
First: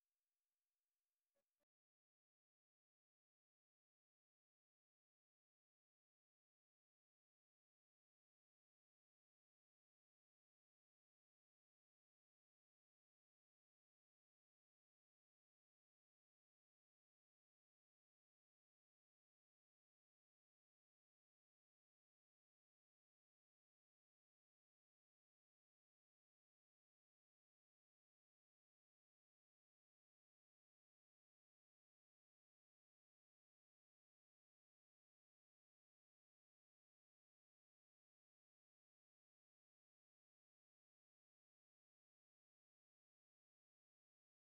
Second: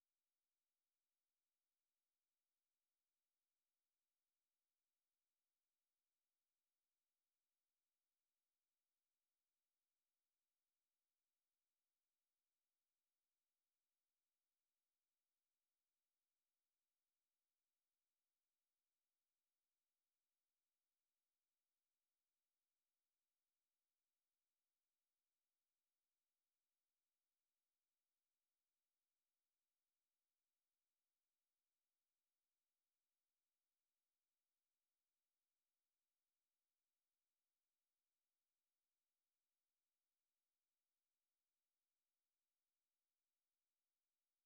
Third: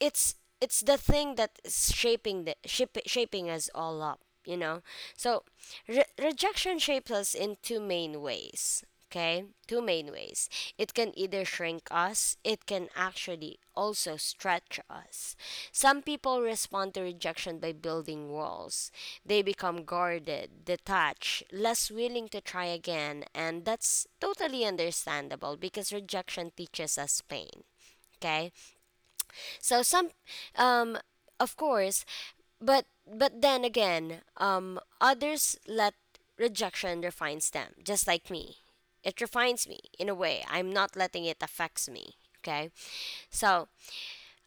[SPEAKER 1] it's it's the thing that is shaping the shape, shaping us all up, you know? So re- rejection shapes us in two main ways, okay? Two main ways. It can either shrink us, it can actually also stretch us. Some people respond to rejection by building walls. They become guarded, detached, less willing to try again, and that's totally understandable because rejection teaches us pain. Okay, so some, um, of course, but but then again, um, others let rejection refines them, just like me. It refines me in a way. I'm not letting it affects me. Okay, so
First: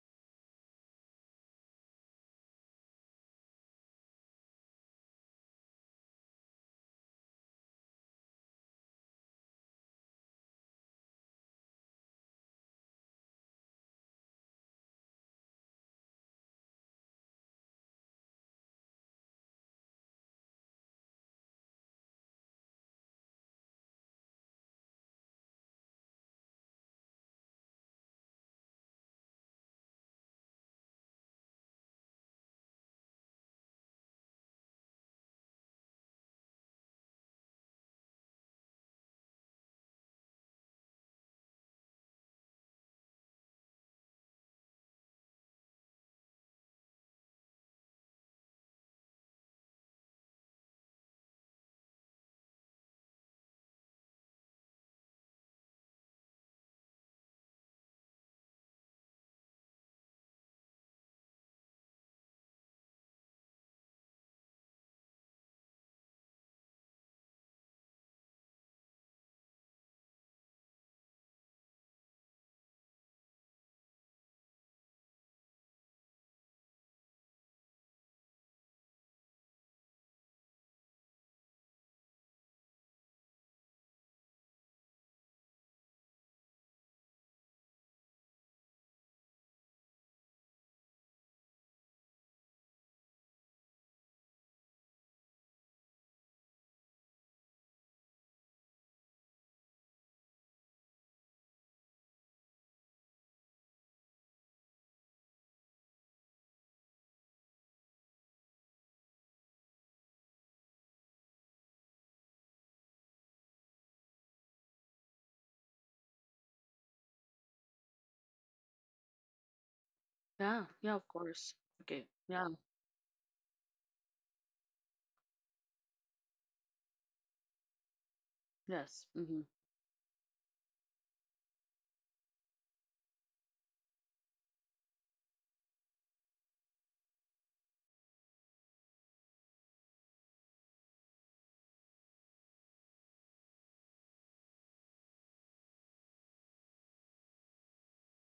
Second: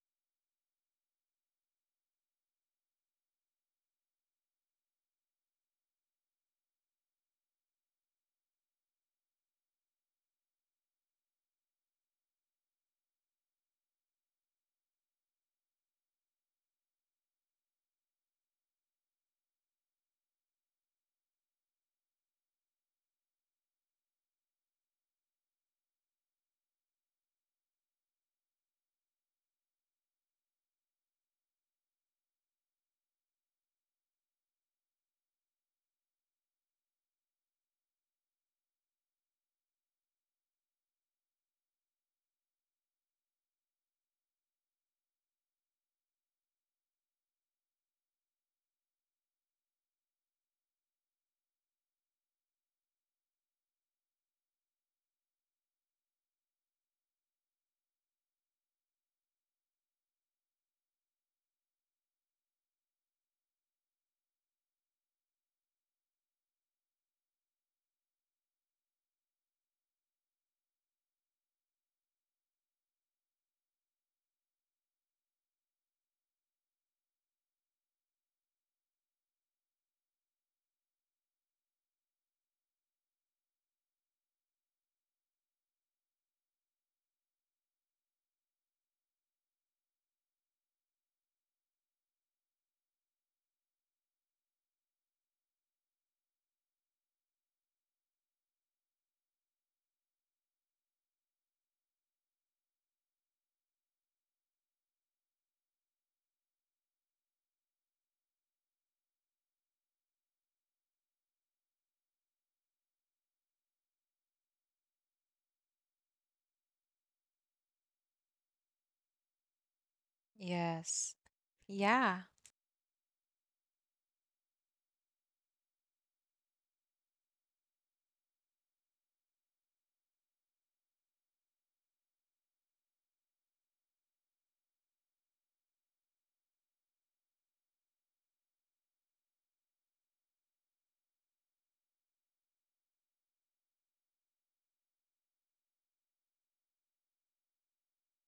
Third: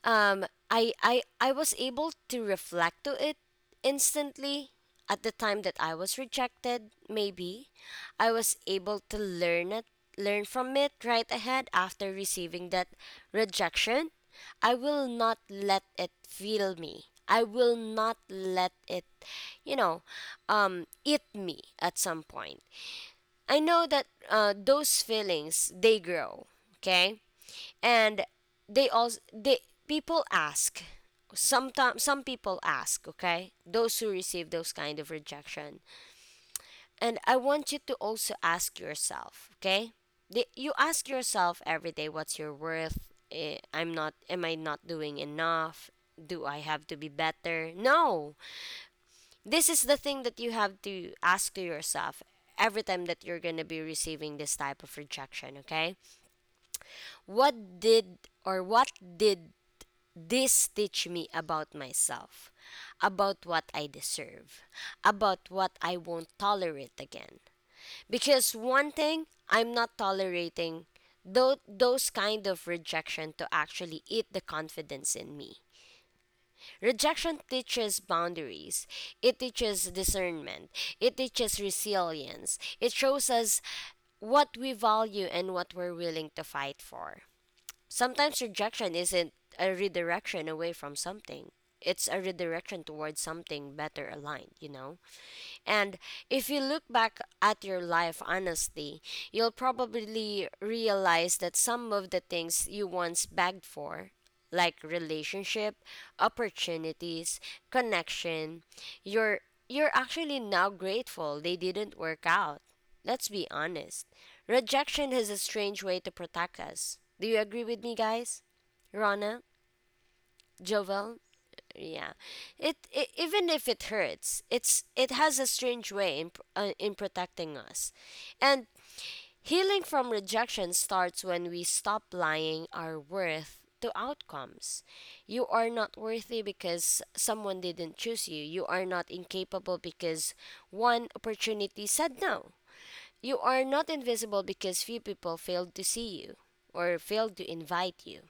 [SPEAKER 1] um, I, I, I was able to reflect to it instantly at the time that I was rejected, maybe. I was able to learn it, learn from it right ahead after receiving that rejection. I will not let it feel me. I will not let it, you know, um, eat me at some point. I know that uh, those feelings, they grow, okay? And they also they people ask sometimes. Some people ask, okay, those who receive those kind of rejection, and I want you to also ask yourself, okay? The, you ask yourself every day, what's your worth? Eh, I'm not am I not doing enough? Do I have to be better? No. This is the thing that you have to ask to yourself every time that you're going to be receiving this type of rejection, okay? What did or what did this teach me about myself? About what I deserve? About what I won't tolerate again? Because one thing I'm not tolerating tho- those kind of rejection to actually eat the confidence in me. Rejection teaches boundaries. It teaches discernment. It teaches resilience. It shows us what we value and what we're willing to fight for. Sometimes rejection isn't a redirection away from something, it's a redirection towards something better aligned, you know? And if you look back at your life honestly, you'll probably realize that some of the things you once begged for, like relationship, opportunities, connection, you're you're actually now grateful they didn't work out. Let's be honest. Rejection has a strange way to protect us. Do you agree with me, guys? Rana,
[SPEAKER 2] Yeah, yeah, of
[SPEAKER 1] Jovel,
[SPEAKER 3] Yes.
[SPEAKER 2] course. Okay.
[SPEAKER 1] yeah,
[SPEAKER 3] Yeah.
[SPEAKER 2] Yeah,
[SPEAKER 1] it, it even if it hurts, it's it has a strange way in pr- uh, in protecting us, and
[SPEAKER 2] yes. Mm-hmm.
[SPEAKER 1] healing from rejection starts when we stop lying our worth to outcomes. You are not worthy because someone didn't choose you. You are not incapable because one opportunity said no. You are not invisible because few people failed to see you or failed to invite you.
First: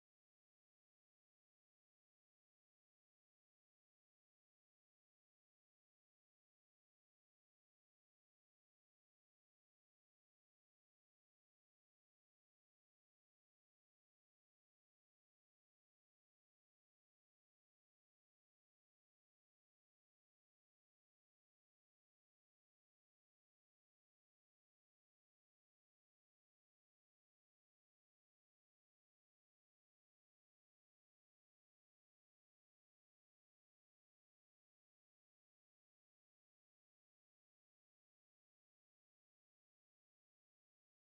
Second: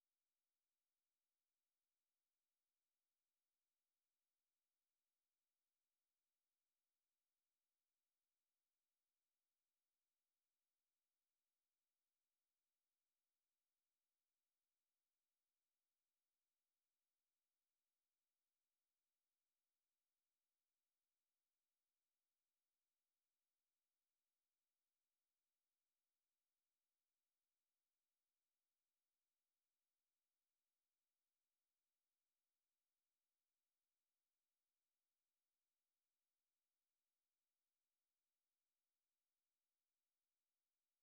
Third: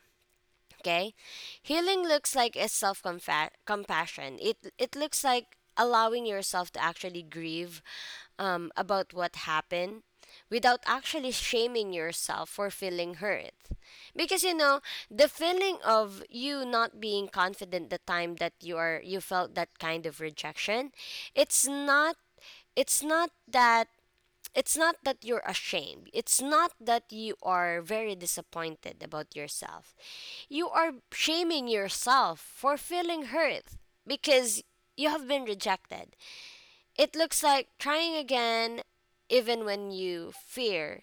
[SPEAKER 1] Okay? Healing looks like a self compassion. It it looks like allowing yourself to actually grieve um, about what happened without actually shaming yourself for feeling hurt. Because you know, the feeling of you not being confident the time that you are you felt that kind of rejection, it's not it's not that it's not that you're ashamed. It's not that you are very disappointed about yourself. You are shaming yourself for feeling hurt because you have been rejected. It looks like trying again, even when you fear,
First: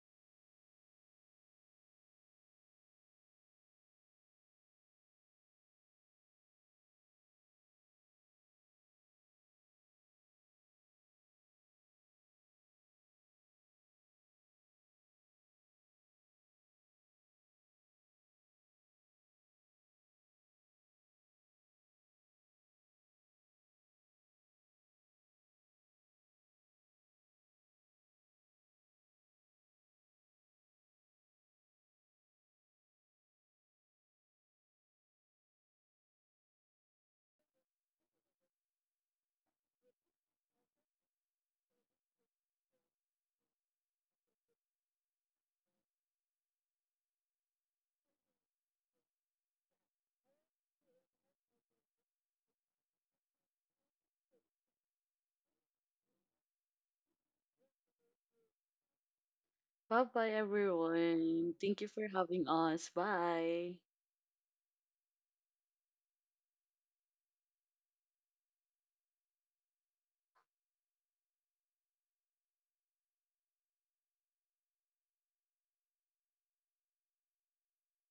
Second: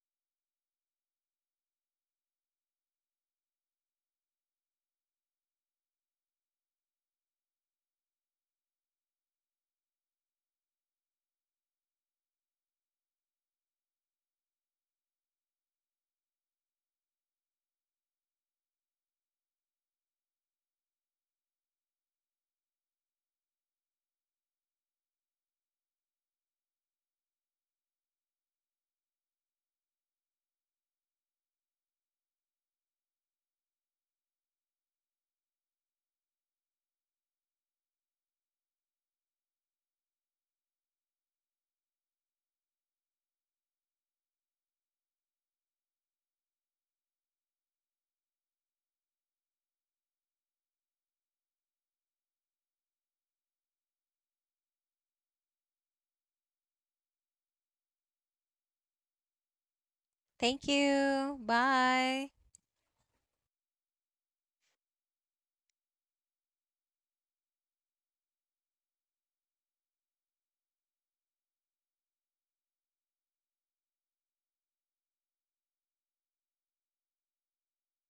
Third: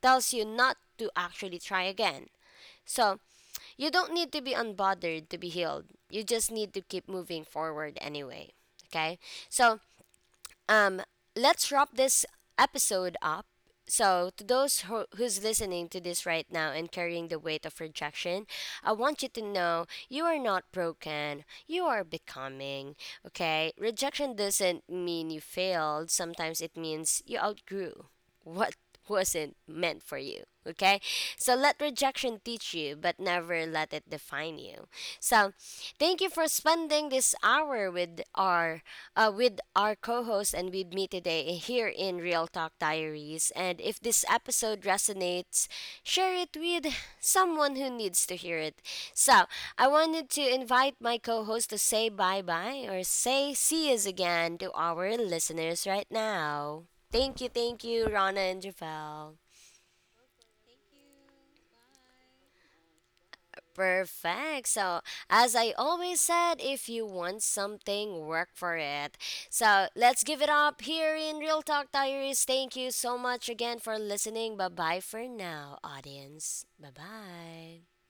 [SPEAKER 1] tells you not to actually try again. So, you don't need to be unbothered to be healed. You just need to keep moving forward anyway. Okay? So, um, let's wrap this episode up. So, to those who, who's listening to this right now and carrying the weight of rejection, I want you to know you are not broken. You are becoming. Okay? Rejection doesn't mean you failed. Sometimes it means you outgrew what wasn't meant for you. Okay? So let rejection teach you, but never let it define you. So, thank you for spending this hour with our uh, with our co host and with me today here in Real Talk Diaries. And if this episode resonates, share it with someone who needs to hear it. So I wanted to invite my co host to say bye bye or say see us again to our listeners right now. Thank you, thank you, Rana and Javel.
[SPEAKER 2] Bye bye,
[SPEAKER 3] Thank you.
[SPEAKER 2] everyone. Thank you for
[SPEAKER 3] Bye.
[SPEAKER 2] having us. Bye.
[SPEAKER 1] Perfect. So, as I always said, if you want something, work for it. So, let's give it up here in Real Talk Diaries. Thank you so much again for listening. Bye bye for now, audience. Bye bye.